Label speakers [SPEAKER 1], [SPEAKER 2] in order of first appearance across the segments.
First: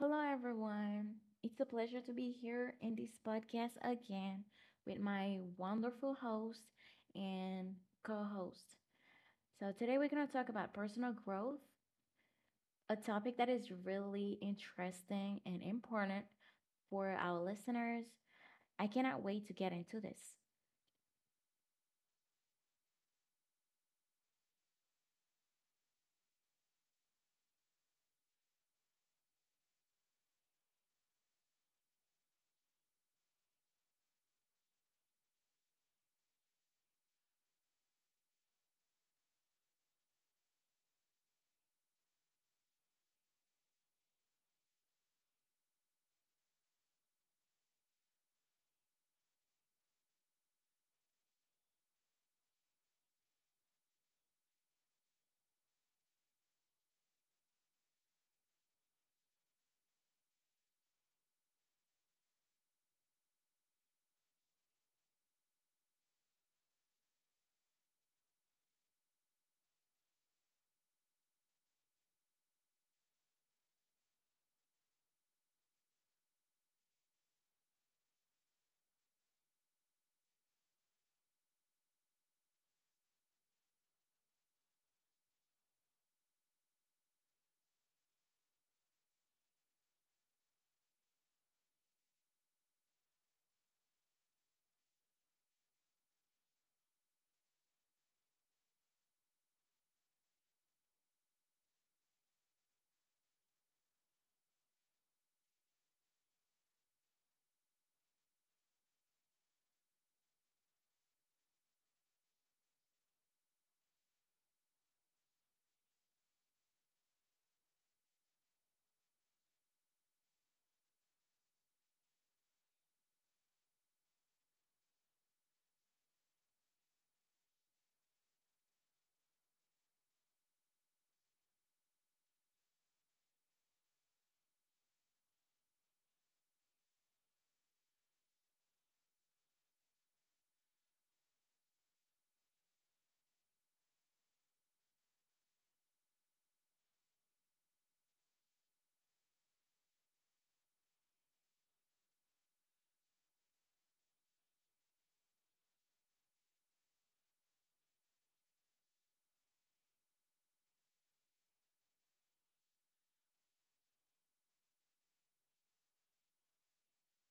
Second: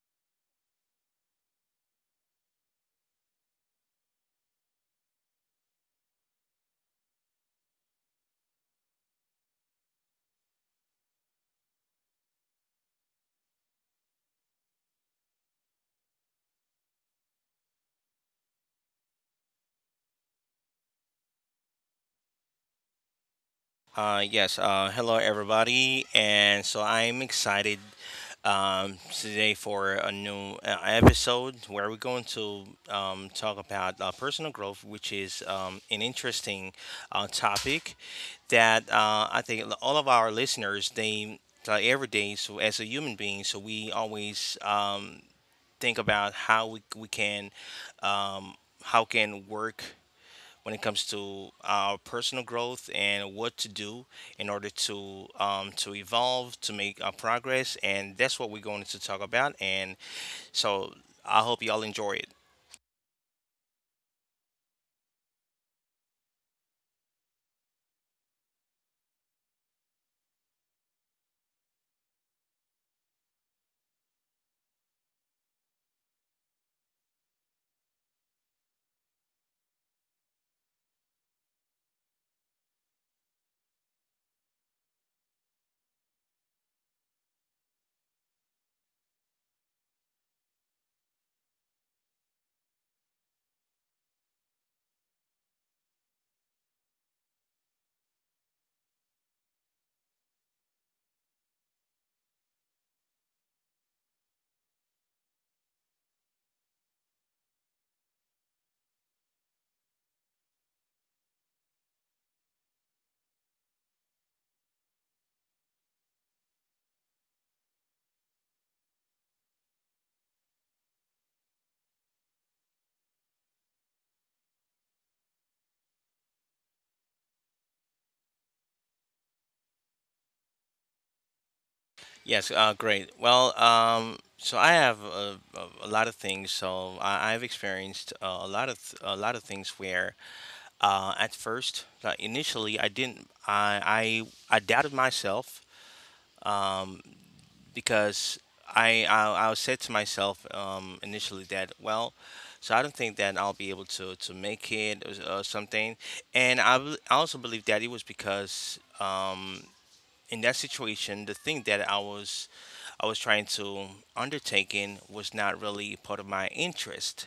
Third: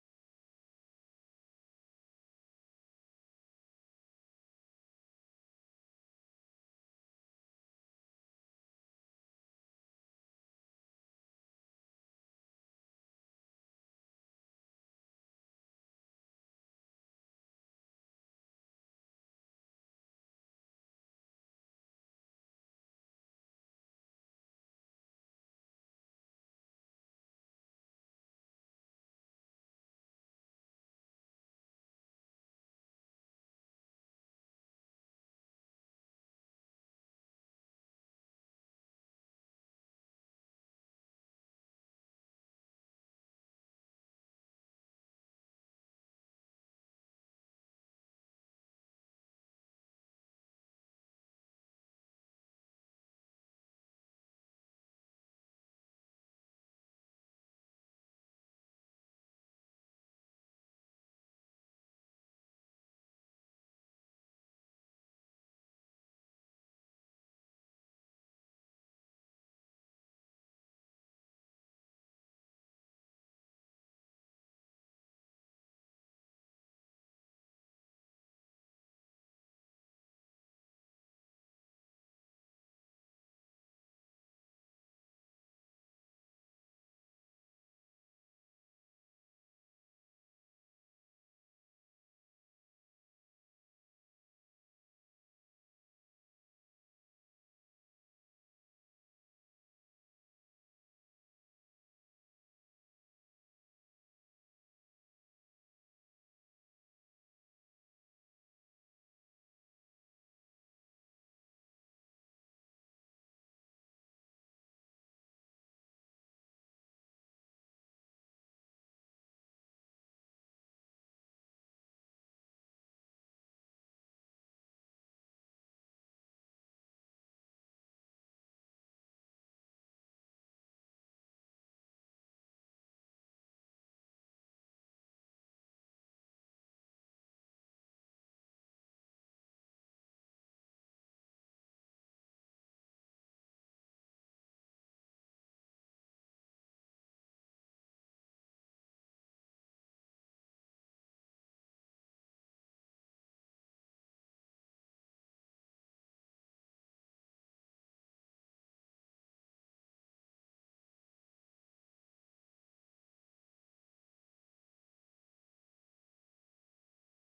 [SPEAKER 1] Hello, everyone. It's a pleasure to be here in this podcast again with my wonderful host and co host. So, today we're going to talk about personal growth, a topic that is really interesting and important for our listeners. I cannot wait to get into this.
[SPEAKER 2] Yes. Hello, everybody, and so I'm excited today for a new episode where we're going to talk about personal growth, which is an interesting topic that I think all of our listeners they every day. So as a human being, so we always think about how we can um, how can work when it comes to our personal growth and what to do in order to evolve, to make our progress, and that's what we're going to talk about. And so I hope y'all enjoy it. Yes, great. Well, so I have a lot of things. So I've experienced a lot of a lot of things where, at first, like initially, I didn't. I I doubted myself. Um, because I said to myself initially that well, so I don't think that I'll be able to make it or something, and I also believe that it was because in that situation the thing that I was trying to undertaking was not really part of my interest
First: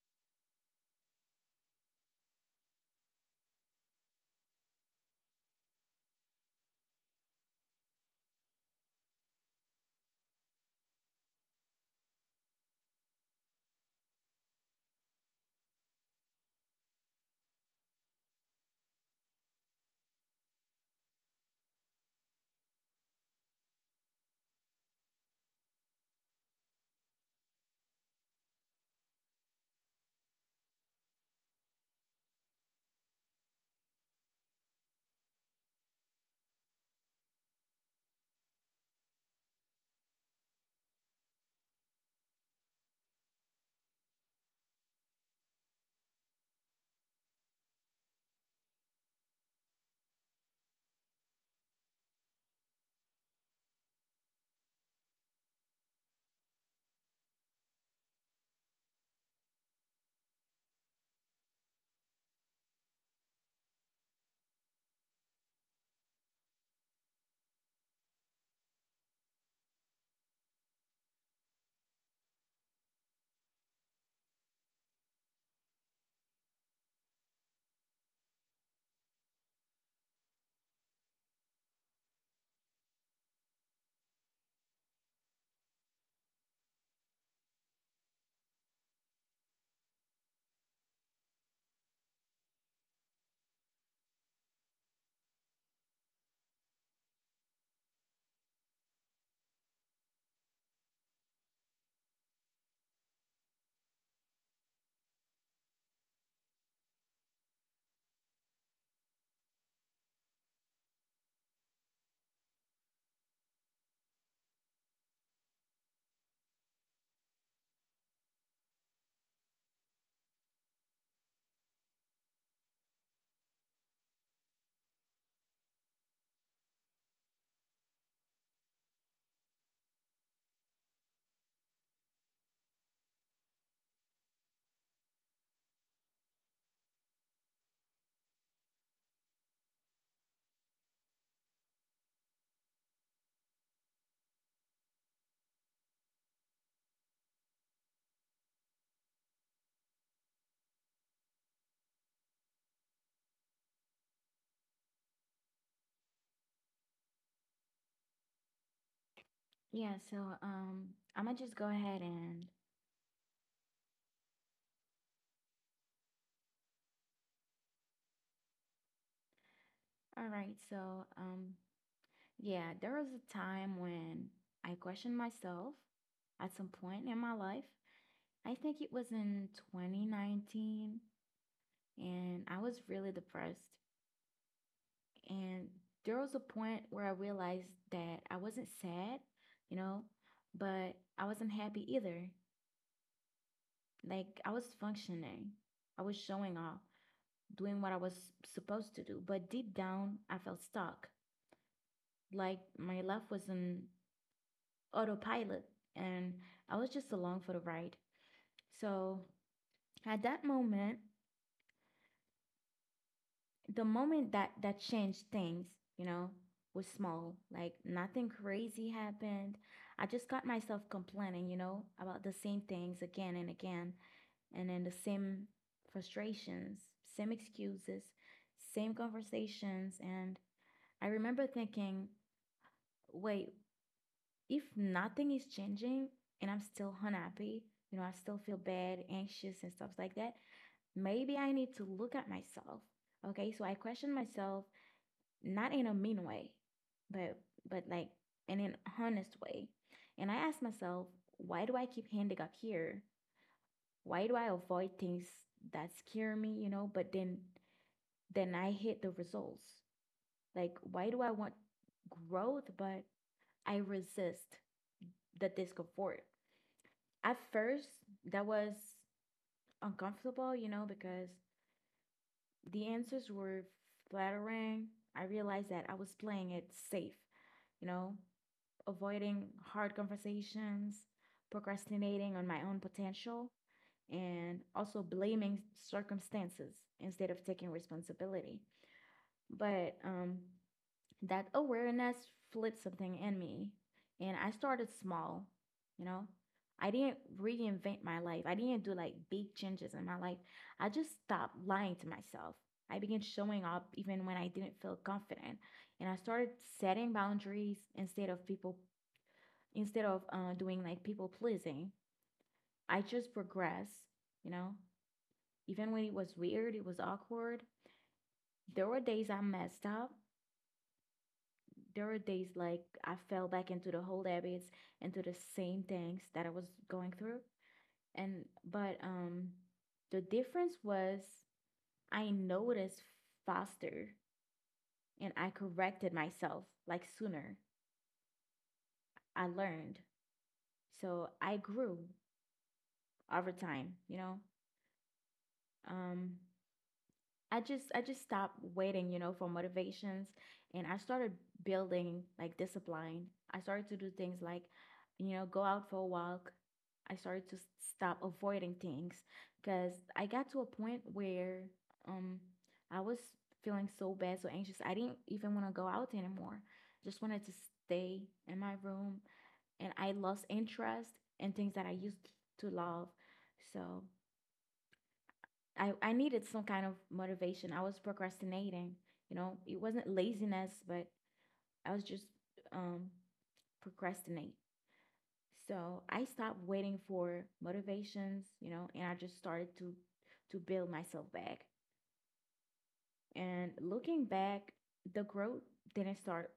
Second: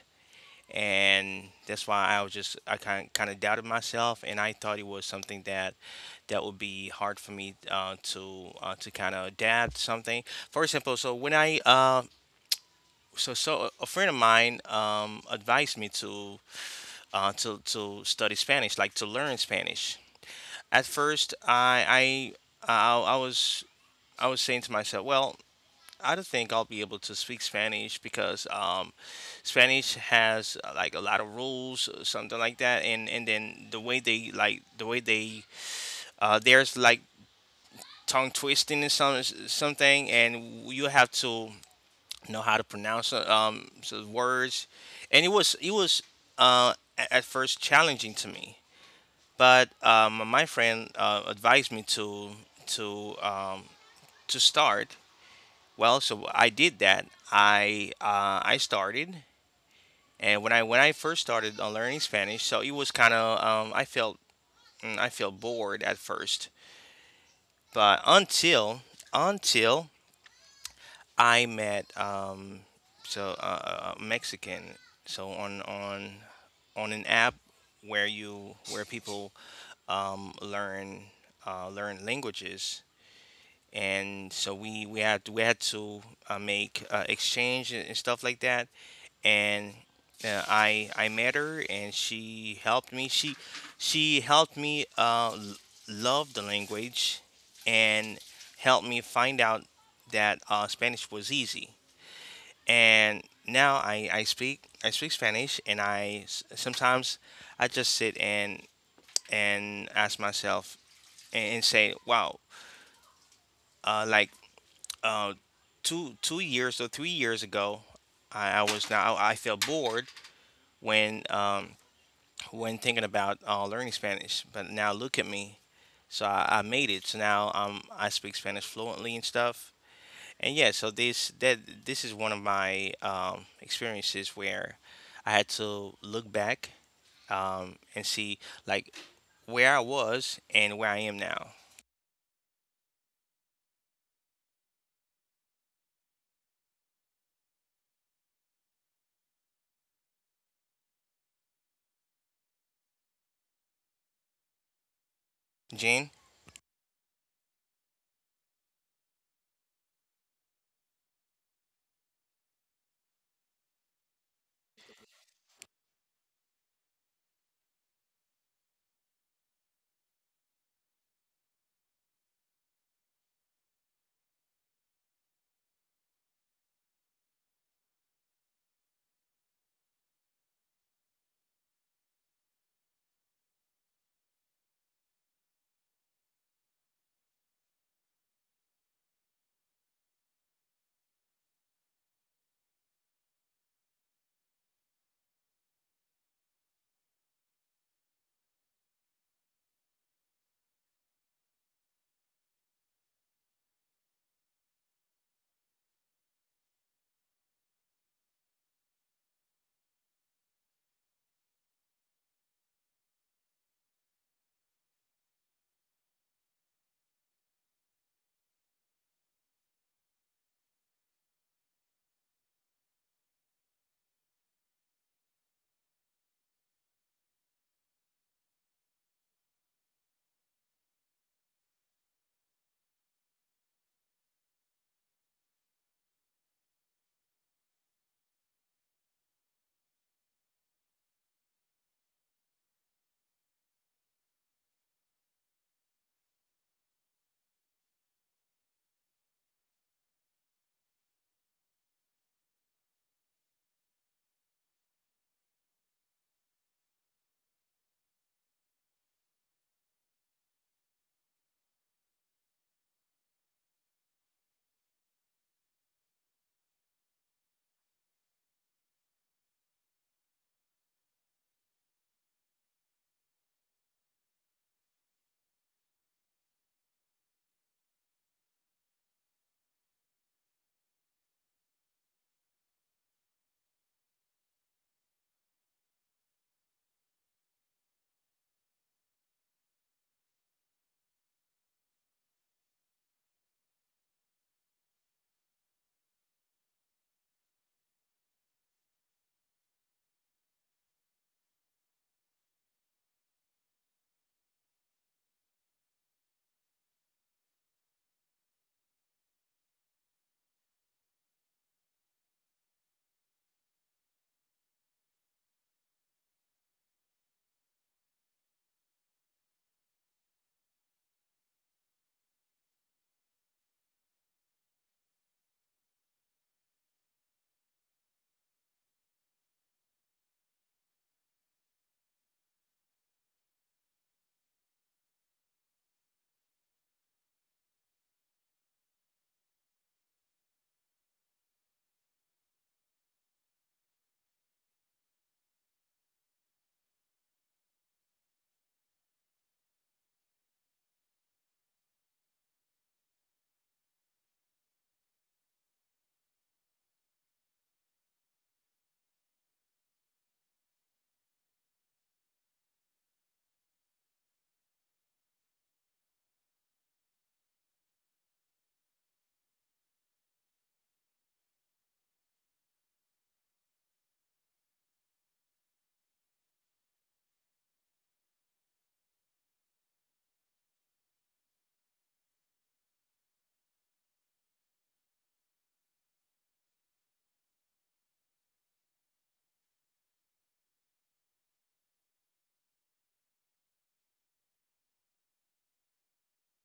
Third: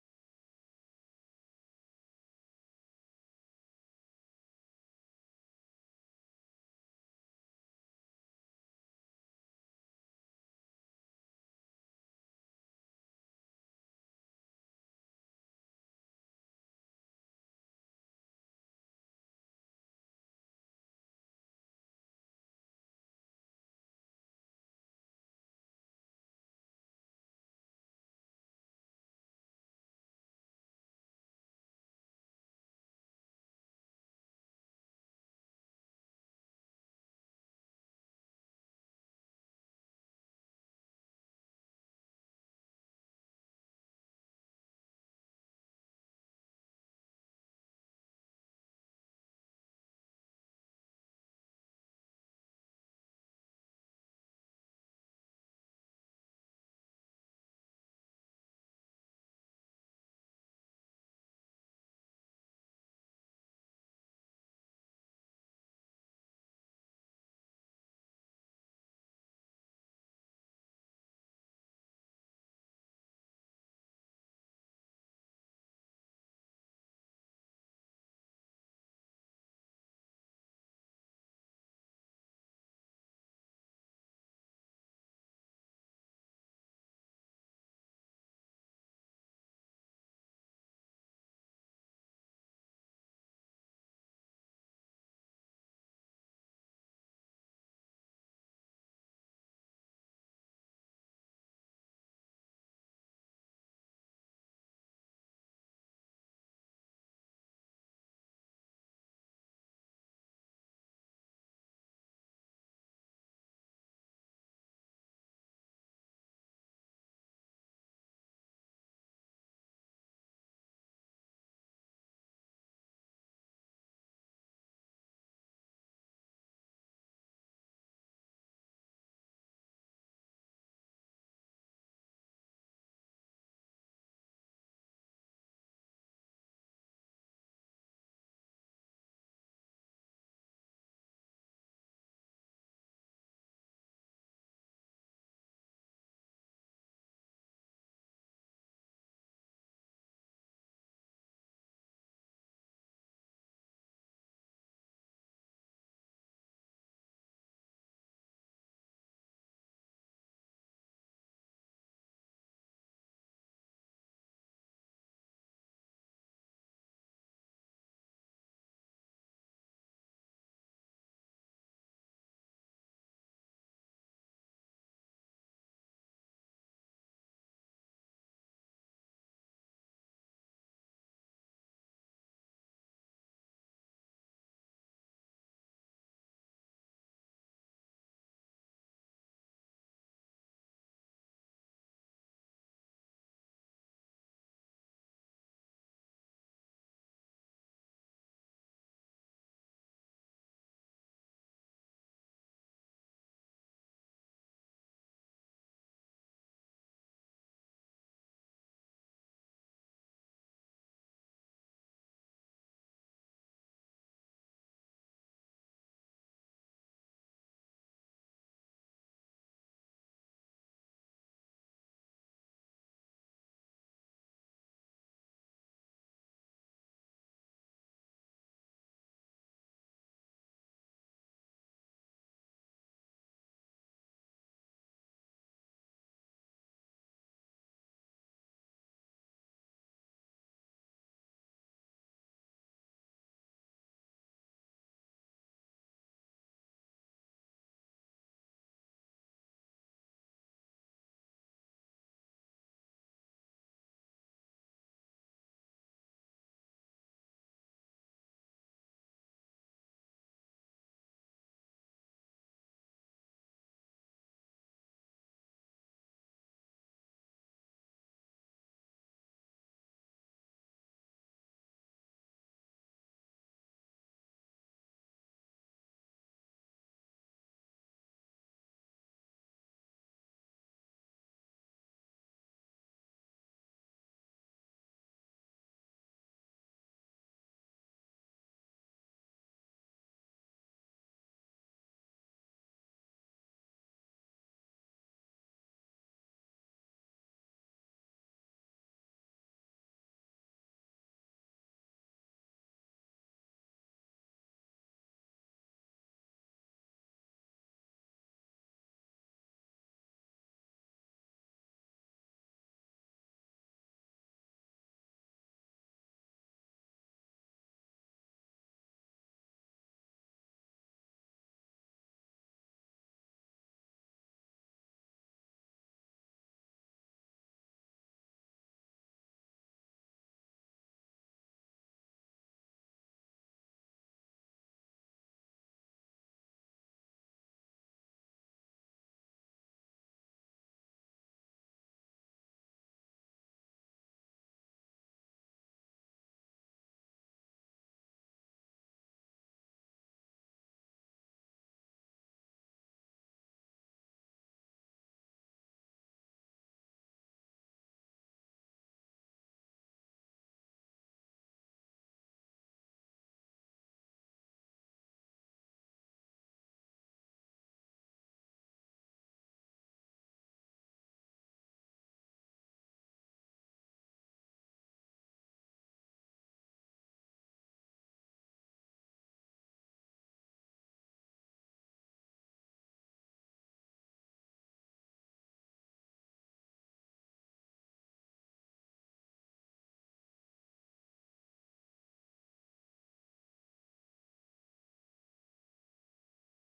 [SPEAKER 2] and that's why I was just I kind of doubted myself, and I thought it was something that would be hard for me to kind of adapt something. For example, so when I a friend of mine advised me to study Spanish, like to learn Spanish. At first, I was I was saying to myself, well, I don't think I'll be able to speak Spanish because Spanish has like a lot of rules, or something like that, and then the way they like the way they there's like tongue twisting and some something, and you have to know how to pronounce words, and it was at first challenging to me, but my friend advised me to to um, to start. Well, so I did that. I started, and when I first started on learning Spanish, so it was kind of I felt I felt bored at first, but until I met a Mexican, so on an app where you where people um, learn learn languages and so we had to make exchange and stuff like that and I met her and she helped me. She helped me love the language and helped me find out that Spanish was easy. And now I speak Spanish and I sometimes I just sit and ask myself and say, wow, uh, like uh, two two years or 3 years ago, I was now I felt bored when um, when thinking about learning Spanish. But now look at me. So I made it. So now I speak Spanish fluently and stuff. And yeah, so this is one of my experiences where I had to look back and see like where I was and where I am now. Jane,
[SPEAKER 1] Yeah, so um, I'm going to just go ahead and. All right, so yeah, there was a time when I questioned myself at some point in my life I think it was in 2019, and I was really depressed. And there was a point where I realized that I wasn't sad, you know, but I wasn't happy either. Like, I was functioning, I was showing off, doing what I was supposed to do. But deep down, I felt stuck. Like, my life was in autopilot, and I was just along for the ride. So, at that moment, the moment that that changed things, you know, was small. Like nothing crazy happened. I just got myself complaining, you know, about the same things again and again, and then the same frustrations, same excuses, same conversations. And I remember thinking, wait, if nothing is changing and I'm still unhappy, you know, I still feel bad, anxious, and stuff like that, maybe I need to look at myself. Okay, so I questioned myself not in a mean way, but but like in an honest way. And I asked myself, why do I keep ending up here? Why do I avoid things that scare me, you know, but then I hit the results? Like why do I want growth but I resist the discomfort? At first, that was uncomfortable, you know, because the answers were flattering. I realized that I was playing it safe, you know, avoiding hard conversations, procrastinating on my own potential, and also blaming circumstances instead of taking responsibility. But that awareness flipped something in me, and I started small, you know. I didn't reinvent my life. I didn't do like big changes in my life. I just stopped lying to myself. I began showing up even when I didn't feel confident. And I started setting boundaries instead of people instead of doing like people pleasing, I just progress, you know? Even when it was weird, it was awkward. There were days I messed up. There were days like I fell back into the old habits, into the same things that I was going through. And but the difference was I noticed faster and I corrected myself like sooner. I learned. So I grew over time, you know? Um I just stopped waiting, you know, for motivations and I started building like discipline. I started to do things like, you know, go out for a walk. I started to stop avoiding things because I got to a point where um I was feeling so bad, so anxious. I didn't even want to go out anymore. Just wanted to stay in my room and I lost interest in things that I used to love. So I needed some kind of motivation. I was procrastinating. You know, it wasn't laziness, but I was just um, procrastinate. So I stopped waiting for motivations, you know, and I just started to build myself back. And looking back, the growth didn't start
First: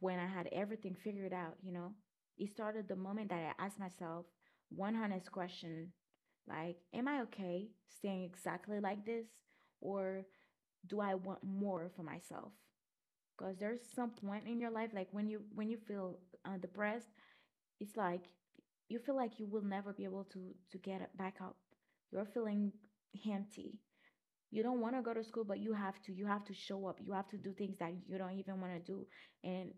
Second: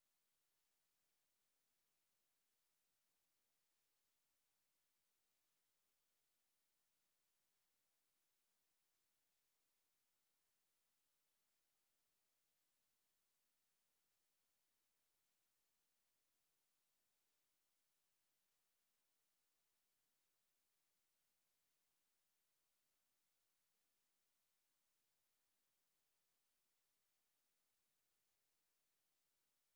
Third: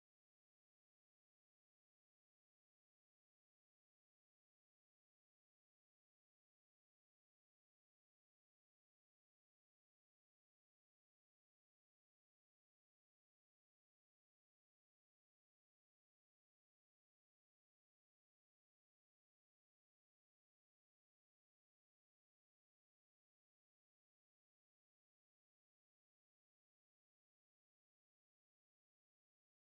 [SPEAKER 1] when I had everything figured out, you know. It started the moment that I asked myself one honest question like, am I okay staying exactly like this? Or do I want more for myself? Because there's some point in your life, like when you feel depressed, it's like you feel like you will never be able to get back up. You're feeling empty. You don't want to go to school, but you have to. You have to show up. You have to do things that you don't even want to do, and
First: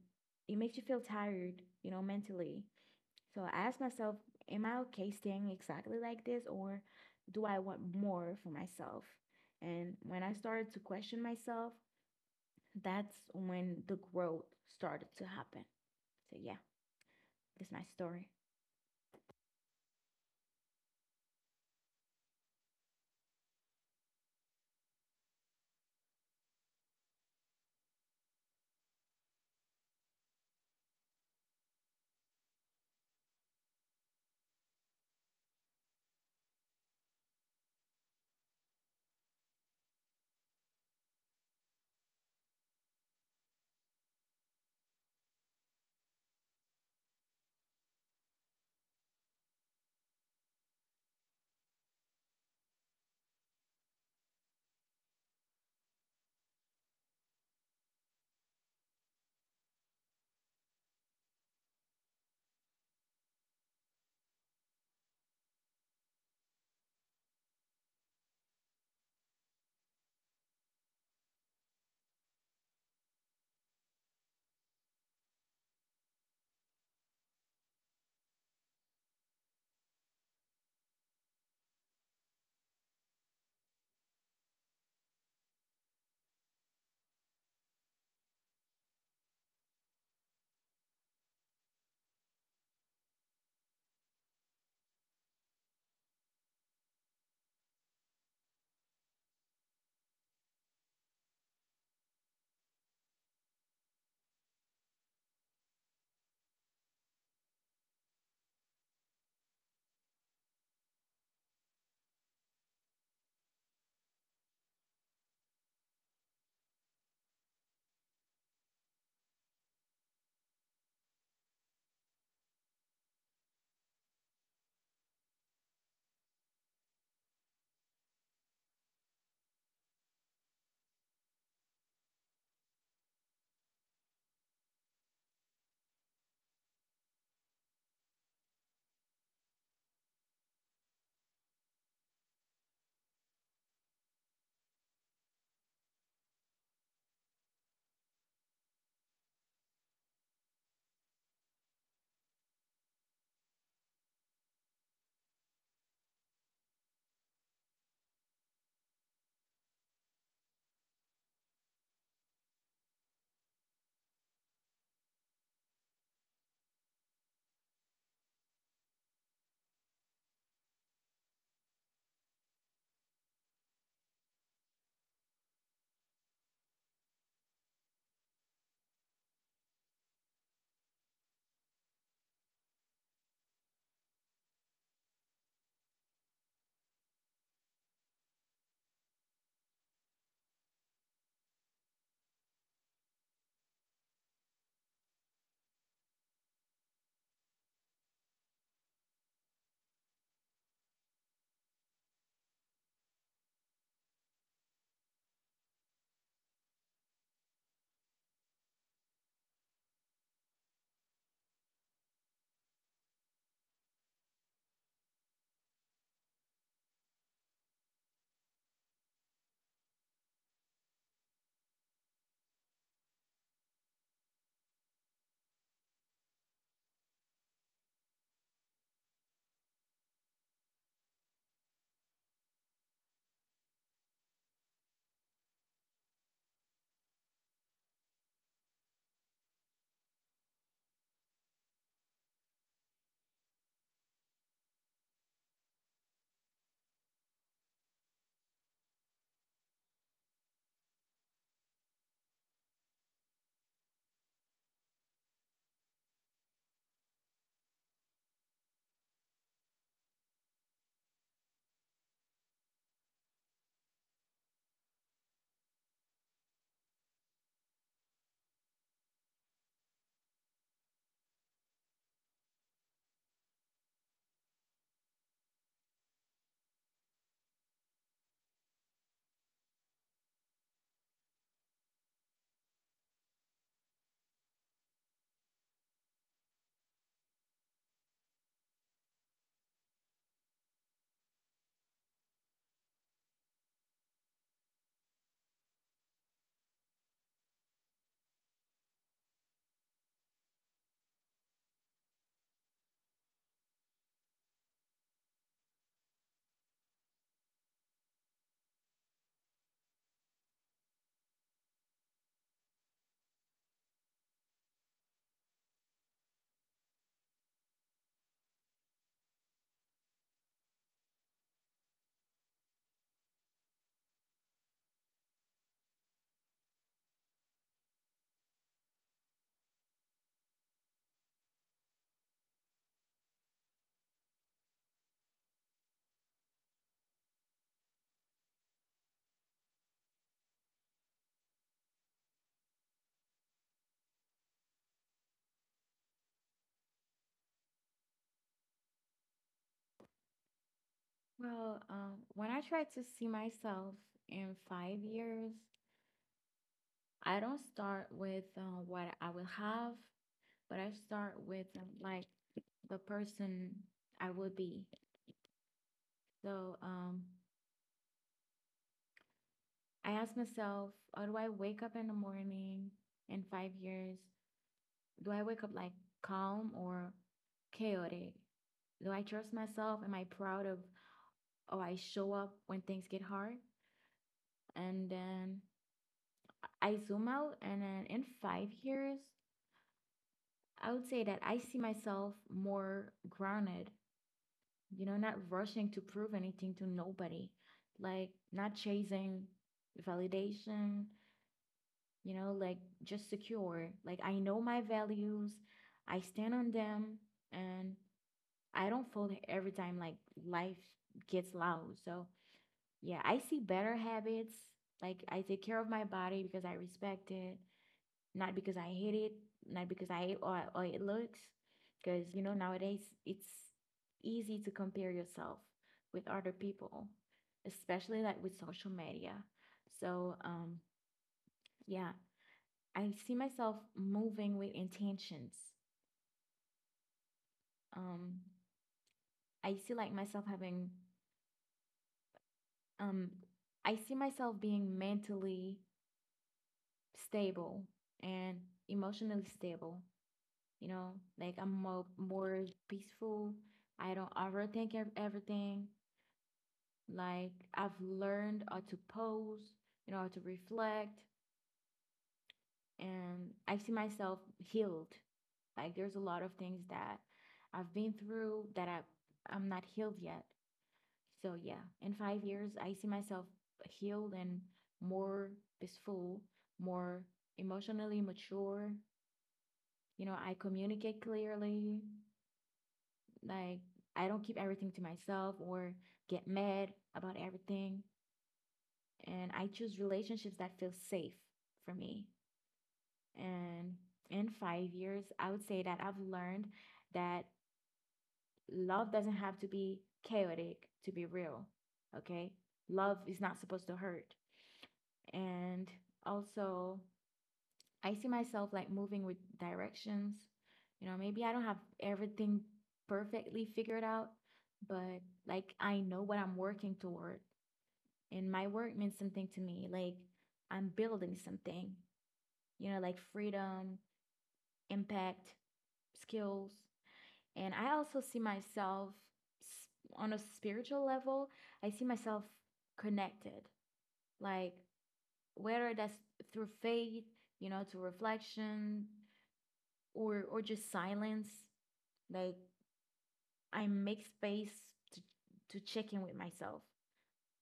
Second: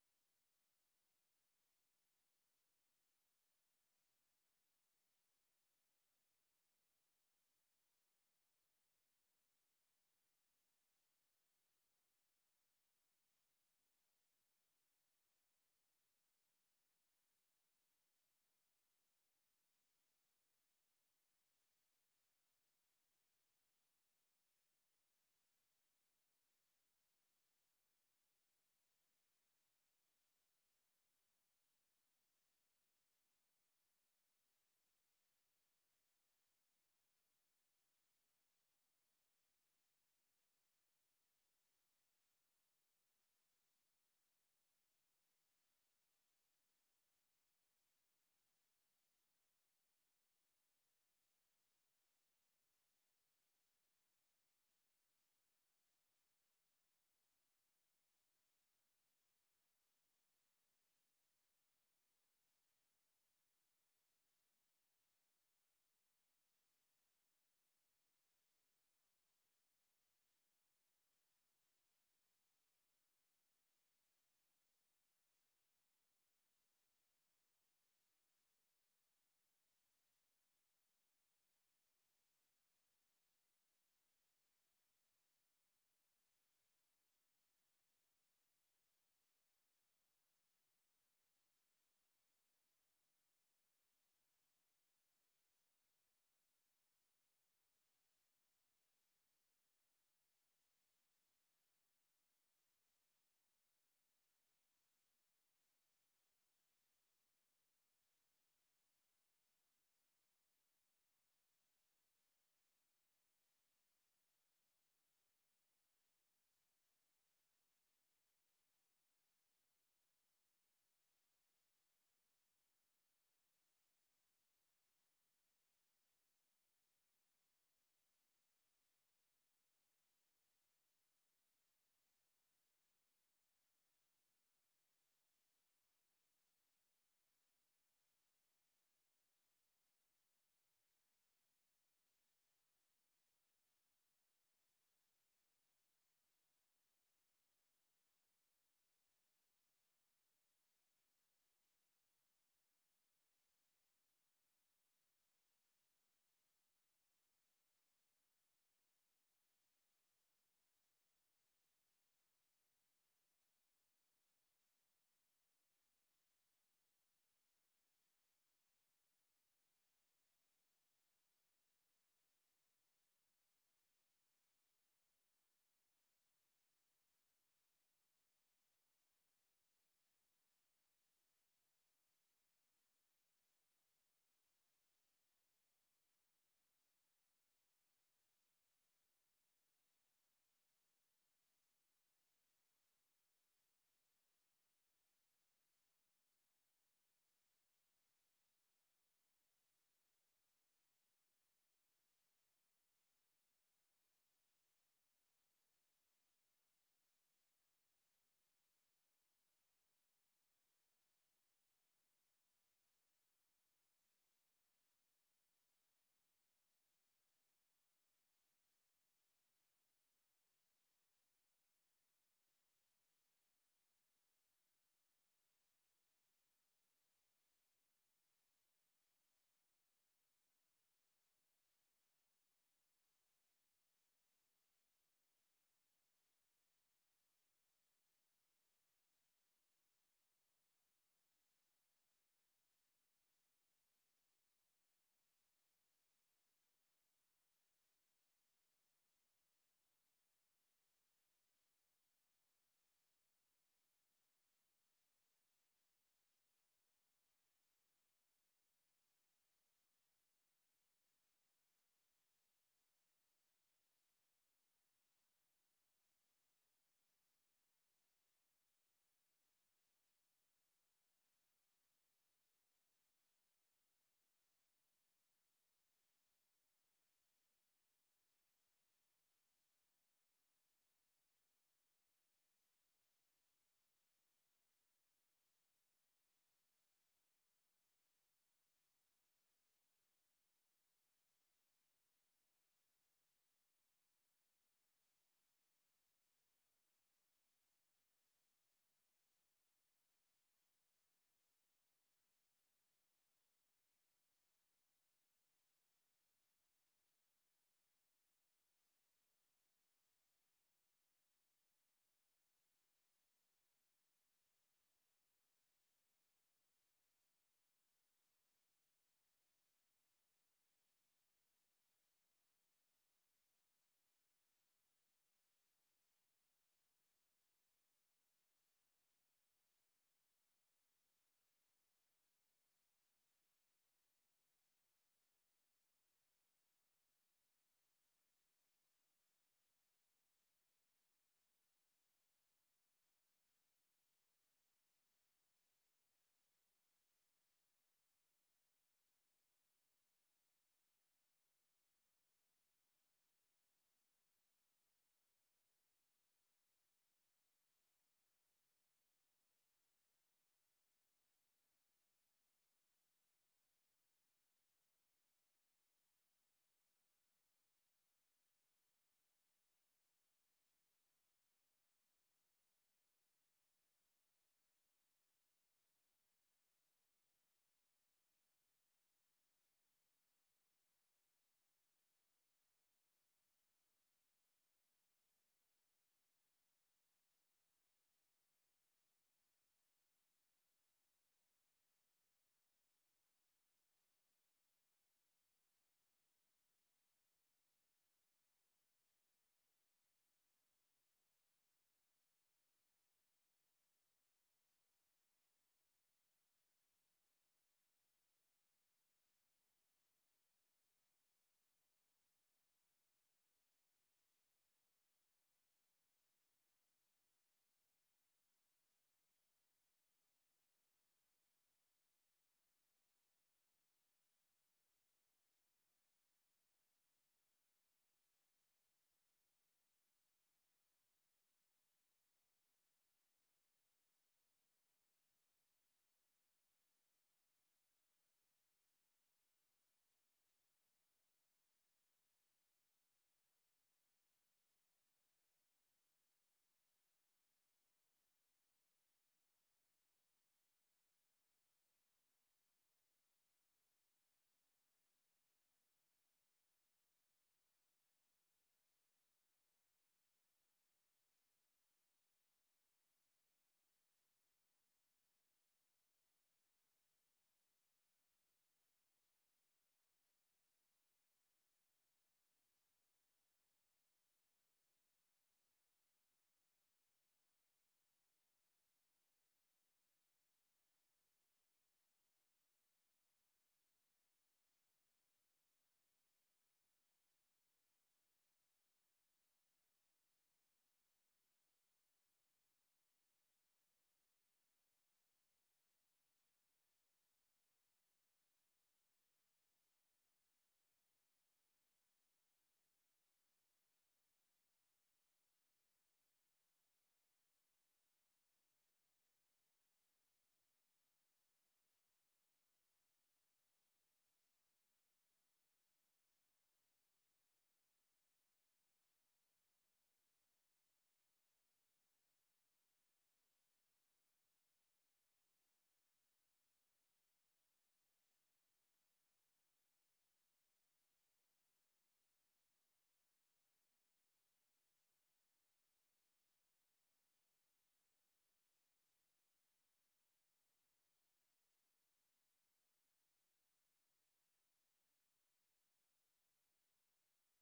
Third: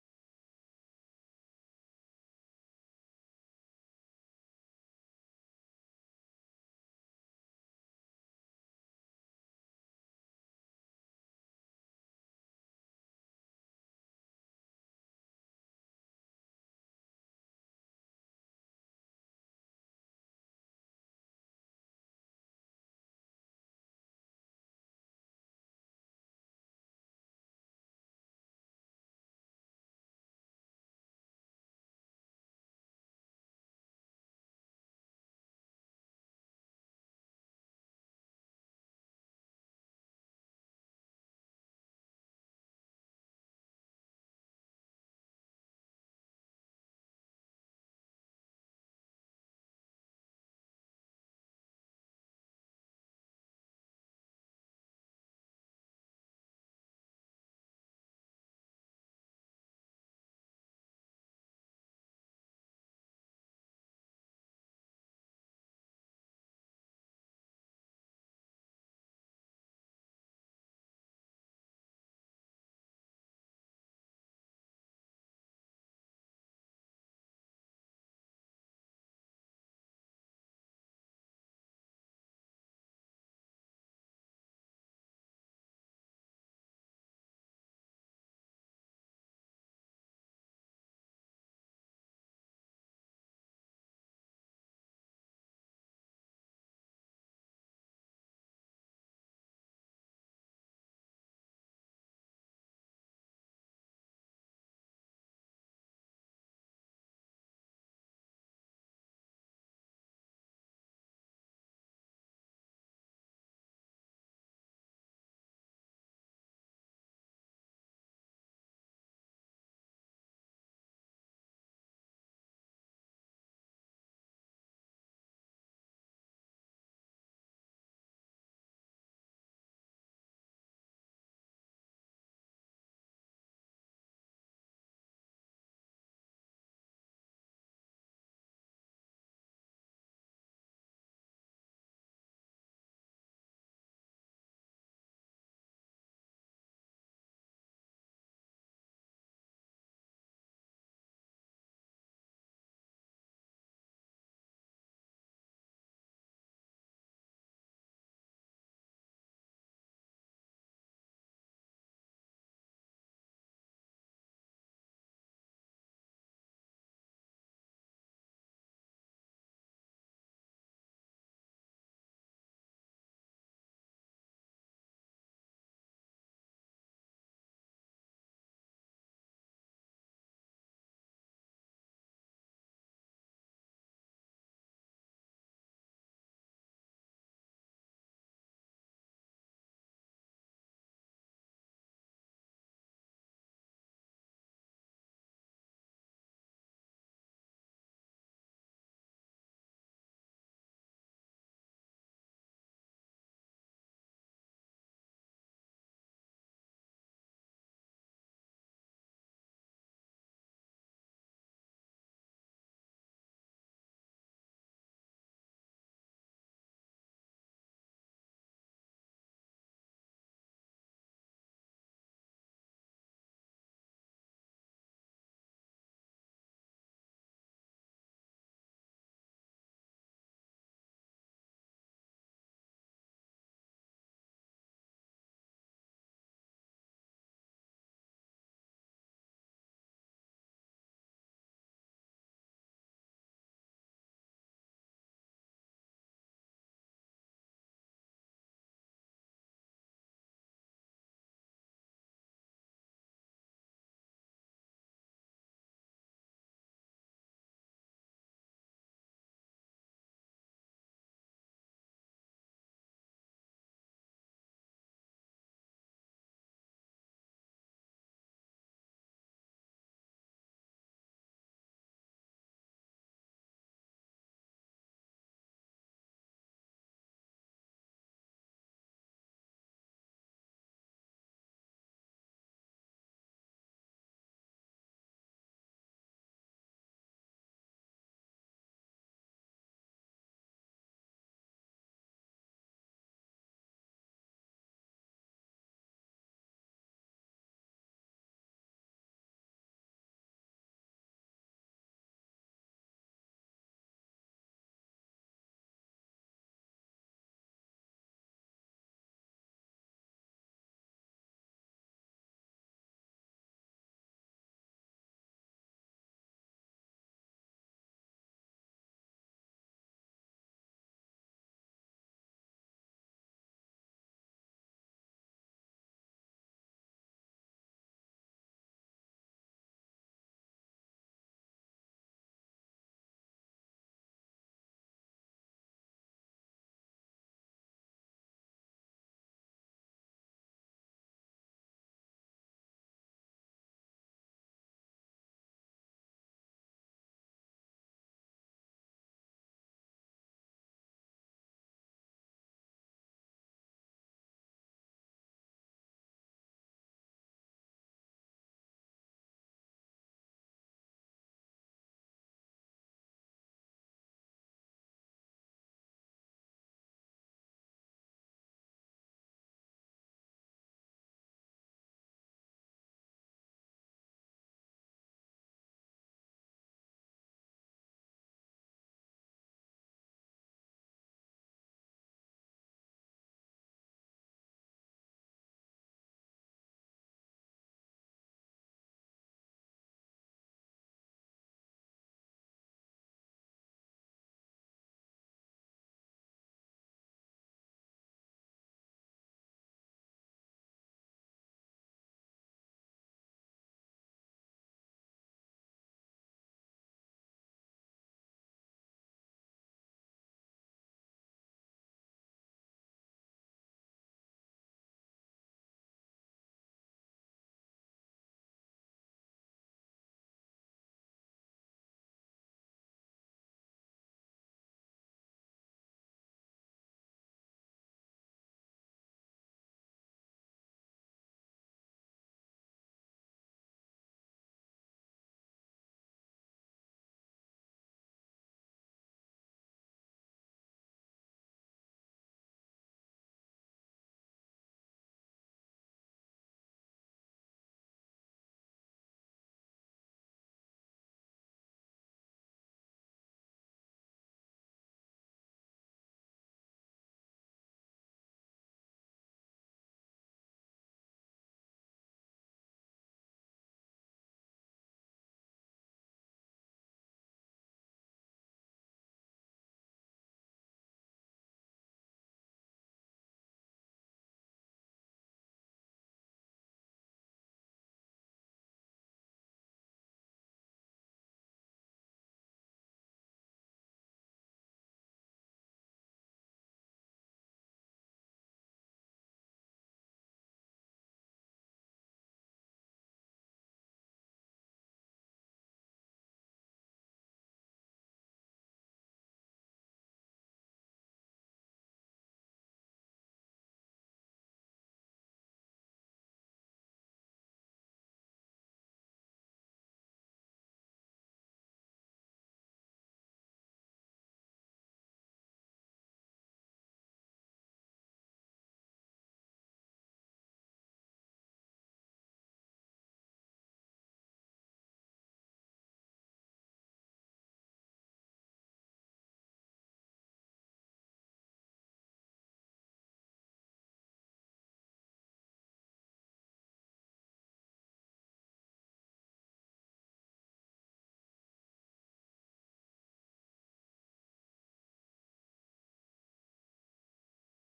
[SPEAKER 1] it makes you feel tired, you know, mentally. So I asked myself, am I okay staying exactly like this, or do I want more for myself? And when I started to question myself, that's when the growth started to happen. So yeah, that's my story. Well, when I try to see myself in 5 years, I don't start with what I will have, but I start with like the person I will be. So I ask myself, how do I wake up in the morning in 5 years? Do I wake up like calm or chaotic? Do I trust myself? Am I proud of or I show up when things get hard. And then I zoom out, and then in 5 years, I would say that I see myself more grounded, you know, not rushing to prove anything to nobody, like not chasing validation, you know, like just secure. Like I know my values, I stand on them, and I don't fold every time like life gets loud. So yeah, I see better habits. Like I take care of my body because I respect it, not because I hate it, not because I hate or it looks. Because you know nowadays it's easy to compare yourself with other people, especially like with social media. So yeah, I see myself moving with intentions. Um, I see like myself having um, I see myself being mentally stable and emotionally stable. You know, like I'm more peaceful. I don't overthink everything. Like I've learned how to pose, you know, how to reflect, and I see myself healed. Like there's a lot of things that I've been through that I'm not healed yet. So yeah, in 5 years, I see myself healed and more peaceful, more emotionally mature, you know, I communicate clearly. Like, I don't keep everything to myself or get mad about everything. And I choose relationships that feel safe for me. And in 5 years, I would say that I've learned that love doesn't have to be chaotic to be real. Okay. Love is not supposed to hurt. And also, I see myself like moving with directions. You know, maybe I don't have everything perfectly figured out, but like I know what I'm working toward, and my work means something to me. Like I'm building something, you know, like freedom, impact, skills. And I also see myself on a spiritual level, I see myself connected, like whether that's through faith, you know, to reflection or just silence. Like I make space to to check in with myself.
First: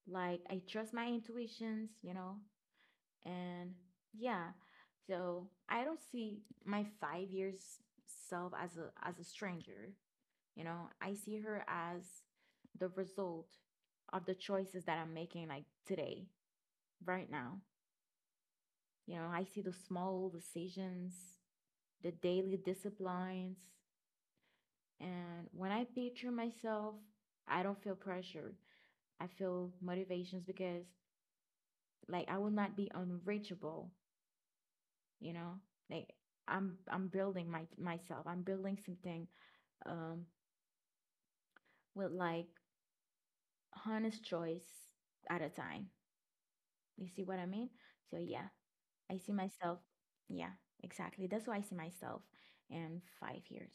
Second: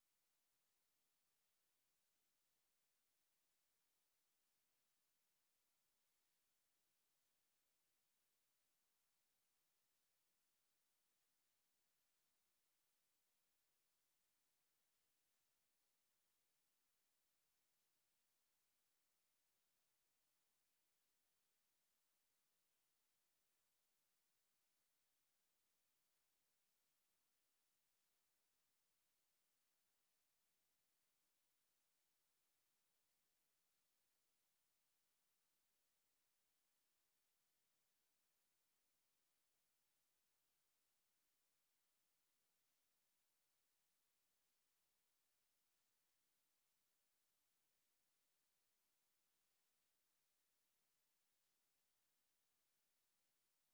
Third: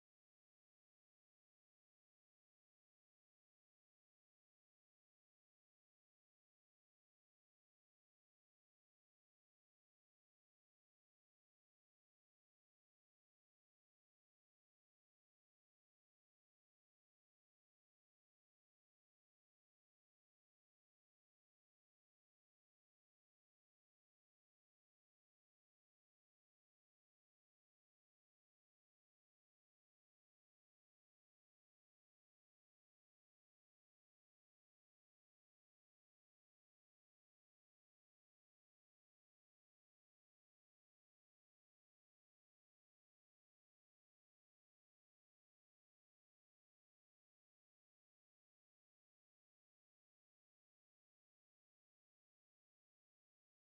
[SPEAKER 1] Like I trust my intuitions, you know, and yeah. So I don't see my 5 years self as a stranger. You know, I see her as the result of the choices that I'm making like today, right now. You know, I see the small decisions, the daily disciplines, and when I picture myself, I don't feel pressured. I feel motivations because like I will not be unreachable, you know? Like I'm building my myself. I'm building something um with like honest choice at a time. You see what I mean? So yeah, I see myself. Yeah, exactly. That's why I see myself in 5 years.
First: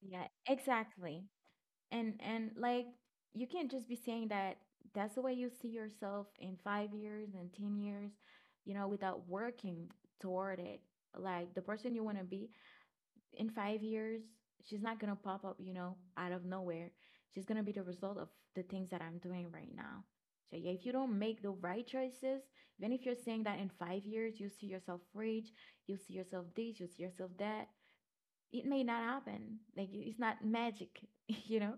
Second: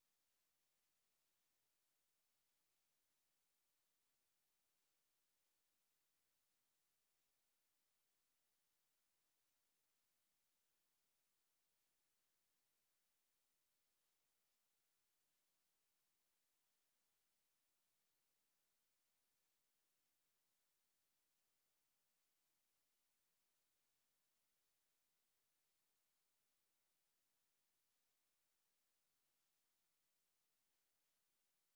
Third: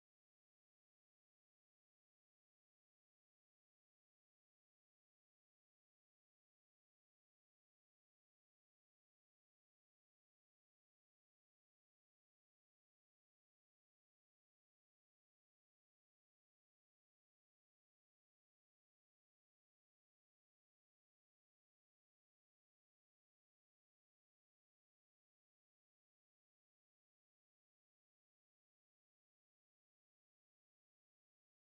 [SPEAKER 1] Yeah, exactly. And like you can't just be saying that that's the way you see yourself in 5 years and 10 years, you know, without working toward it. Like the person you want to be in 5 years, she's not gonna pop up, you know, out of nowhere. She's gonna be the result of the things that I'm doing right now. So yeah, if you don't make the right choices, even if you're saying that in 5 years you see yourself rich, you see yourself this, you see yourself that, it may not happen. Like it's not magic, you know.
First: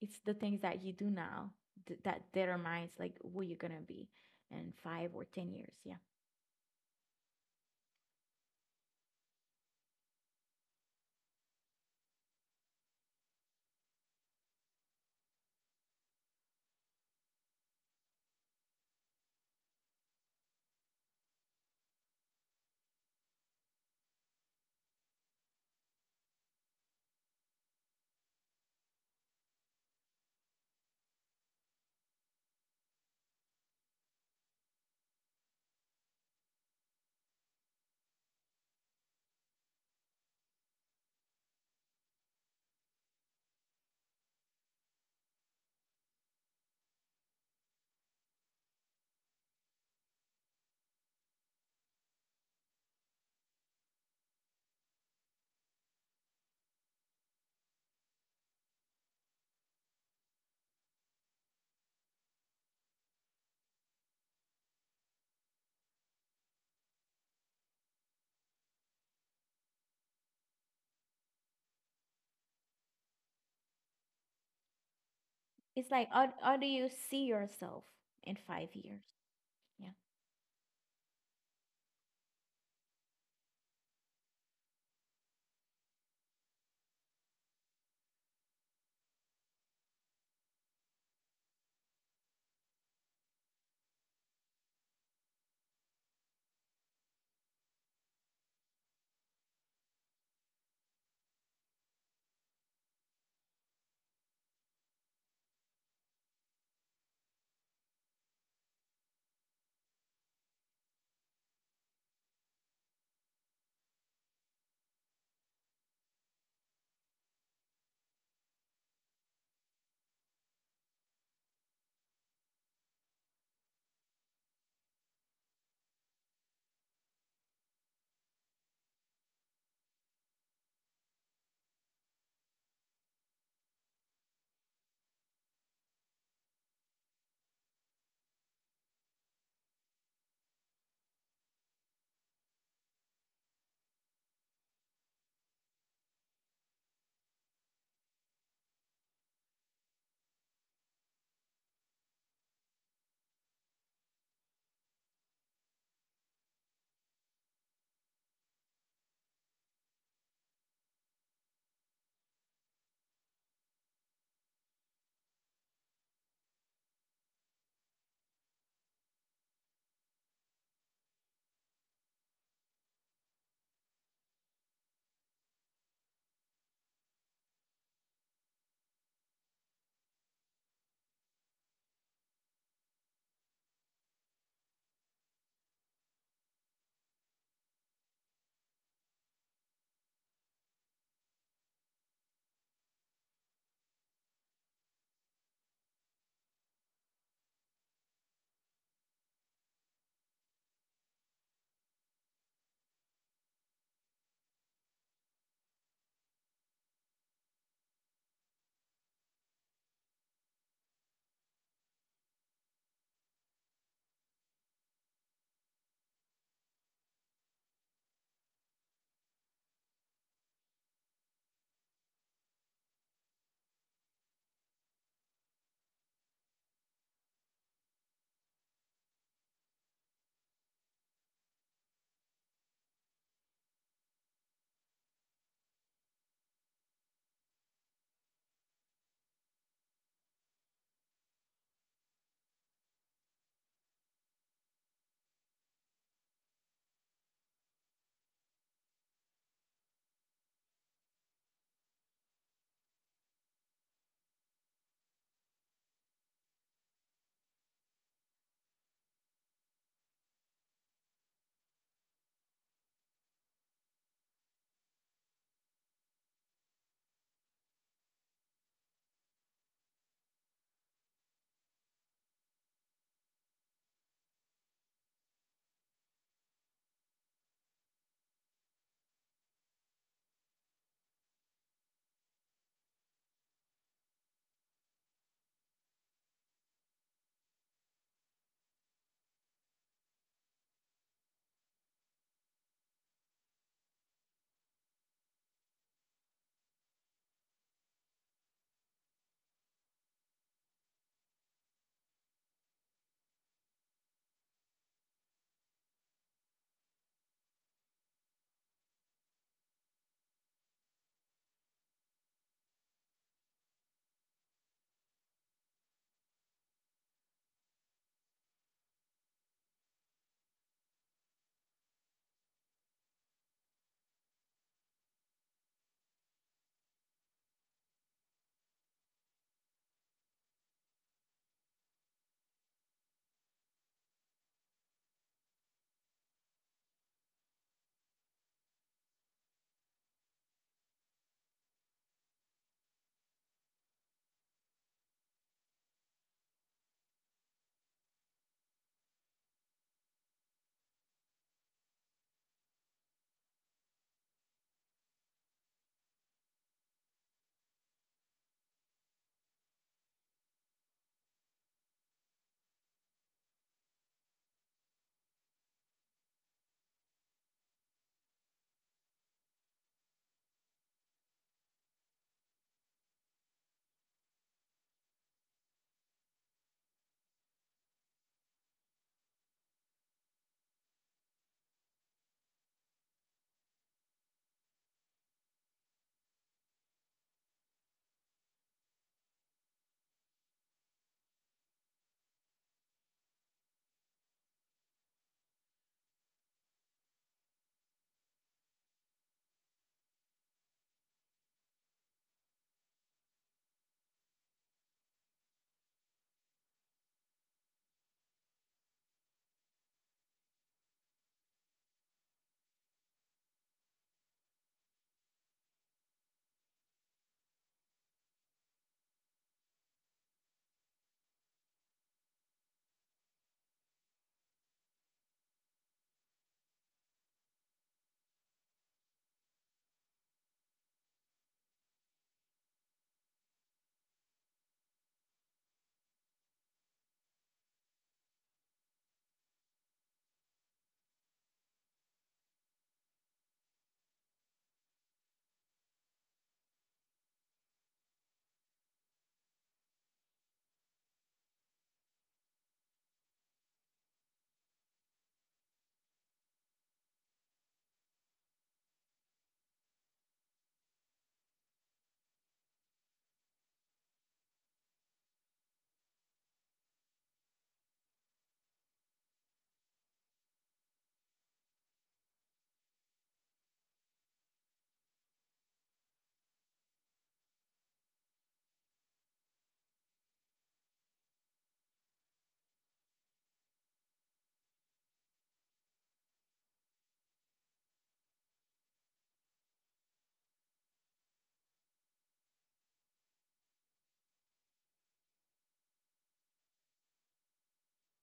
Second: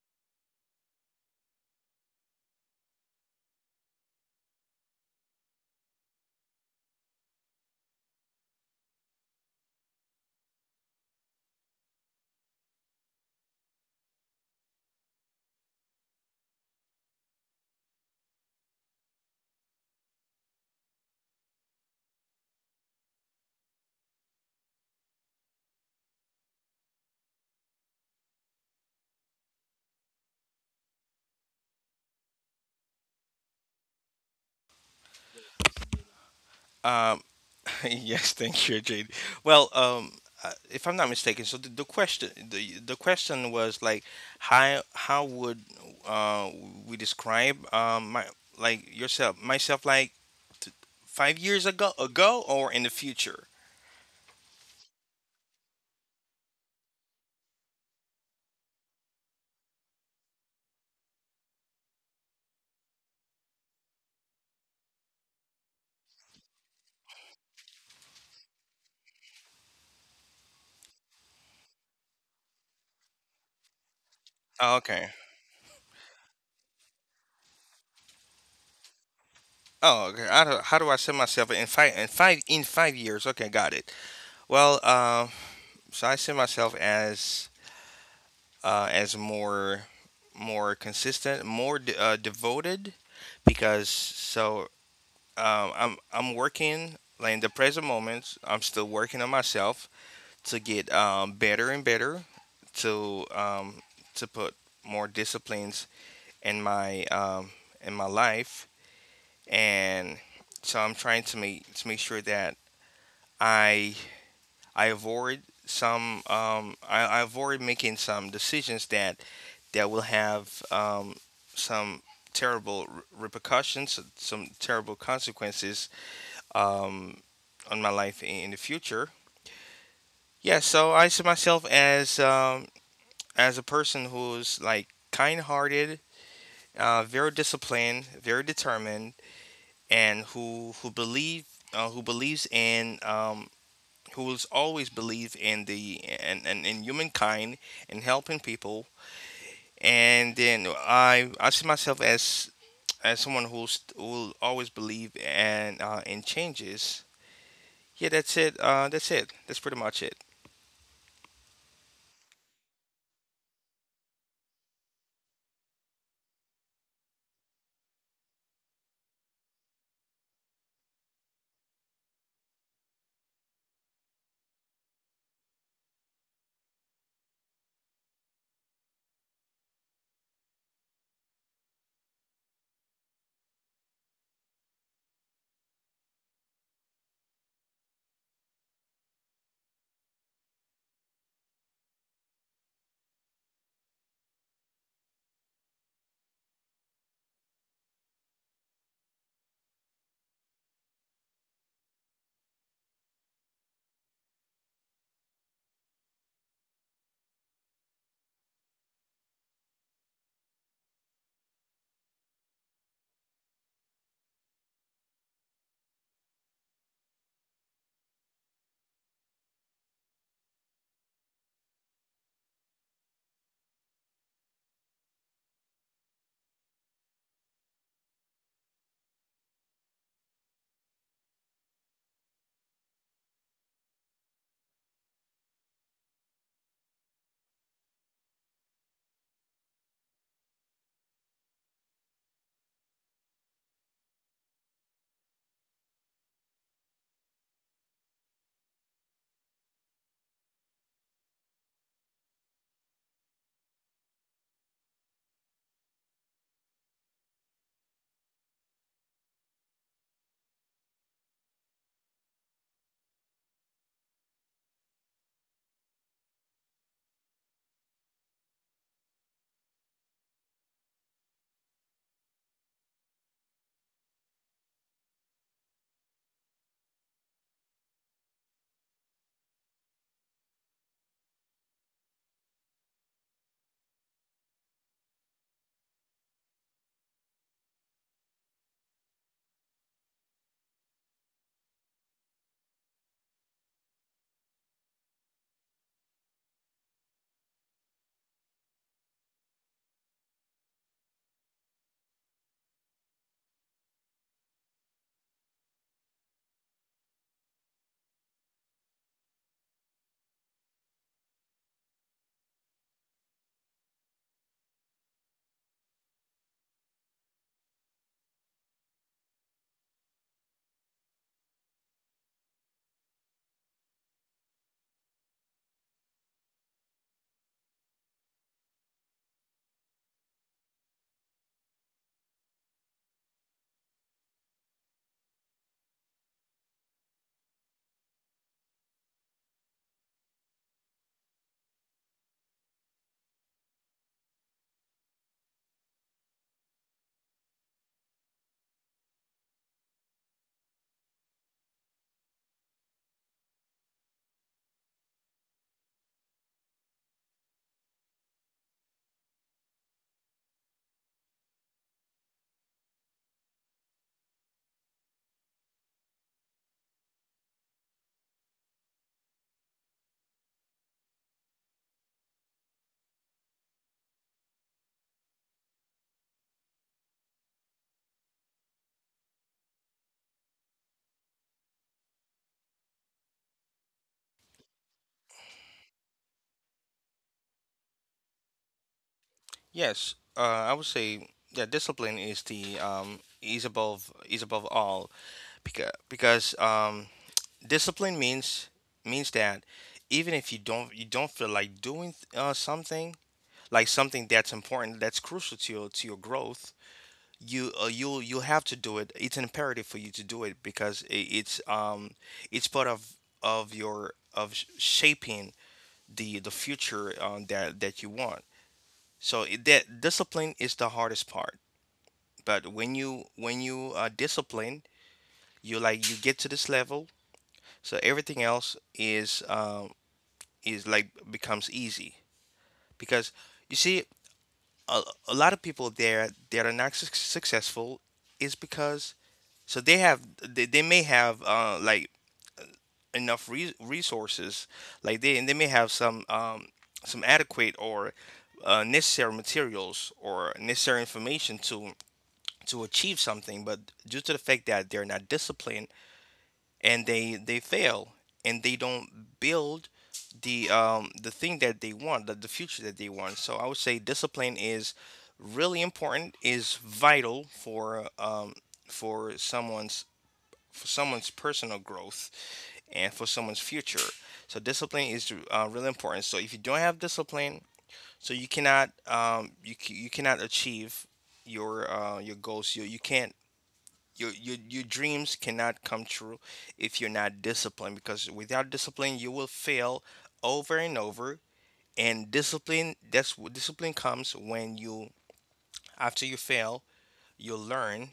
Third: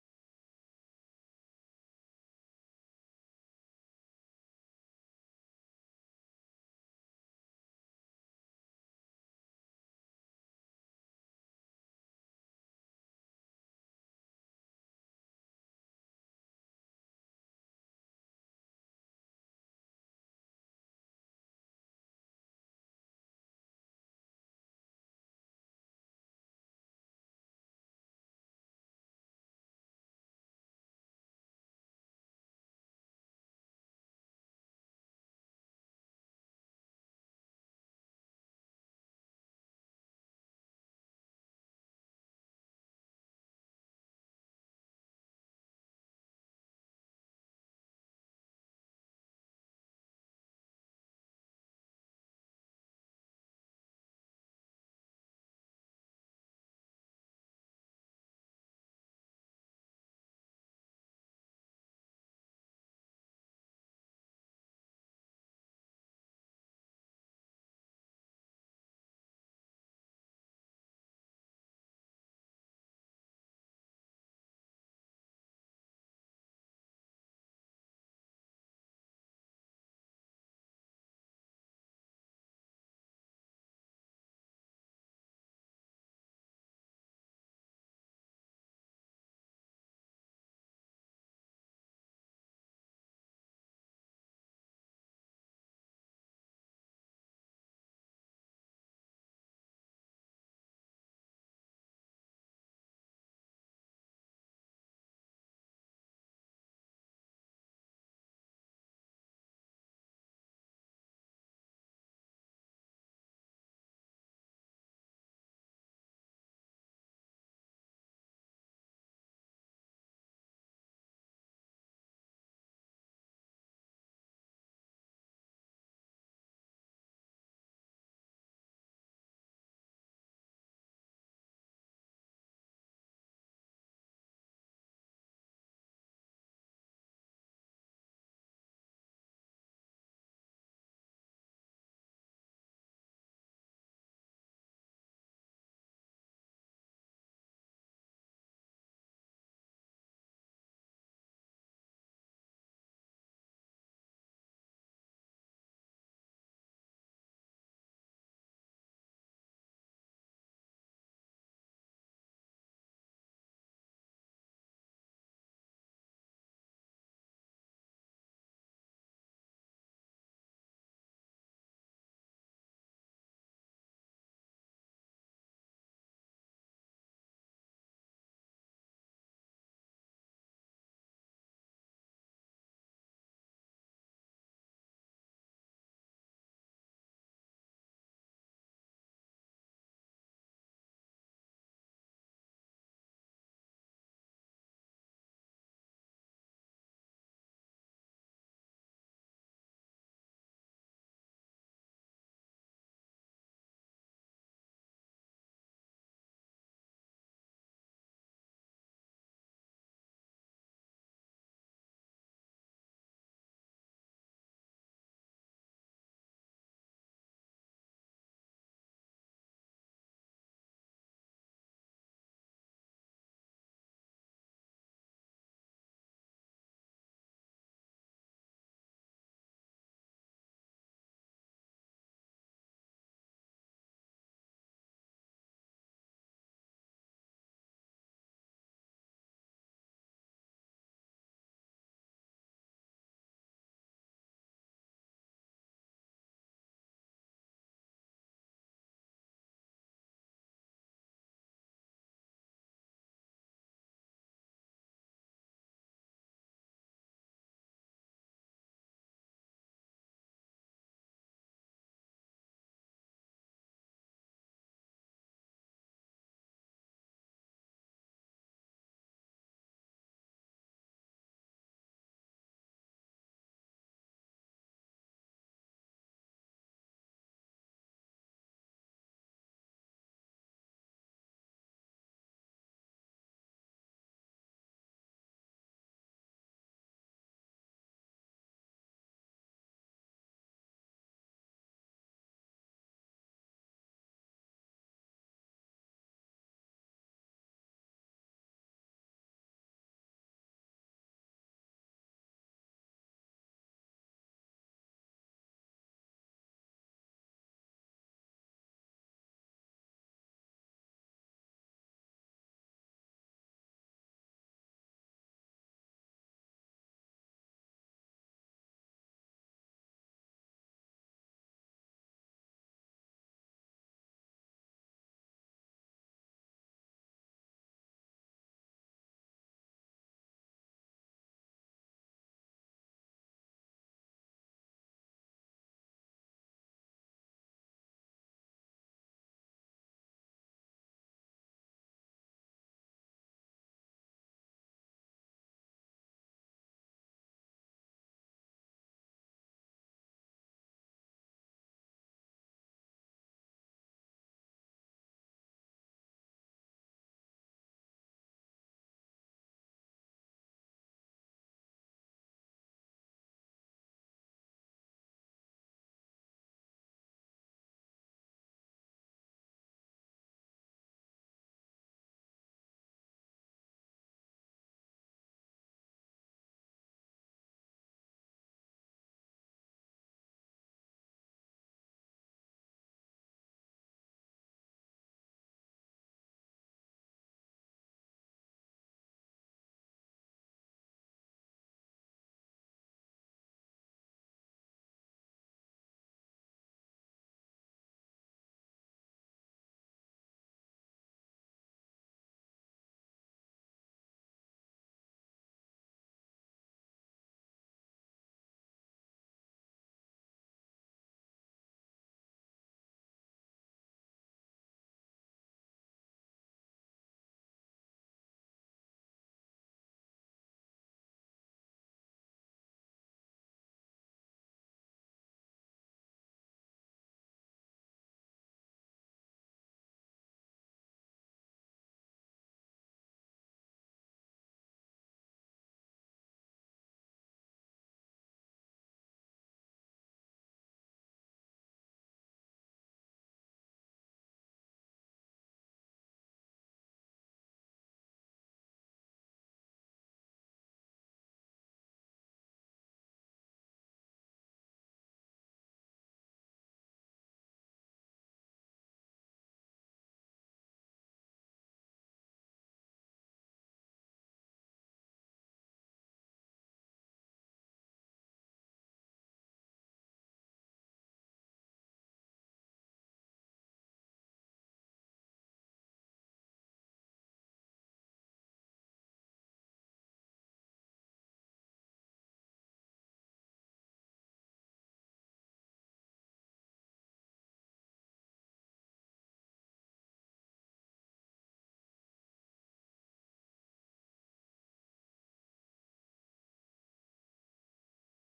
[SPEAKER 1] It's the things that you do now that determines like who you're gonna be in 5 or 10 years. Yeah,
[SPEAKER 2] uh, yes, thank you, Jade. Well, if I'm not mistaken, so the question was like how would uh we describe my like yourself myself like t- 5 years ago or in the future? Oh, okay.
[SPEAKER 1] it's like how do you see yourself in 5 years? Yeah.
[SPEAKER 2] Oh, okay. How do I see myself in 5 years? Okay, got it. Well, so I see myself as more consistent, more devoted, because so I'm working like in the present moment. I'm still working on myself to get better and better, to um, to put more disciplines in my um, in my life, and so I'm trying to make sure that I I avoid some I avoid making some decisions that will have some terrible repercussions, some terrible consequences um, on my life in the future. Yeah, so I see myself as a person who's like kind-hearted, very disciplined, very determined, and who believes in who will always believe in the in humankind and helping people. And then I see myself as someone who will always believe and in changes. Yeah, that's it. That's it. That's pretty much it. Yes, I would say that discipline is the is above all because discipline means that even if you don't you don't feel like doing something that's important that's crucial to your growth you you'll have to do it. It's imperative for you to do it because I it's part of your of shaping the future that that you want, so that discipline is the hardest part. But when you are disciplined, you like you get to this level, so everything else is like becomes easy because you see a, a lot of people there that are not successful. Is because so they have they may have enough resources like they, and they may have some adequate or necessary materials or necessary information to achieve something, but due to the fact that they're not disciplined and they fail and they don't build the thing that they want, the future that they want. So I would say discipline is really important, is vital for someone's for someone's personal growth and for someone's future. So discipline is really important. So if you don't have discipline, so you cannot you cannot achieve your goals. You can't, your dreams cannot come true if you're not disciplined, because without discipline you will fail over and over. And discipline, that's what discipline comes when you after you fail you learn,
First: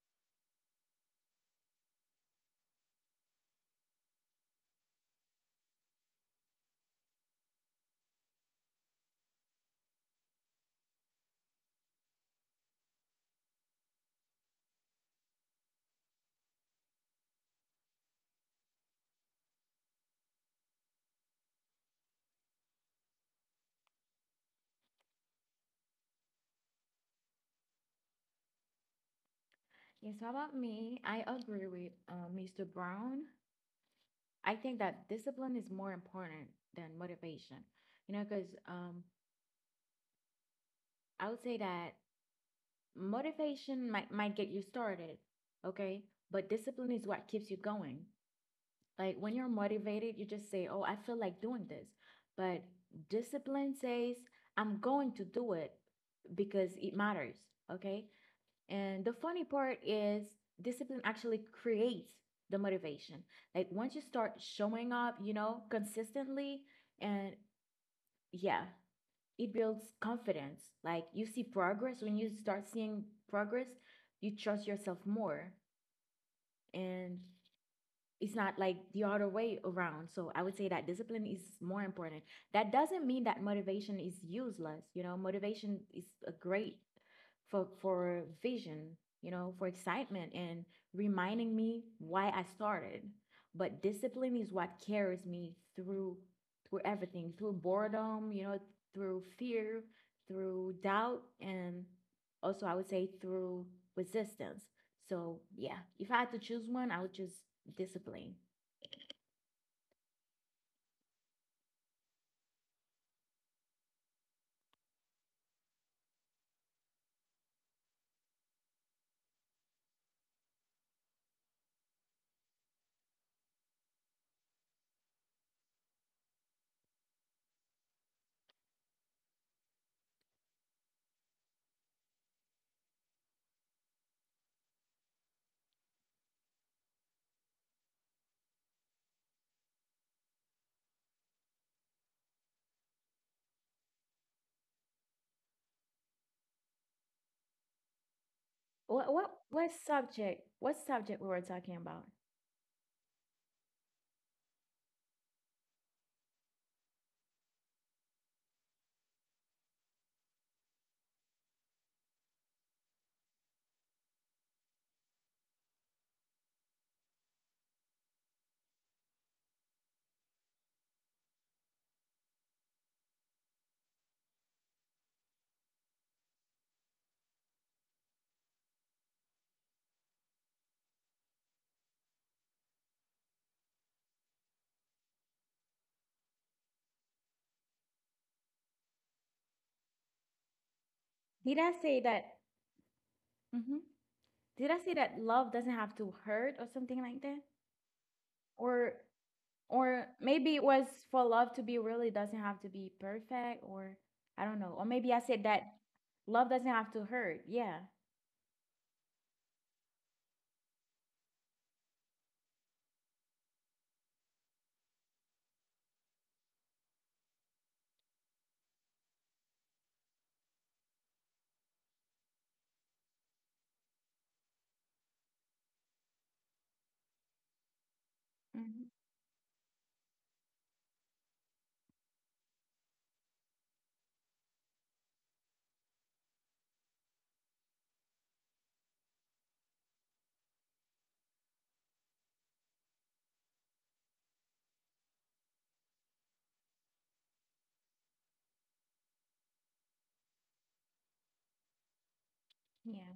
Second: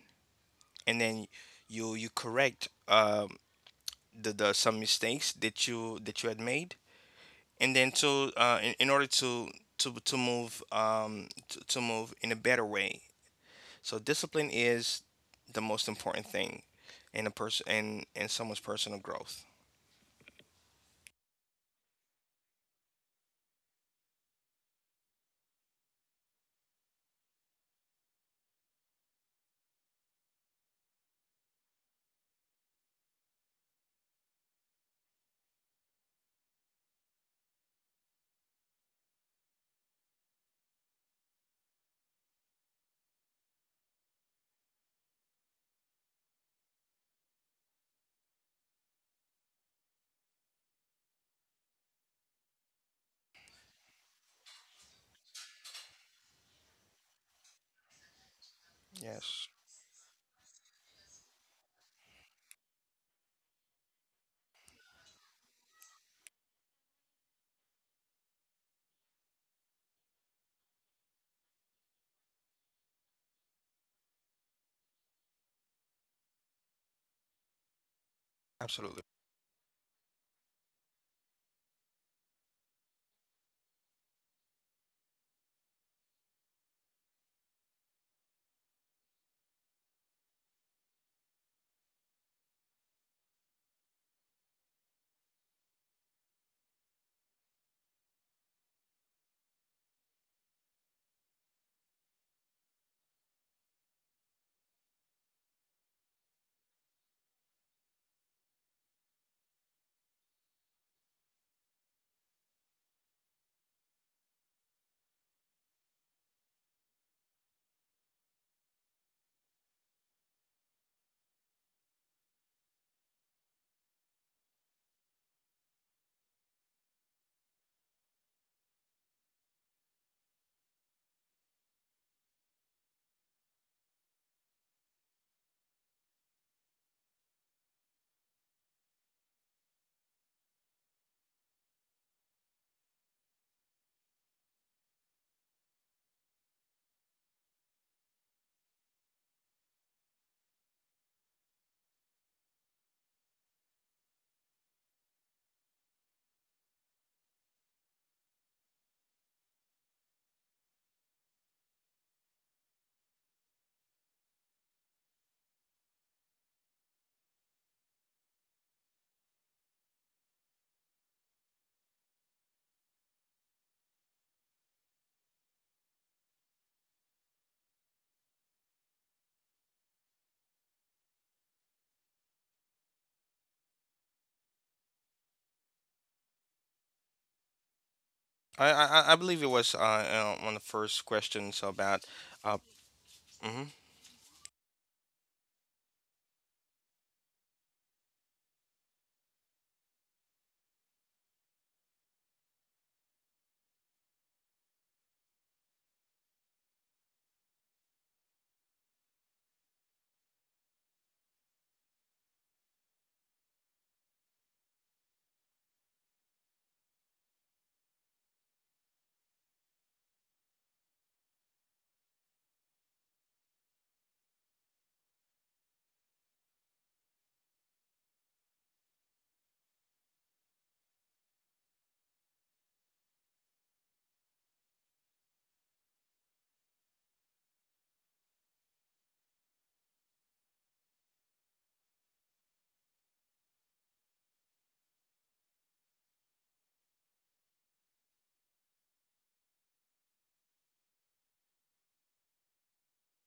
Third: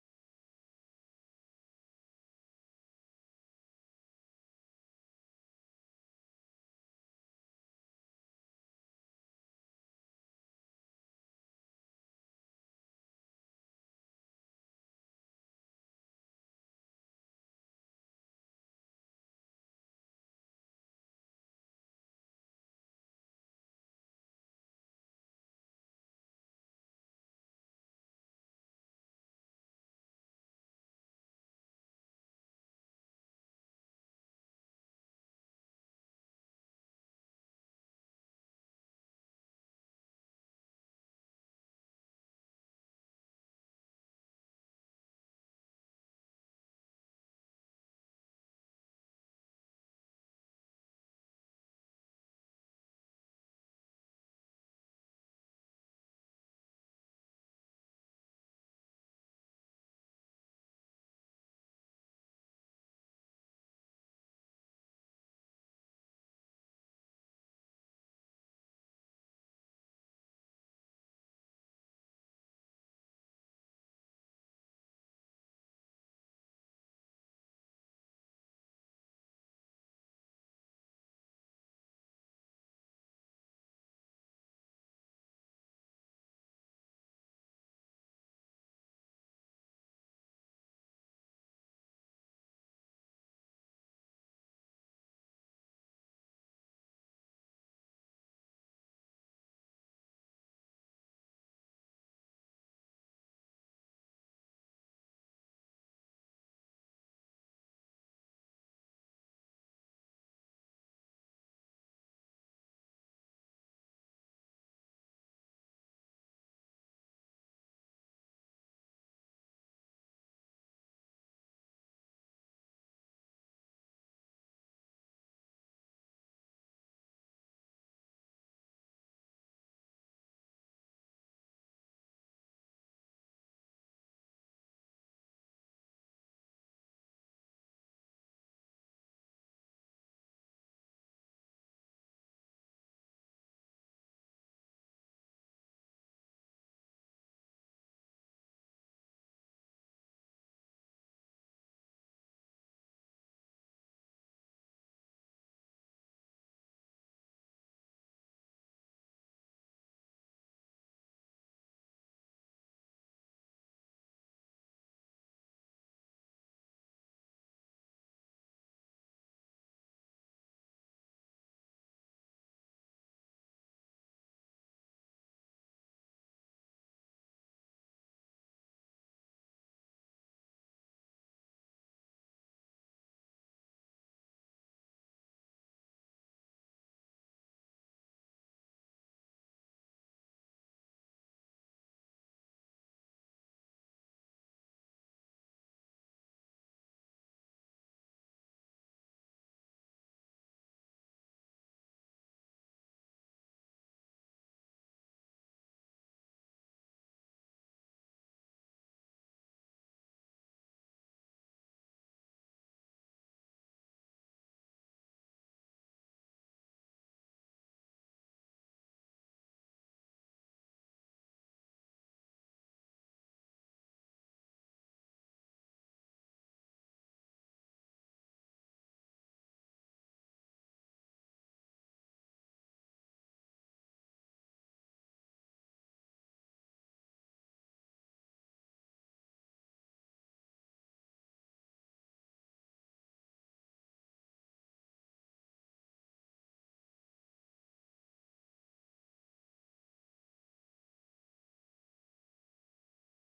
[SPEAKER 2] and then you correct the some mistakes that you had made, and then to in order to to move to move in a better way. So discipline is the most important thing in a person in someone's personal growth.
[SPEAKER 1] Yes, how about me? I agree with Mr. Brown. I think that discipline is more important than motivation. You know, because I would say that motivation might get you started, okay, but discipline is what keeps you going. Like when you're motivated, you just say, Oh, I feel like doing this. But discipline says, I'm going to do it because it matters. Okay. And the funny
[SPEAKER 2] Yes,
[SPEAKER 1] part is, discipline actually creates the motivation. Like once you start showing up, you know, consistently, and yeah, it builds confidence. Like you see progress. When you start seeing progress, you trust yourself more. And it's not like
[SPEAKER 2] absolutely.
[SPEAKER 1] the other way around. So I would say that discipline is more important. That doesn't mean that motivation is useless. You know, motivation is a great for vision, you know, for excitement and reminding me why I started. But discipline is what carries me through through everything, through boredom, you know, through fear, through doubt, and also I would say through resistance. So yeah, if I had to choose one, I would choose discipline. What subject? What subject we were talking about?
[SPEAKER 2] I believe it was one of the first questions
[SPEAKER 1] Did I
[SPEAKER 2] about
[SPEAKER 1] say that?
[SPEAKER 2] uh. Hmm.
[SPEAKER 1] Hmm Did I say that love doesn't have to hurt or something like that? Or or maybe it was for love to be really doesn't have to be perfect or I don't know. Or maybe I said that love doesn't have to hurt. Yeah. hmm Yeah.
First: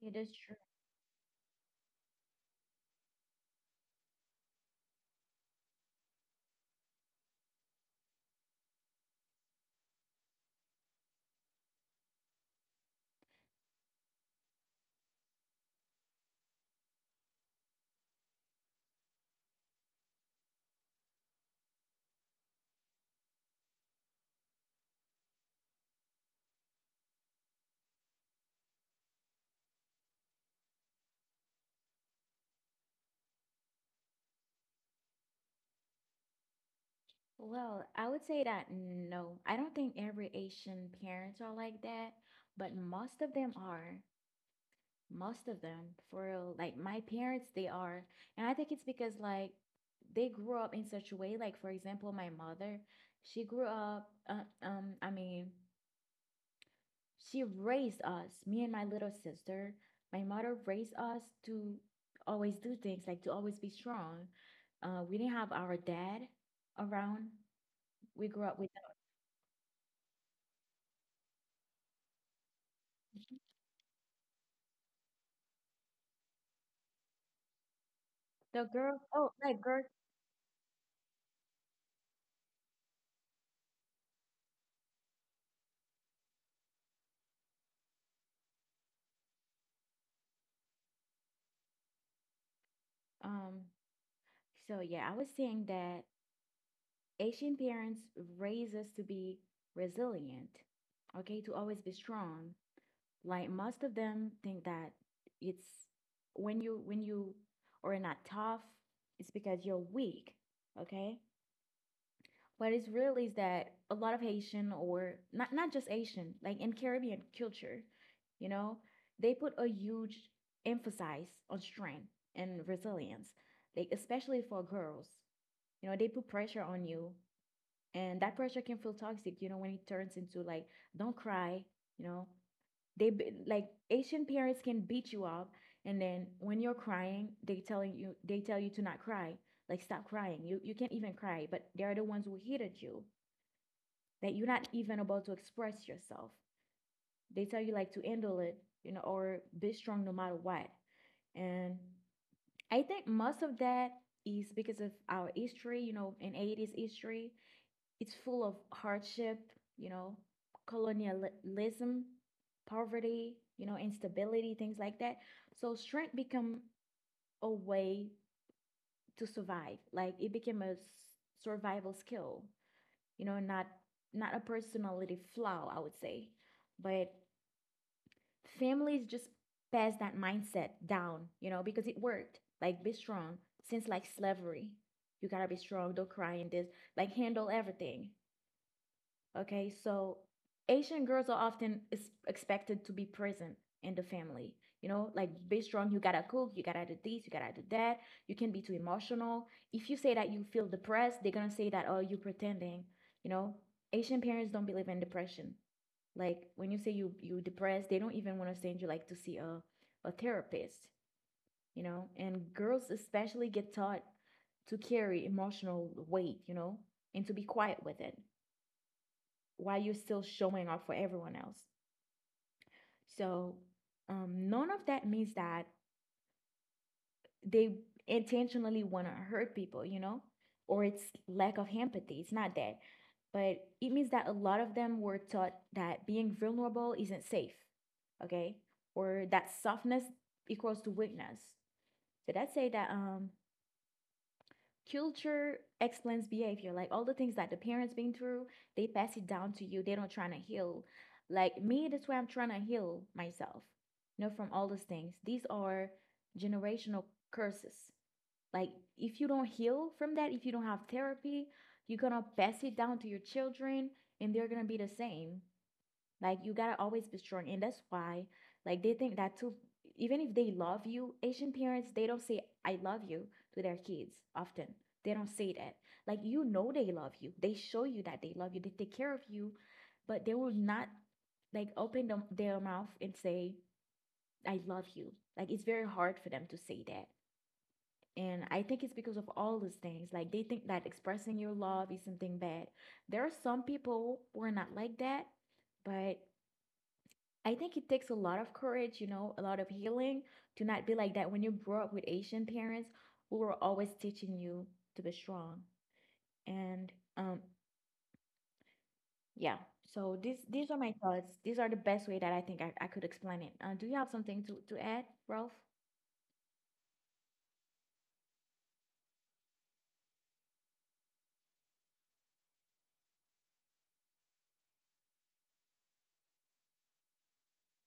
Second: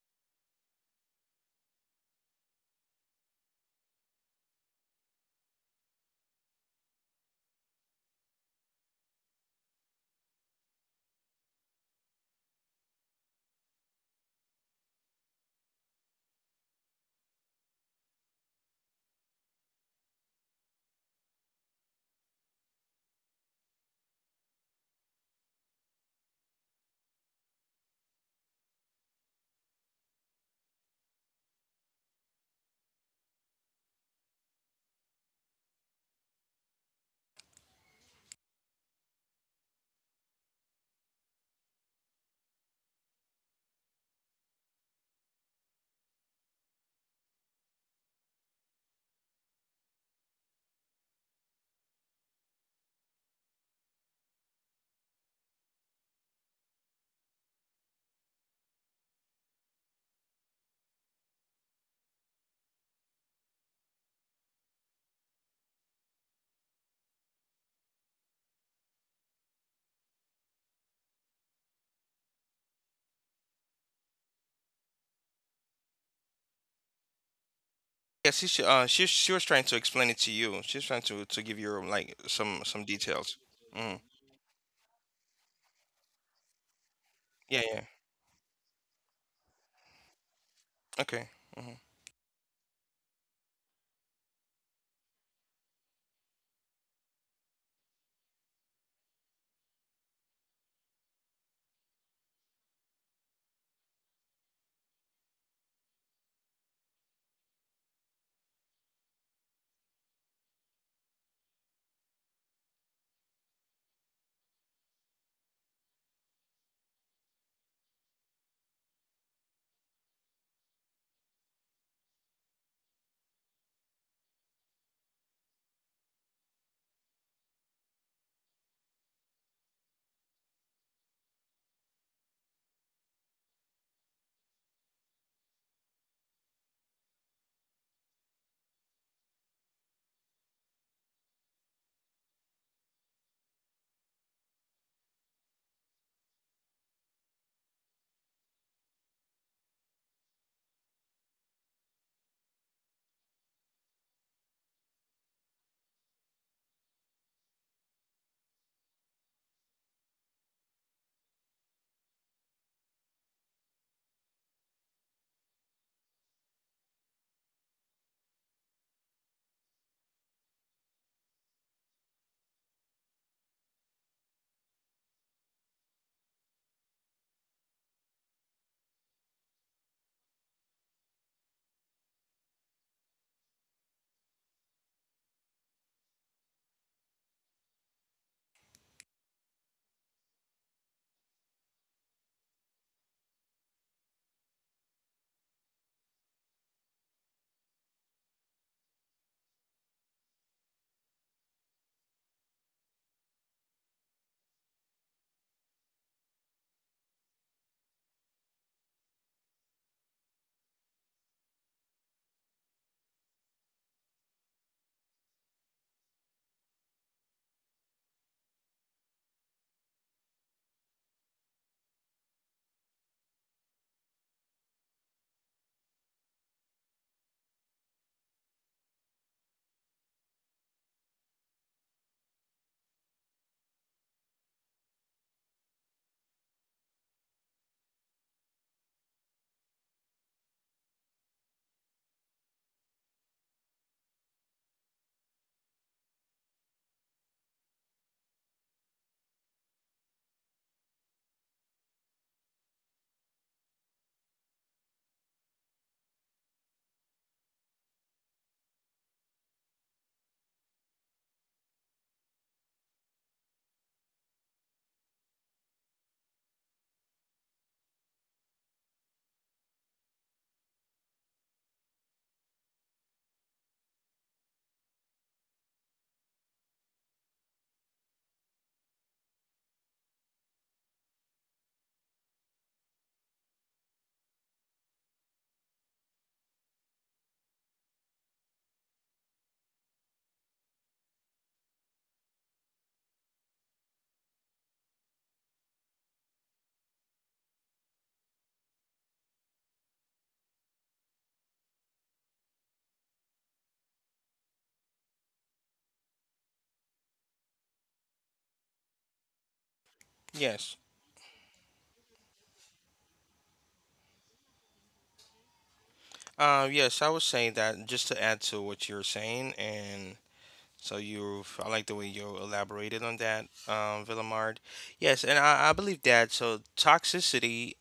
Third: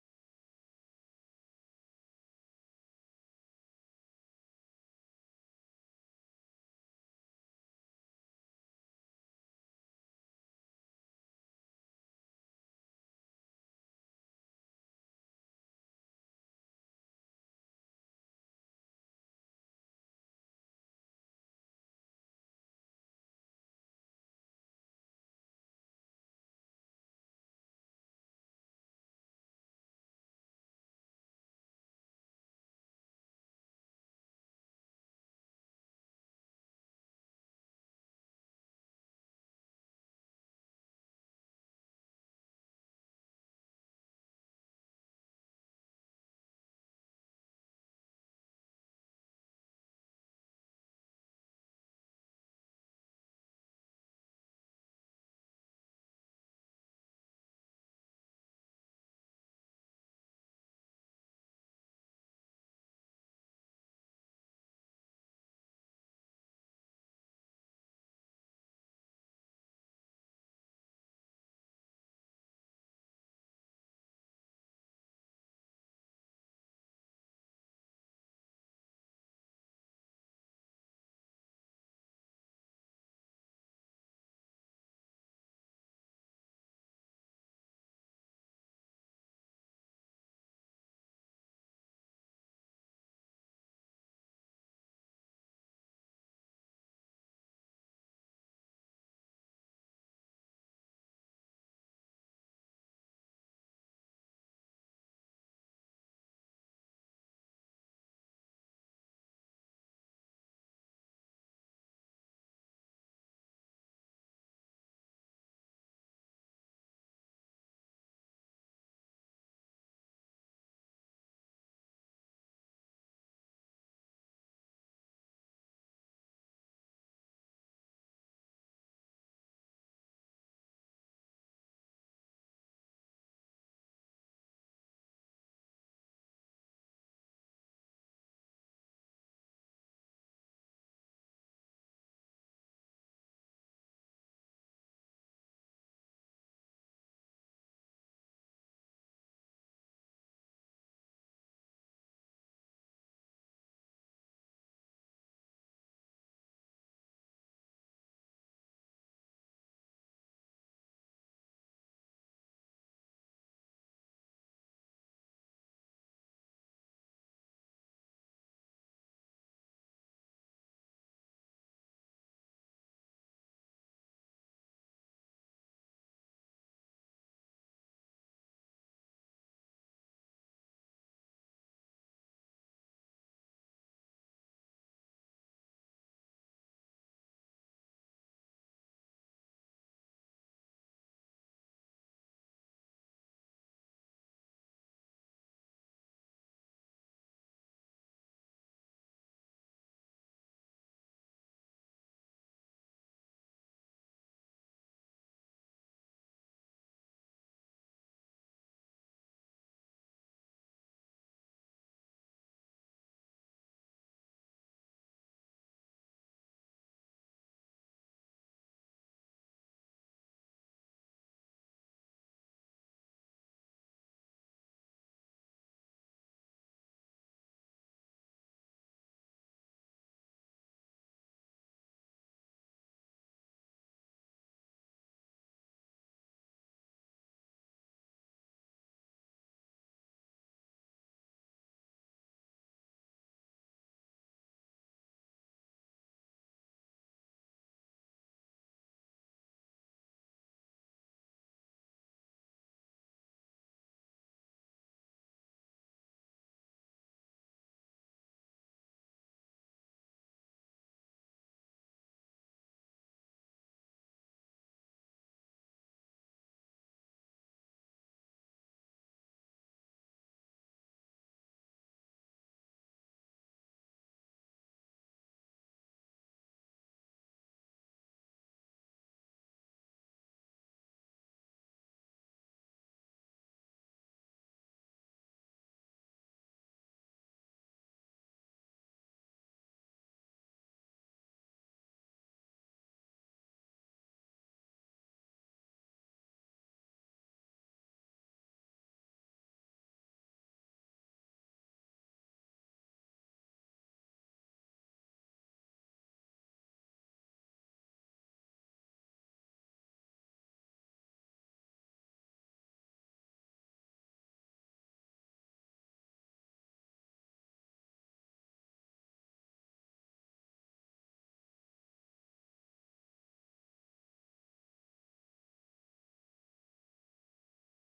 [SPEAKER 1] It is true. Well, I would say that no. I don't think every Asian parents are like that, but most of them are. Most of them, for real. Like my parents, they are. And I think it's because like they grew up in such a way, like for example, my mother, she grew up I mean, she raised us, me and my little sister. My mother raised us to always do things, like to always be strong. We didn't have our dad around. We grew up with.
[SPEAKER 2] Yeah,
[SPEAKER 1] The girl, oh,
[SPEAKER 2] she was
[SPEAKER 1] like
[SPEAKER 2] trying to
[SPEAKER 1] girl.
[SPEAKER 2] explain it to you. She's trying to give you like some details. Hmm. Yeah, yeah. Okay. Hmm.
[SPEAKER 1] Um, so yeah, I was saying that Asian parents raise us to be resilient, okay, to always be strong. Like most of them think that it's when you are not tough, it's because you're weak, okay? What is real is that a lot of Haitian or not just Asian, like in Caribbean culture, you know, they put a huge emphasis on strength and resilience, like especially for girls. You know, they put pressure on you, and that pressure can feel toxic. You know, when it turns into like, don't cry. You know, like Asian parents can beat you up, and then when you're crying, they tell you to not cry, like stop crying. You can't even cry, but they are the ones who hated you that you're not even about to express yourself. They tell you like to handle it, you know, or be strong no matter what. And I think most of that is because of our history, you know, in '80s history. It's full of hardship, you know, colonialism, poverty, you know, instability, things like that. So strength become a way to survive. Like it became a survival skill, you know, not a personality flaw, I would say. But families just pass that mindset down, you know, because it worked. Like be strong since like slavery. You gotta be strong, don't cry in this, like handle everything. Okay, so Asian girls are often is expected to be present in the family. You know, like be strong, you gotta cook, you gotta do this, you gotta do that. You can not be too emotional. If you say that you feel depressed, they're gonna say that, oh, you're pretending. You know, Asian parents don't believe in depression. Like when you say you depressed, they don't even want to send you like to see a therapist. You know, and girls especially get taught to carry emotional weight. You know, and to be quiet with it while you're still showing up for everyone else. So none of that means that they intentionally want to hurt people, you know, or it's lack of empathy. It's not that. But it means that a lot of them were taught that being vulnerable isn't safe, okay? Or that softness equals to weakness. So that say that culture explains behavior, like all the things that the parents been through, they pass it down to you. They don't trying to heal like me. That's why I'm trying to heal myself, you know, from all those things. These are generational curses. Like if you don't heal from that, if you don't have therapy, you're gonna pass it down to your children and they're gonna be the same. Like you gotta always be strong, and that's why, like they think that too. Even if they love you, Asian parents they don't say "I love you" to their kids often. They don't say that. Like you know they love you. They show you that they love you. They take care of you, but they will not like open them, their mouth and say "I love you." Like it's very hard for them to say that. And I think it's because of all these things. Like they think that expressing your love is something bad. There are some people who are not like that, but I think it takes a lot of courage, you know, a lot of healing to not be like that. When you grow up with Asian parents who were always teaching you to be strong, and yeah. So these are
[SPEAKER 2] Yes.
[SPEAKER 1] my thoughts. These are the best way that I think I could explain it. Do you have something to add, Ralph?
[SPEAKER 2] Yes, I would say that just to add to what you're saying, and so I like the way you elaborated on that, Villamard. Yes, and I believe that. So toxicity,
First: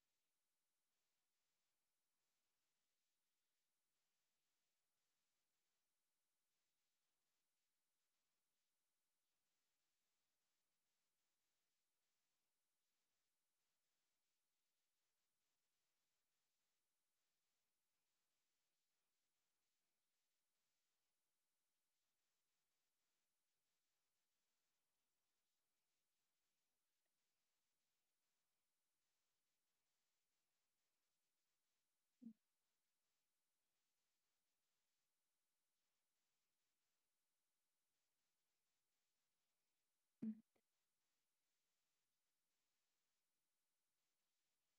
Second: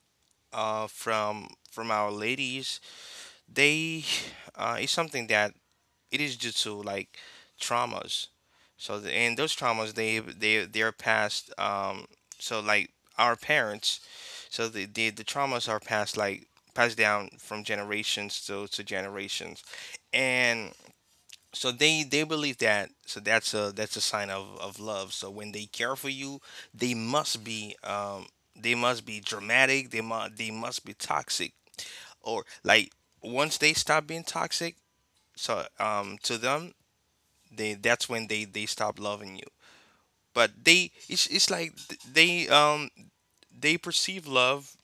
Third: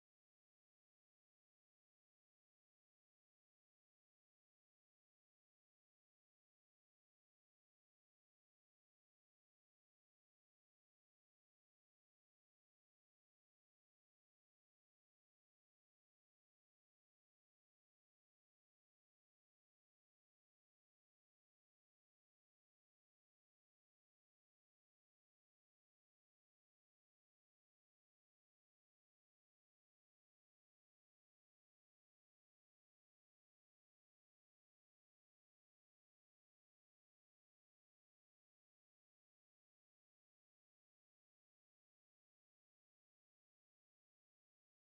[SPEAKER 2] from our ladies, they, is something that it is due to like traumas. So the, and those traumas, they are passed. So like our parents, so the traumas are passed like passed down from generations to generations, and so they believe that so that's a sign of love. So when they care for you, they must be um they must be dramatic, they must be toxic. Or like once they stop being toxic, so to them, they that's when they stop loving you. But they it's, they perceive love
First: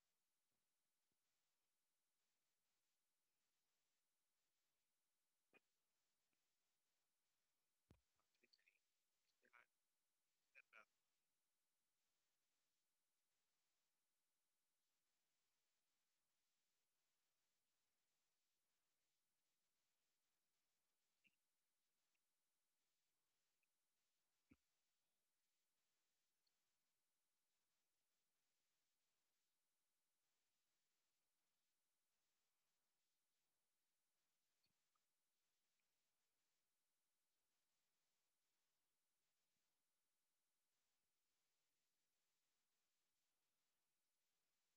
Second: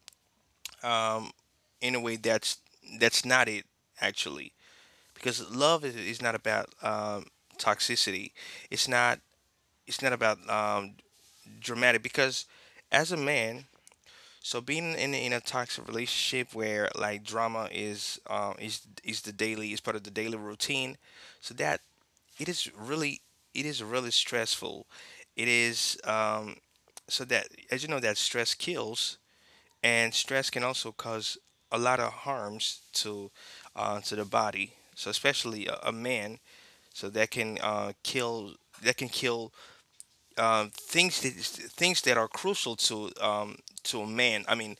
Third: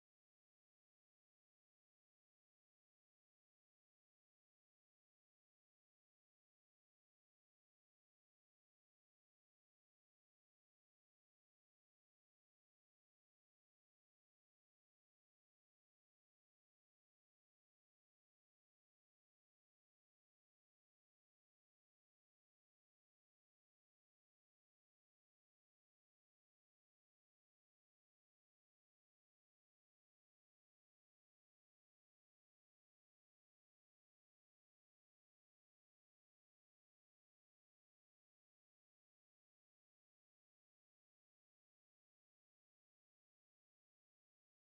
[SPEAKER 2] um in a way that's not it, actually, because love is not about toxicity. It's not, it's not about dramatic. Because as a man, so being in a toxic relationship where like drama is is the daily is part of the daily routine, so that it is really it is really stressful. It is so that as you know that stress kills, and stress can also cause a lot of harms to the body. So especially a man, so that can kill, that can kill things that are crucial to a man. I mean,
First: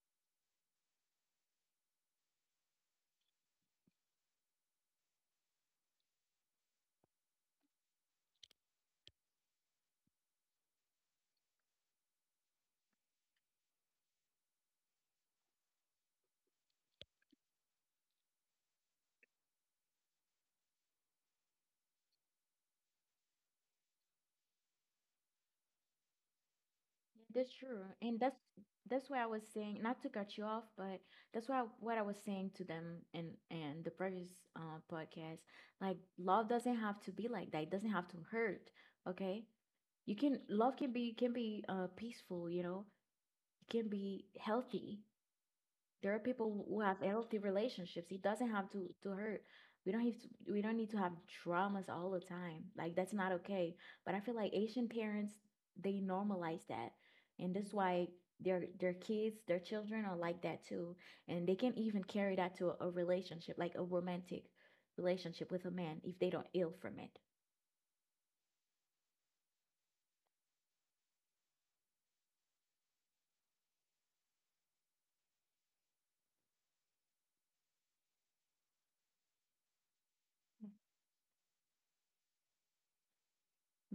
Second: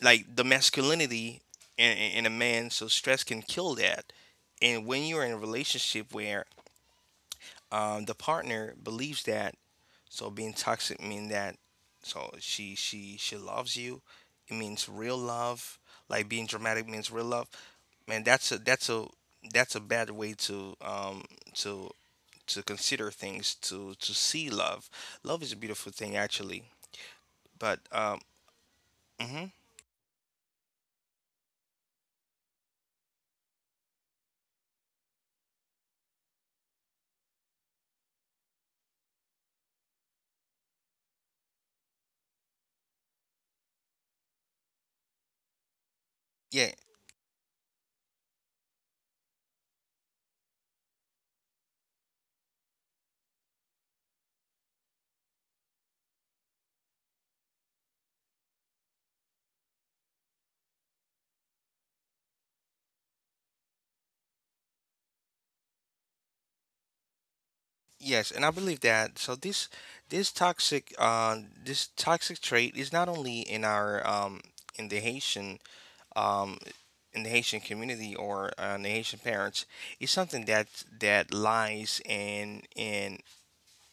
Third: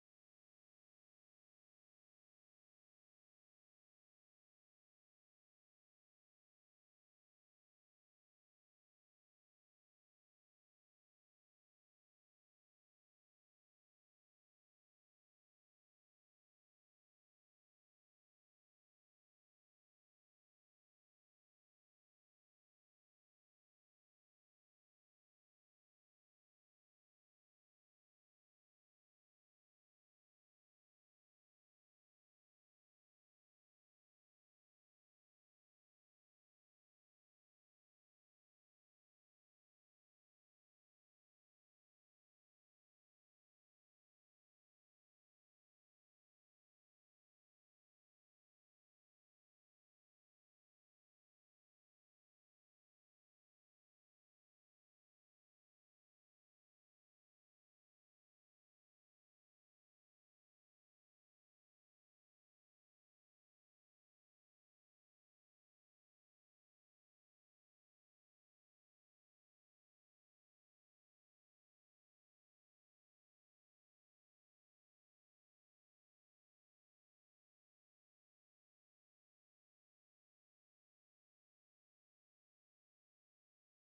[SPEAKER 2] like the masculinity in a man. So stress can kill that. And when you're in a relationship where the partner believes that, so being toxic mean that, so she loves you. It means real love. Like being dramatic means real love. Man, that's a that's a that's a bad way to to to consider things to see love. Love is a beautiful thing, actually.
[SPEAKER 1] That's
[SPEAKER 2] But
[SPEAKER 1] true. And that's why I was
[SPEAKER 2] mhm.
[SPEAKER 1] saying, not to cut you off, but that's why what I was saying to them in the previous podcast, like love doesn't have to be like that. It doesn't have to hurt, okay? You can love can be can be peaceful, you know, it can be healthy. There are people
[SPEAKER 2] Yeah,
[SPEAKER 1] who have healthy relationships. It doesn't have to hurt. We don't need to have dramas all the time, like that's not okay. But I feel like Asian parents, they normalize that, and that's why their kids, their children are like that too. And they can even carry that to a relationship, like a romantic relationship with a man if they don't ill from it.
[SPEAKER 2] yes, and I believe that. So this toxic this toxic trait is not only in our in the Haitian um, in the Haitian community or in the Haitian parents. It's something that lies in in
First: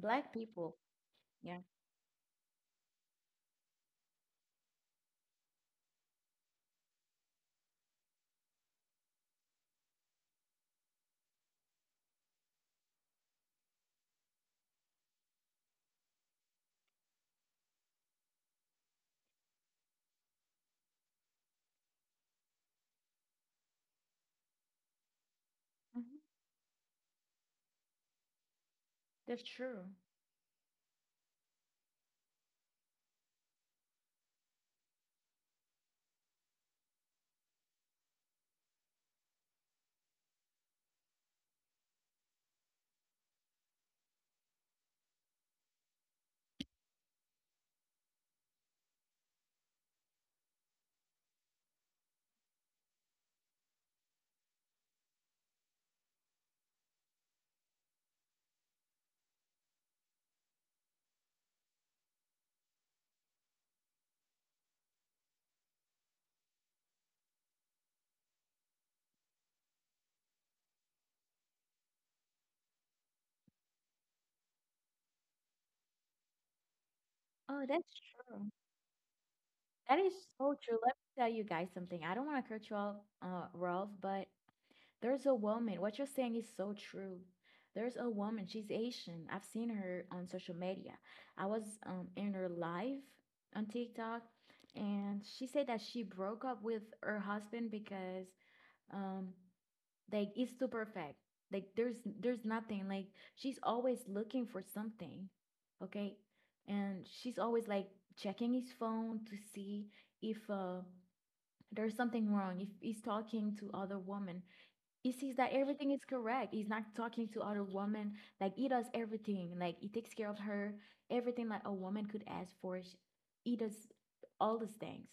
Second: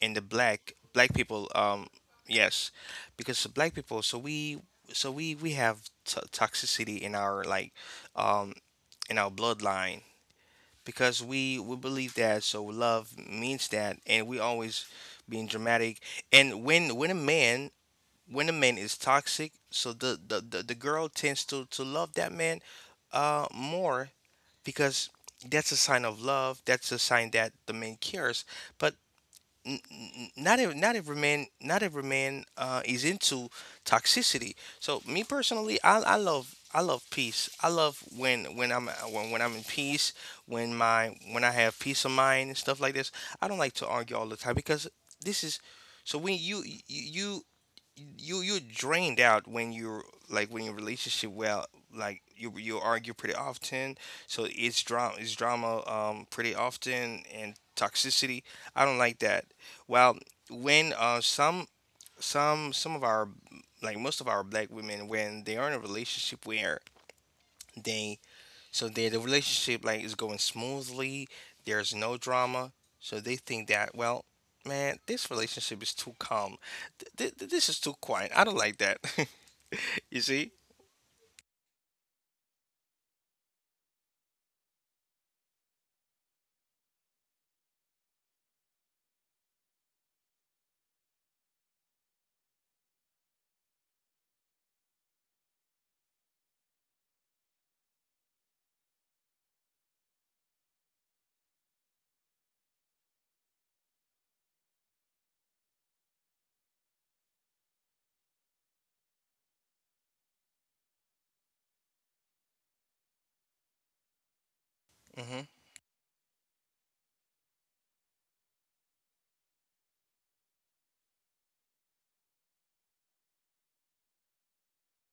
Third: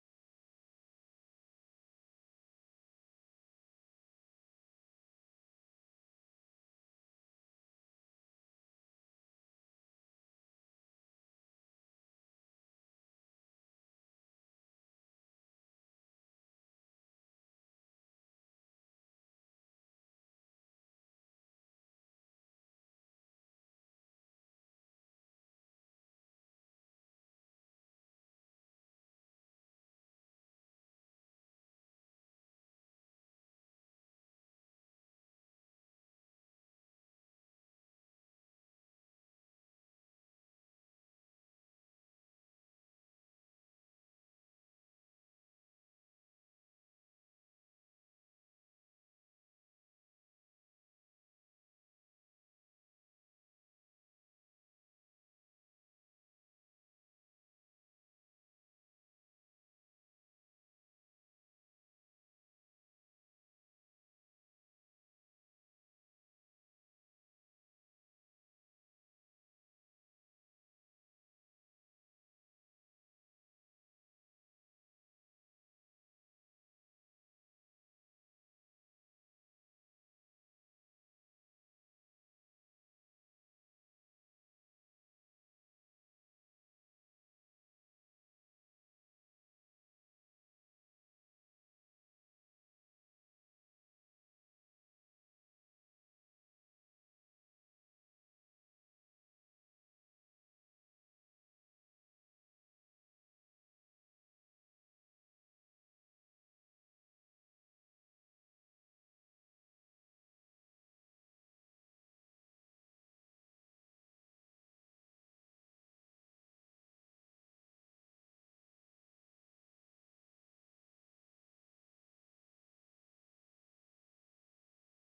[SPEAKER 2] in the black
[SPEAKER 1] people.
[SPEAKER 2] black people.
[SPEAKER 1] Yeah.
[SPEAKER 2] Yes, because the black people. So we have toxicity in our um, in our bloodline because we believe that so love means that, and we always being dramatic. And when a man is toxic, so the girl tends to love that man more because that's a sign
[SPEAKER 1] Mhm.
[SPEAKER 2] of love, that's a sign that the man cares. But
[SPEAKER 1] That's true.
[SPEAKER 2] not every, not every man, not every man is into toxicity. So me personally, I love peace. I love when I'm in peace, when my when I have peace of mind and stuff like this. I don't like to argue all the time because this is so when you you're drained out when you're like when your relationship, well, like you argue pretty often. So it's drama, it's drama pretty often, and toxicity, I don't like that. Well, when some of our, like most of our black women, when they are in a relationship where they, so they, the relationship like is going smoothly. There's no drama. So they think that, well, man, this relationship is too calm.
[SPEAKER 1] Oh,
[SPEAKER 2] This is
[SPEAKER 1] that's
[SPEAKER 2] too quiet. I
[SPEAKER 1] true.
[SPEAKER 2] don't like that.
[SPEAKER 1] That is
[SPEAKER 2] You see?
[SPEAKER 1] so true. Let me tell you guys something. I don't want to cut you off, Ralph, but there's a woman. What you're saying is so true. There's a woman. She's Asian. I've seen her on social media. I was in her live on TikTok, and she said that she broke up with her husband because um, like it's too perfect. Like there's nothing. Like she's always looking for something. Okay. And she's always like checking his phone to see if there's something wrong, if he's talking to other women. He sees
[SPEAKER 2] Hmm.
[SPEAKER 1] that everything is correct. He's not talking to other woman. Like he does everything. Like he takes care of her. Everything like a woman could ask for. He does all these things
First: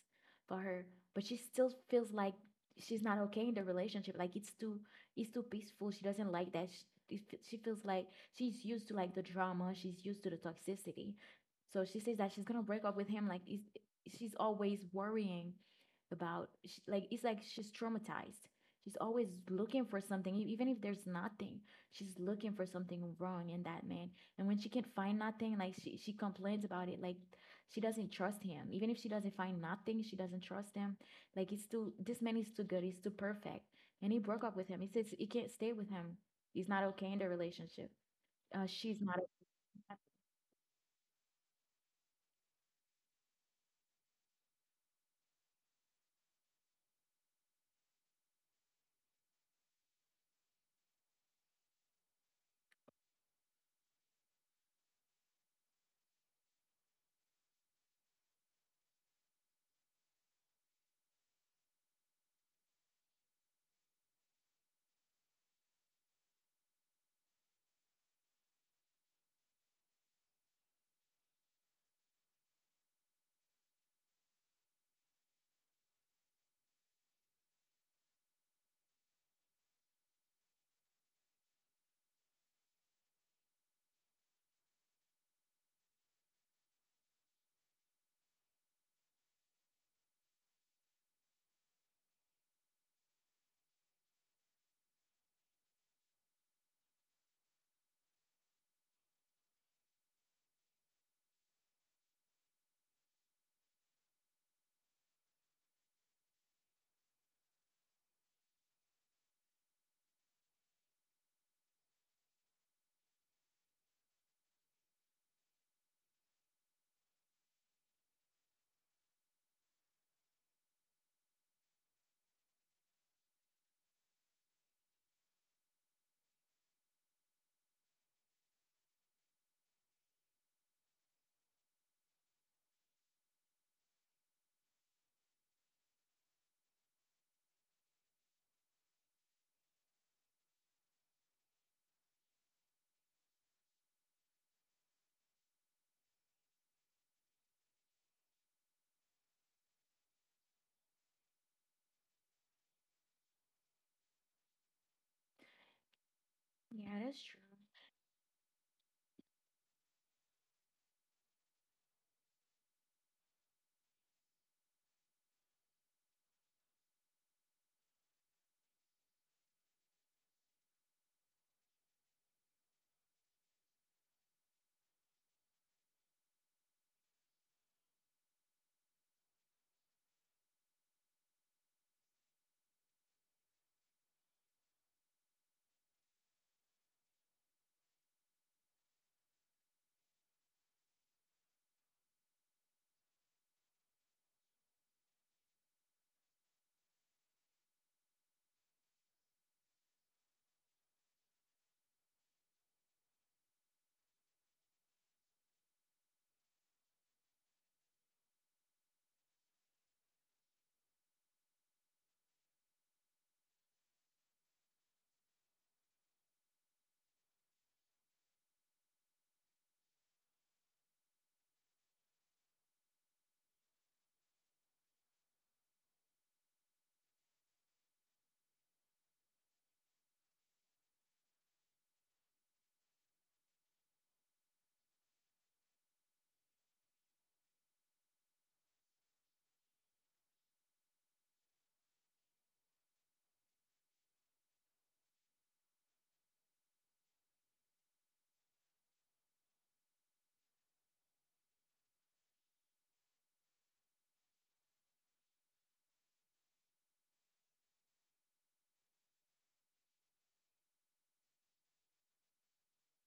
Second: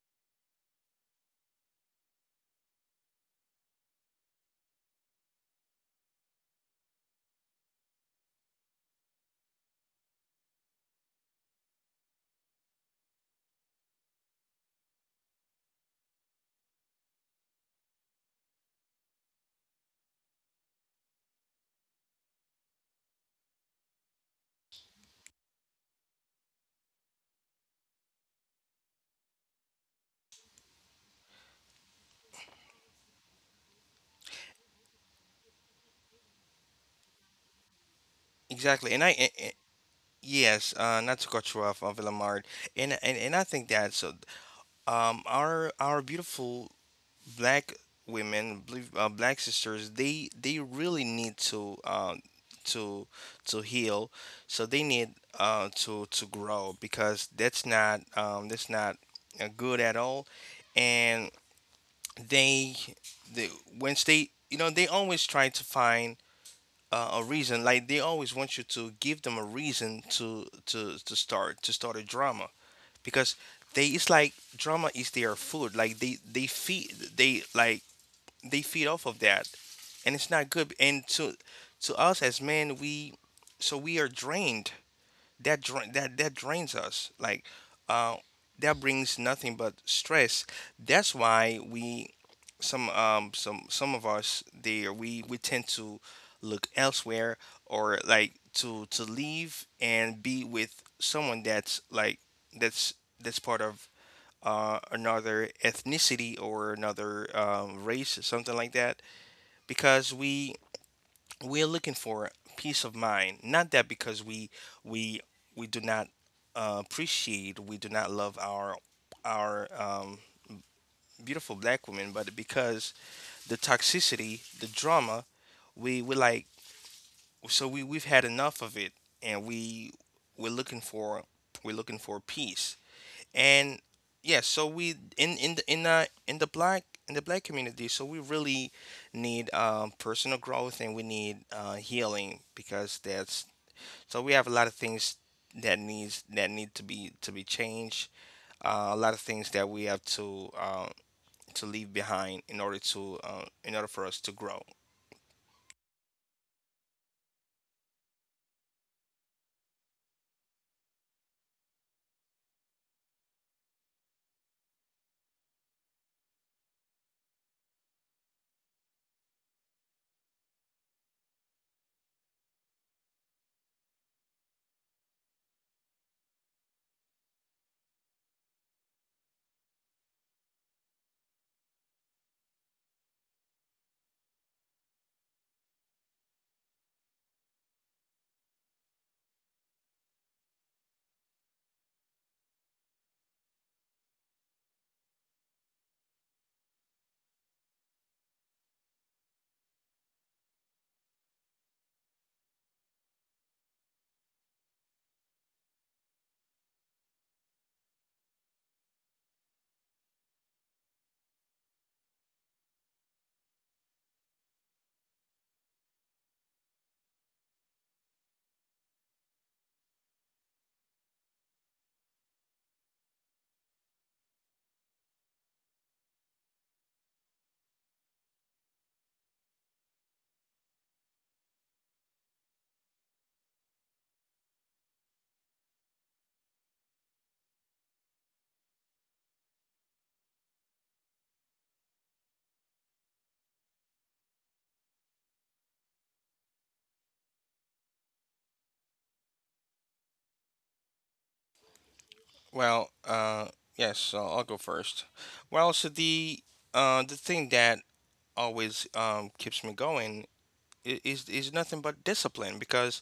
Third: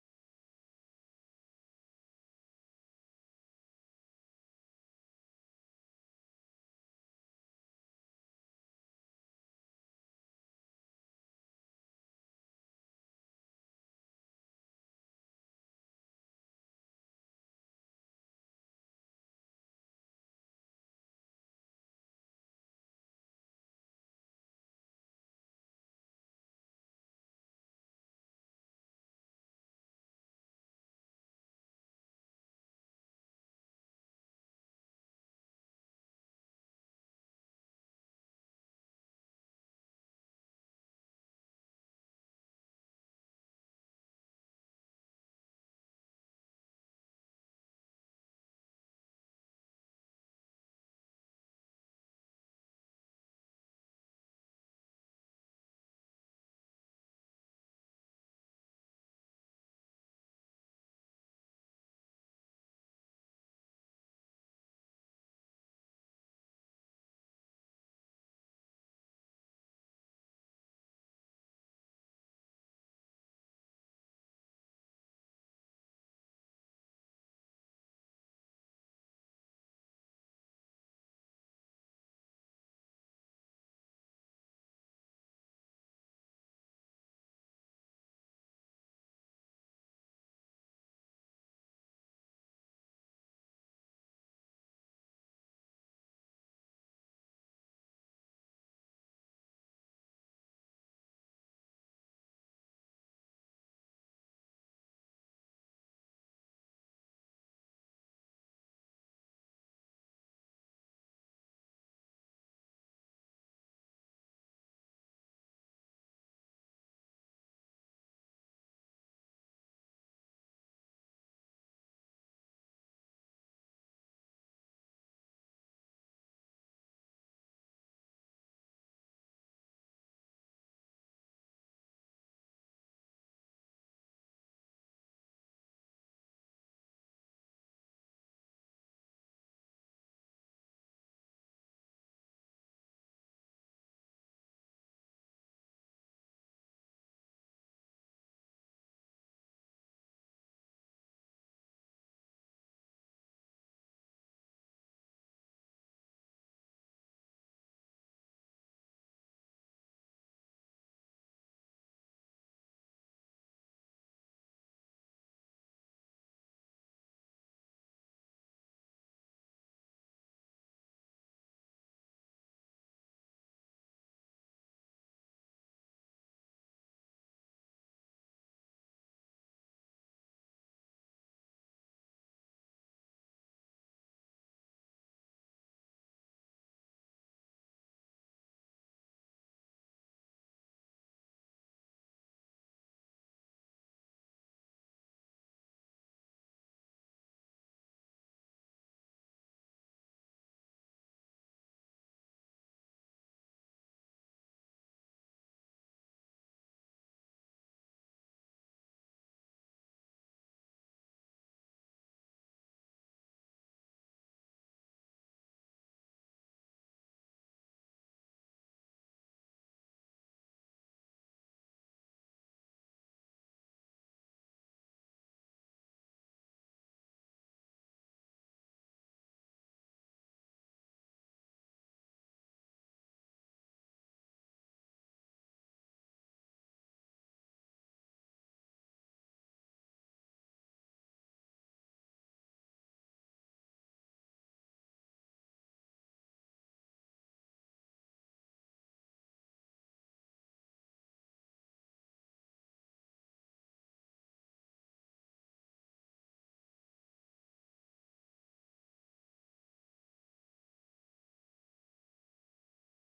[SPEAKER 1] for her. But she still feels like she's not okay in the relationship. Like it's too peaceful. She doesn't like that. She, she feels like she's used to like the drama. She's used to the toxicity. So she says that she's gonna break up with him. Like it's, she's always worrying about. Sh Like it's like she's traumatized. She's always looking for something, even if there's nothing. She's looking for something wrong in that man. And when she can't find nothing, like she complains about it. Like she doesn't trust him. Even if she doesn't find nothing, she doesn't trust him. Like it's too, this man is too good. He's too perfect. And he broke up with him. He says he can't stay with him. He's not okay in the relationship.
[SPEAKER 2] Exactly.
[SPEAKER 1] She's
[SPEAKER 2] And I.
[SPEAKER 1] not
[SPEAKER 2] A-
[SPEAKER 1] okay.
[SPEAKER 2] Yes, not to cut you off, of Lamar, and I think that, so. Our beautiful black women, believe, black sisters, they really need to heal. So they need to grow, because that's not good at all. And they they once they, you know, they always try to find. A reason. Like they always want you to give them a reason to start a drama because they, it's like drama is their food, like they like they feed off of that, and it's not good. And to us as men, we so we are drained. That drains us, like uh that brings nothing but stress. That's why we some of us there we tend to look elsewhere, or like to leave and be with someone that's like that's that's part of another ethnicity or another race or something like that, because we're looking for peace of mind, not that, because we we we do not appreciate we do not love our our um, beautiful black women. But because the toxicity, the drama, we like so we we've had enough of it, and we're looking for peace. And yeah, so we in the black, in the black community, so we really need personal growth, and we need healing, because that's so we have a lot of things that need to be changed. A lot of things that we have to leave behind in order to in order for us to grow.
[SPEAKER 1] Yeah, that's true.
[SPEAKER 2] Well, yes, so I'll go first. Well, so the thing that always keeps me going is nothing but discipline, because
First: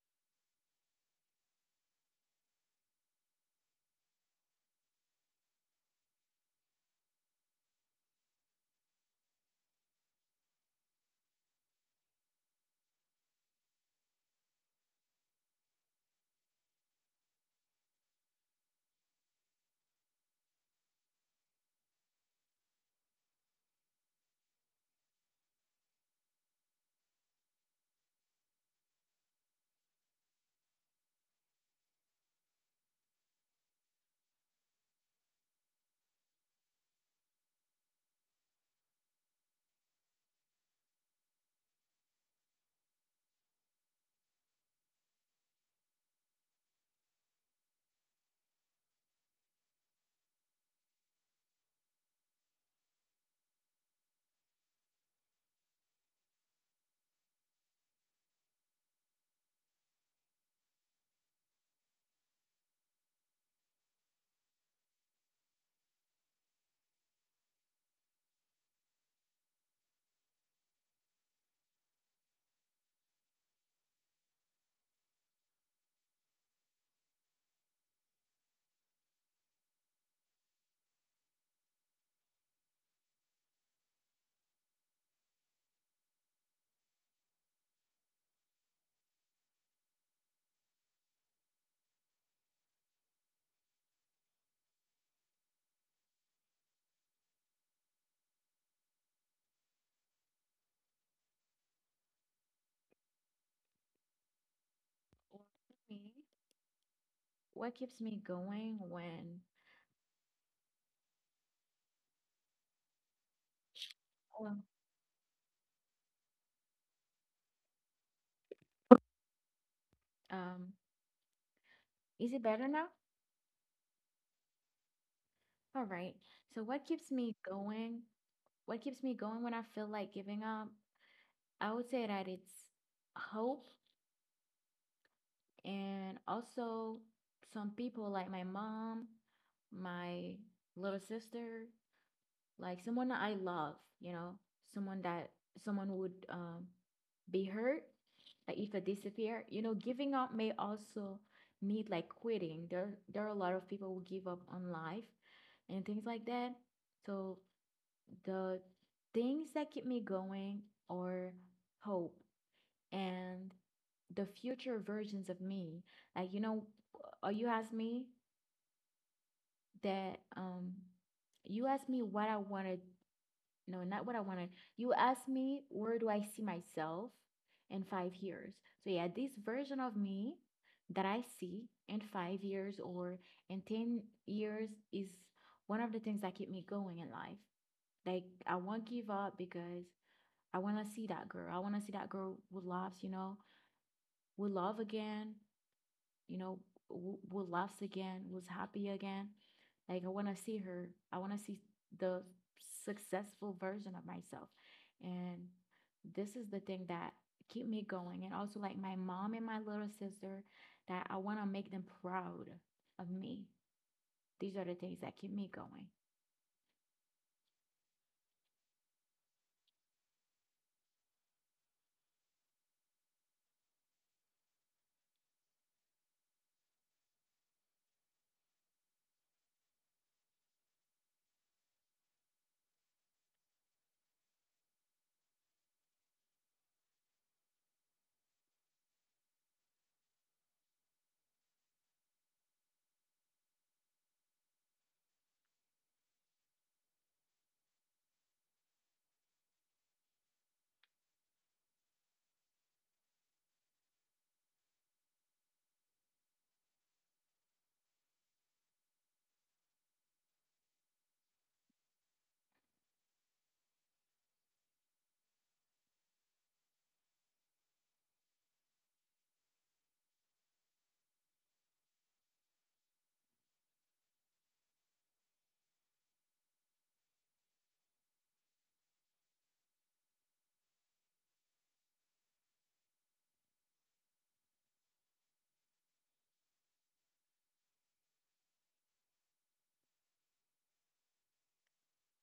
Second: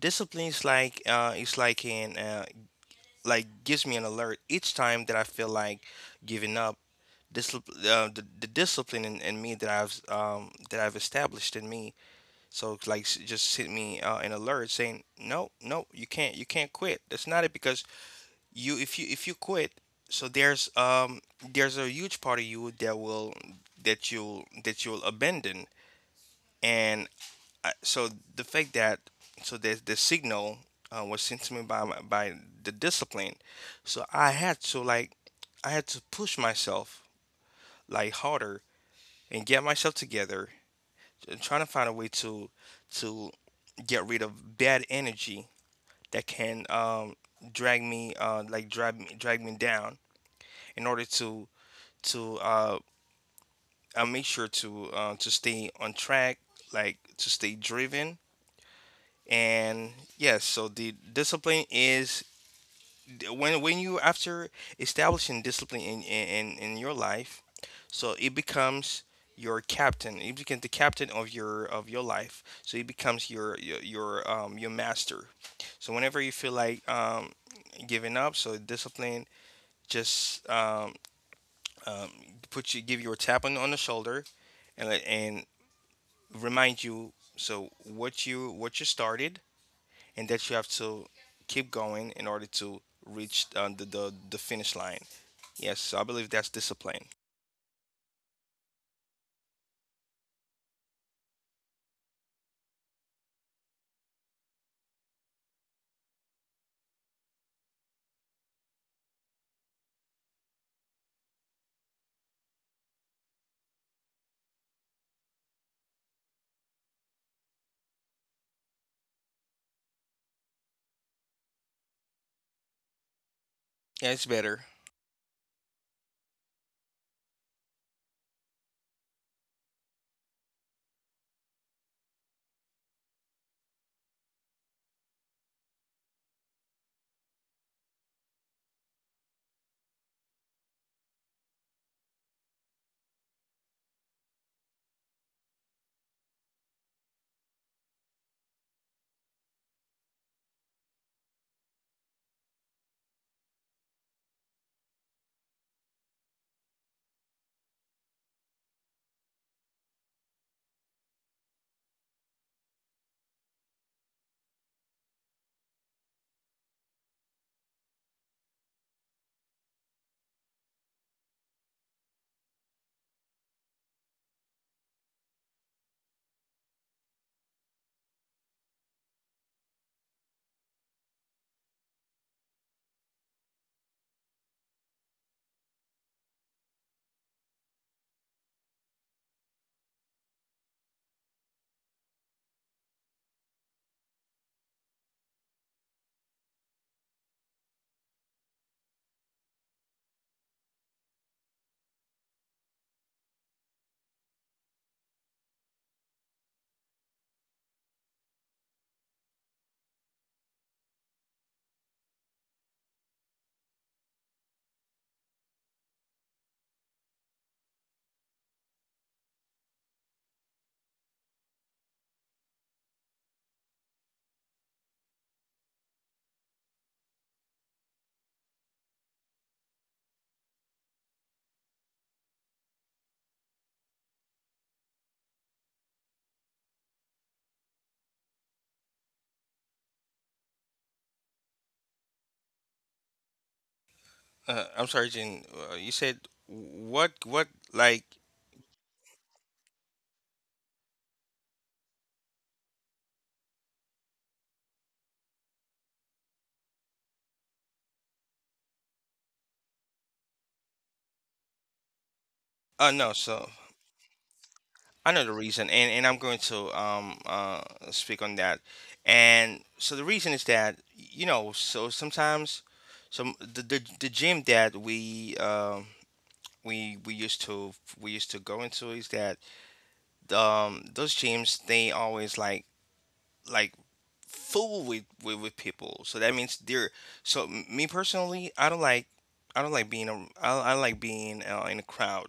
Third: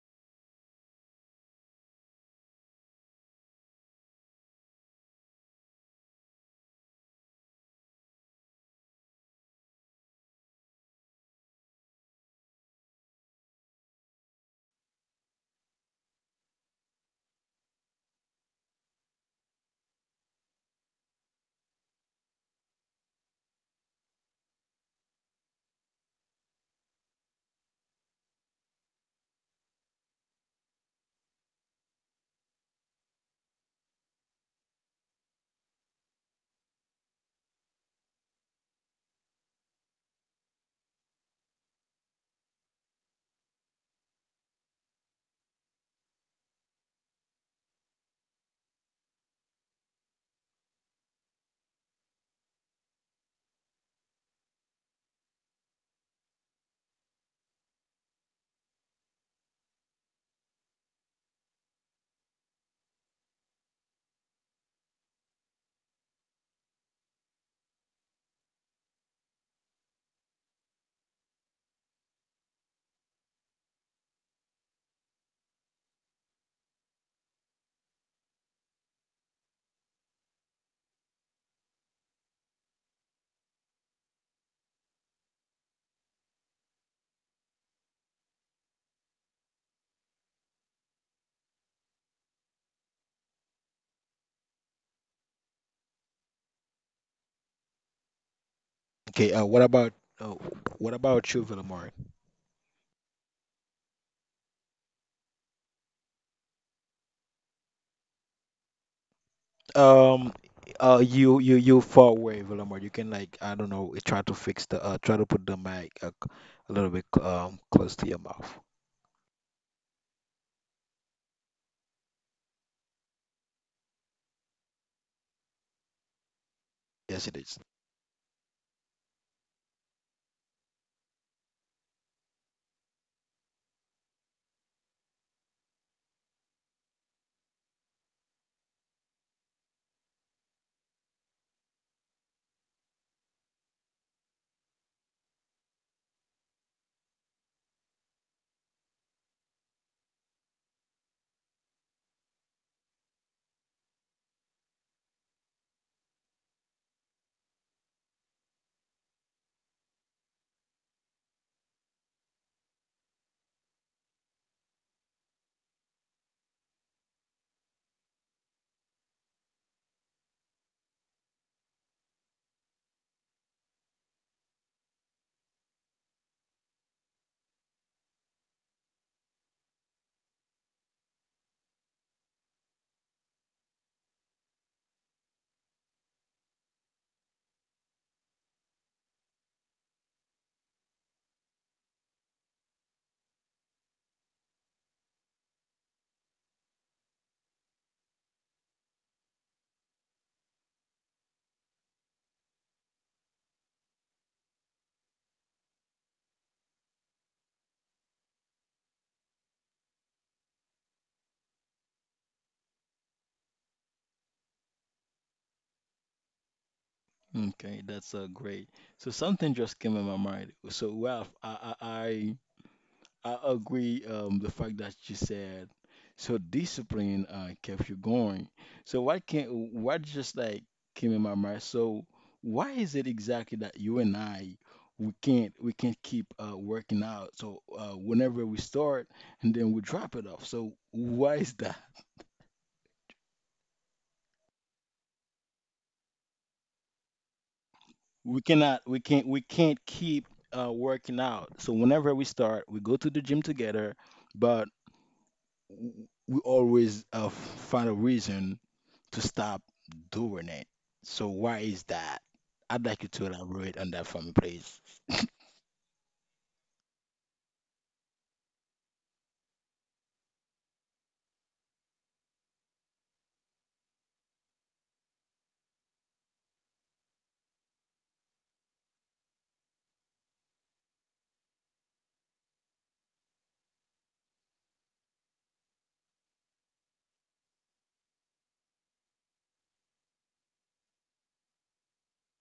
[SPEAKER 2] discipline is like it's like an like gives me an alert each time that I feel like giving up. Discipline, the discipline in me that I've established in me. So it's like just hit me an alert saying, no, no, you can't quit. That's not it, because you, if you quit, so there's a huge part of you that will that you'll abandon. And I, so the fact that so the signal was sent to me by the discipline, so I had to like I had to push myself, like, harder, and get myself together, and trying to find a way to to get rid of bad energy that can drag me, like drag me down in order to to uh, I make sure to stay on track, like, to stay driven. And yes, so the discipline is when you after establishing discipline in in your life, so it becomes your captain, it becomes the captain of your life, so it becomes your your master. So whenever you feel like giving up, so discipline just um put you give you a tap on the shoulder and remind you, so what you, what you started, and that you have to keep going in order to reach the the finish line. Yes, so I believe that's discipline.
[SPEAKER 3] Okay, uh, what about you, Villamor?
[SPEAKER 1] Or for me. What keeps me going when,
[SPEAKER 3] Um, you far away, Villamor. You can like I don't know, try to fix
[SPEAKER 1] well,
[SPEAKER 3] the try to put the mic a little bit close to your mouth.
[SPEAKER 1] um, is it better now?
[SPEAKER 2] Yeah, it's better.
[SPEAKER 1] All right. So what keeps
[SPEAKER 3] Yes, it
[SPEAKER 1] me
[SPEAKER 3] is.
[SPEAKER 1] going? What keeps me going when I feel like giving up? I would say that it's hope, and also some people like my mom, my little sister, like someone that I love, you know, someone that someone would be hurt, like if I disappear, you know, giving up may also need like quitting. There are a lot of people who give up on life and things like that. So the things that keep me going are hope and the future versions of me. Like, you know, or you asked me that, um, you asked me what I wanted, no, not what I wanted. You asked me where do I see myself in 5 years. So, yeah, this version of me that I see in 5 years or in 10 years is one of the things that keep me going in life. Like, I won't give up because I want to see that girl. I want to see that girl with laughs, you know, with love again, you know, with laughs again, was happy again. Like I want to see her. I want to see the successful version of myself. And this is the thing that keep me going. And also like my mom and my little sister that I want to make them proud of me. These are the things that keep me going.
[SPEAKER 3] Okay, that's great. So something just came in my mind. So Ralph, I agree. The fact that you said so discipline kept you going. So what can what just like came in my mind? So why is it exactly that you and I we can't keep working out? So whenever we start and then we drop it off. So why is that?
[SPEAKER 2] I'm sorry, Jen. You said what? What? Like?
[SPEAKER 3] We can't keep working out. So whenever we start, we go to the gym together, but w- we always find a reason to stop doing it. So why is that? I'd like you
[SPEAKER 2] No.
[SPEAKER 3] to
[SPEAKER 2] So
[SPEAKER 3] elaborate on that for me, please.
[SPEAKER 2] I know the reason, and I'm going to speak on that. And so the reason is that, you know, so sometimes, some the the gym that we used to go into is that, those gyms, they always like fool with people. So that means they're, so me personally, I don't like, I don't like being a I don't like being in a crowd.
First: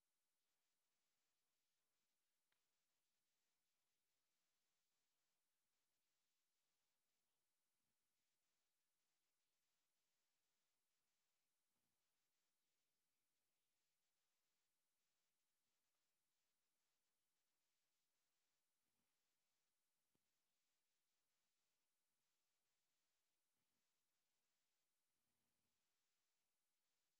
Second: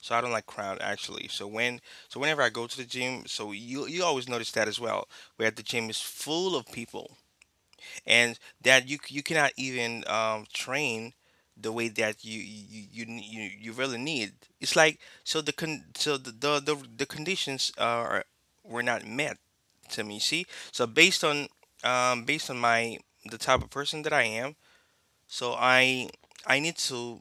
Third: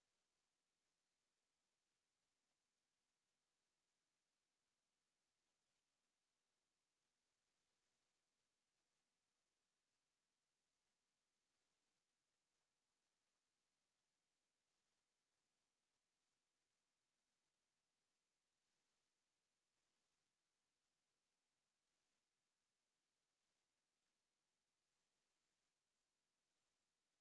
[SPEAKER 2] So I don't like crowd, actually. So when, so whenever I go to the gym, so you always notice that as well. Where the gym is full of people, and that you cannot even train the way that you really need. It's like so the con so the conditions are were not met to me. See, so based on based on my the type of person that I am, so I need to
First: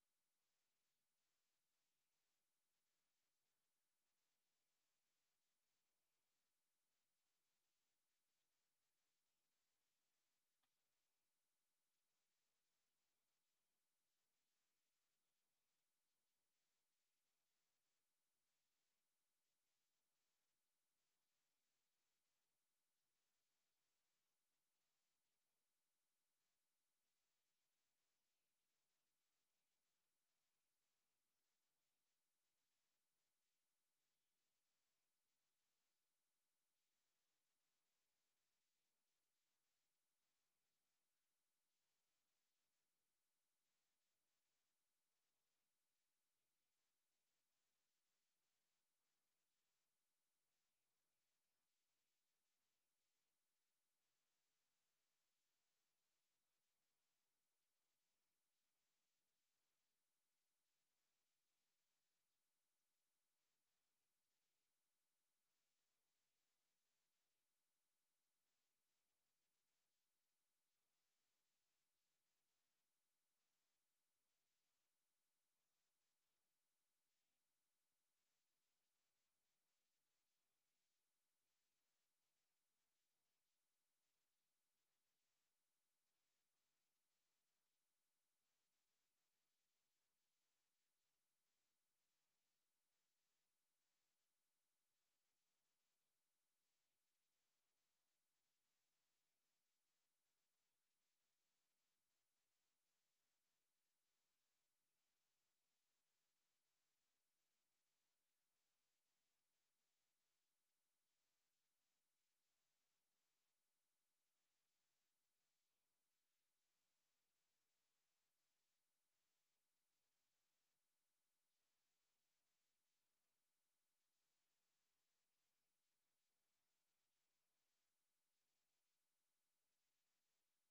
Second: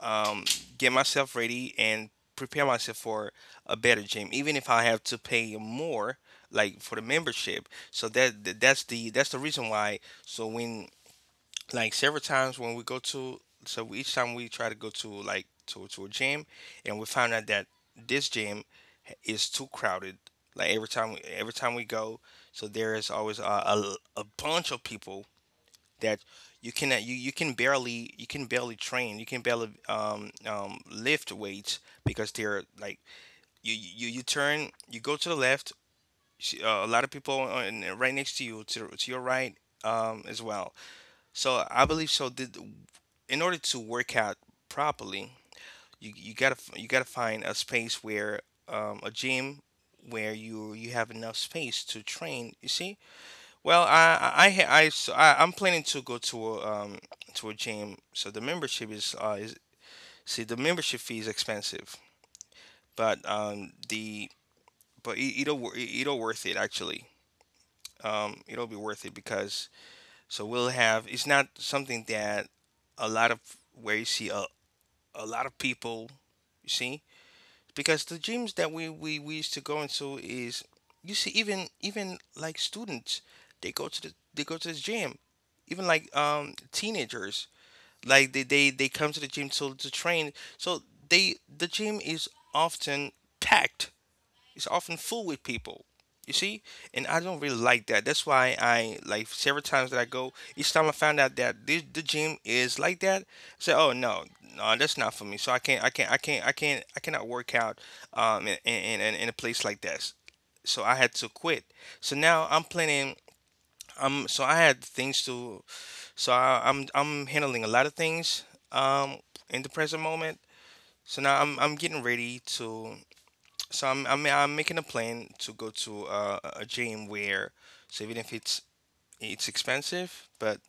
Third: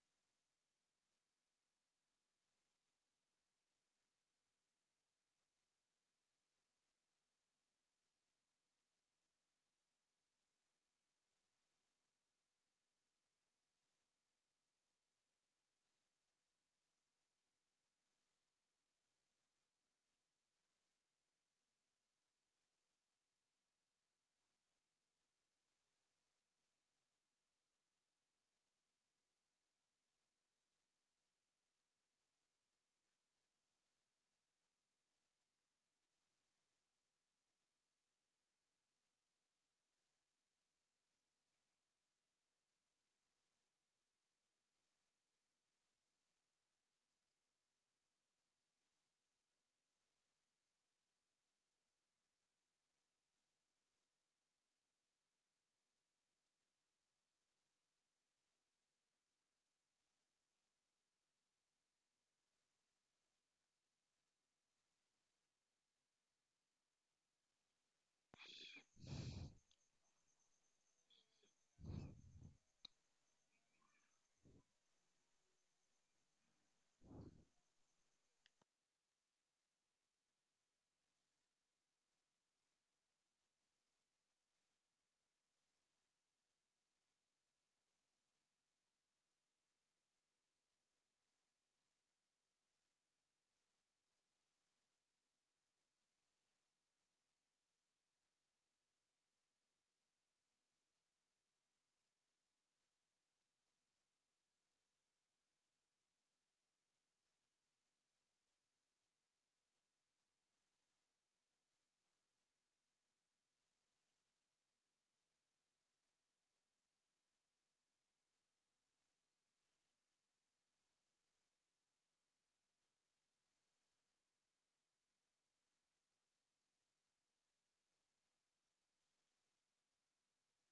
[SPEAKER 2] um get myself ready and prepare myself for a better gym, even if I have to pay more, like, for the membership. So that's the reason why. So when, like, several times when we go to, so each time we try to go to like to a gym, and we found out that this gym is too crowded. Like every time, we go, so there is always a bunch of people that you cannot, you can barely, you can barely train, you can barely lift weights because they're like you turn, you go to the left, a lot of people on, right next to you to your right as well. So I believe so. Did, in order to work out properly, you gotta you gotta find a space where a gym where you have enough space to train. You see, well, I I, I so I I'm planning to go to a gym. So the membership is is, see, the membership fee is expensive, but the but it'll it'll worth it, actually. It'll be worth it because so we'll have, it's not something that a lot of, where you see a lot of people, you see, because the gyms that we used to go into is you see, even, like, students, they go to the, they go to this gym, even like, teenagers, like they come to the gym to train, so they, the gym is often packed, it's often full with people. You see? And I don't really like that. That's why I, like, several times that I go, each time I found out that this, the gym is like that, I say, oh no, no, that's not for me. So I cannot work out in a place like that. So I had to quit. So now I'm planning, so I had things to, so I'm handling a lot of things um in the present moment. So now I'm getting ready to, so I'm making a plan to go to a gym where, so even if it's it's expensive, but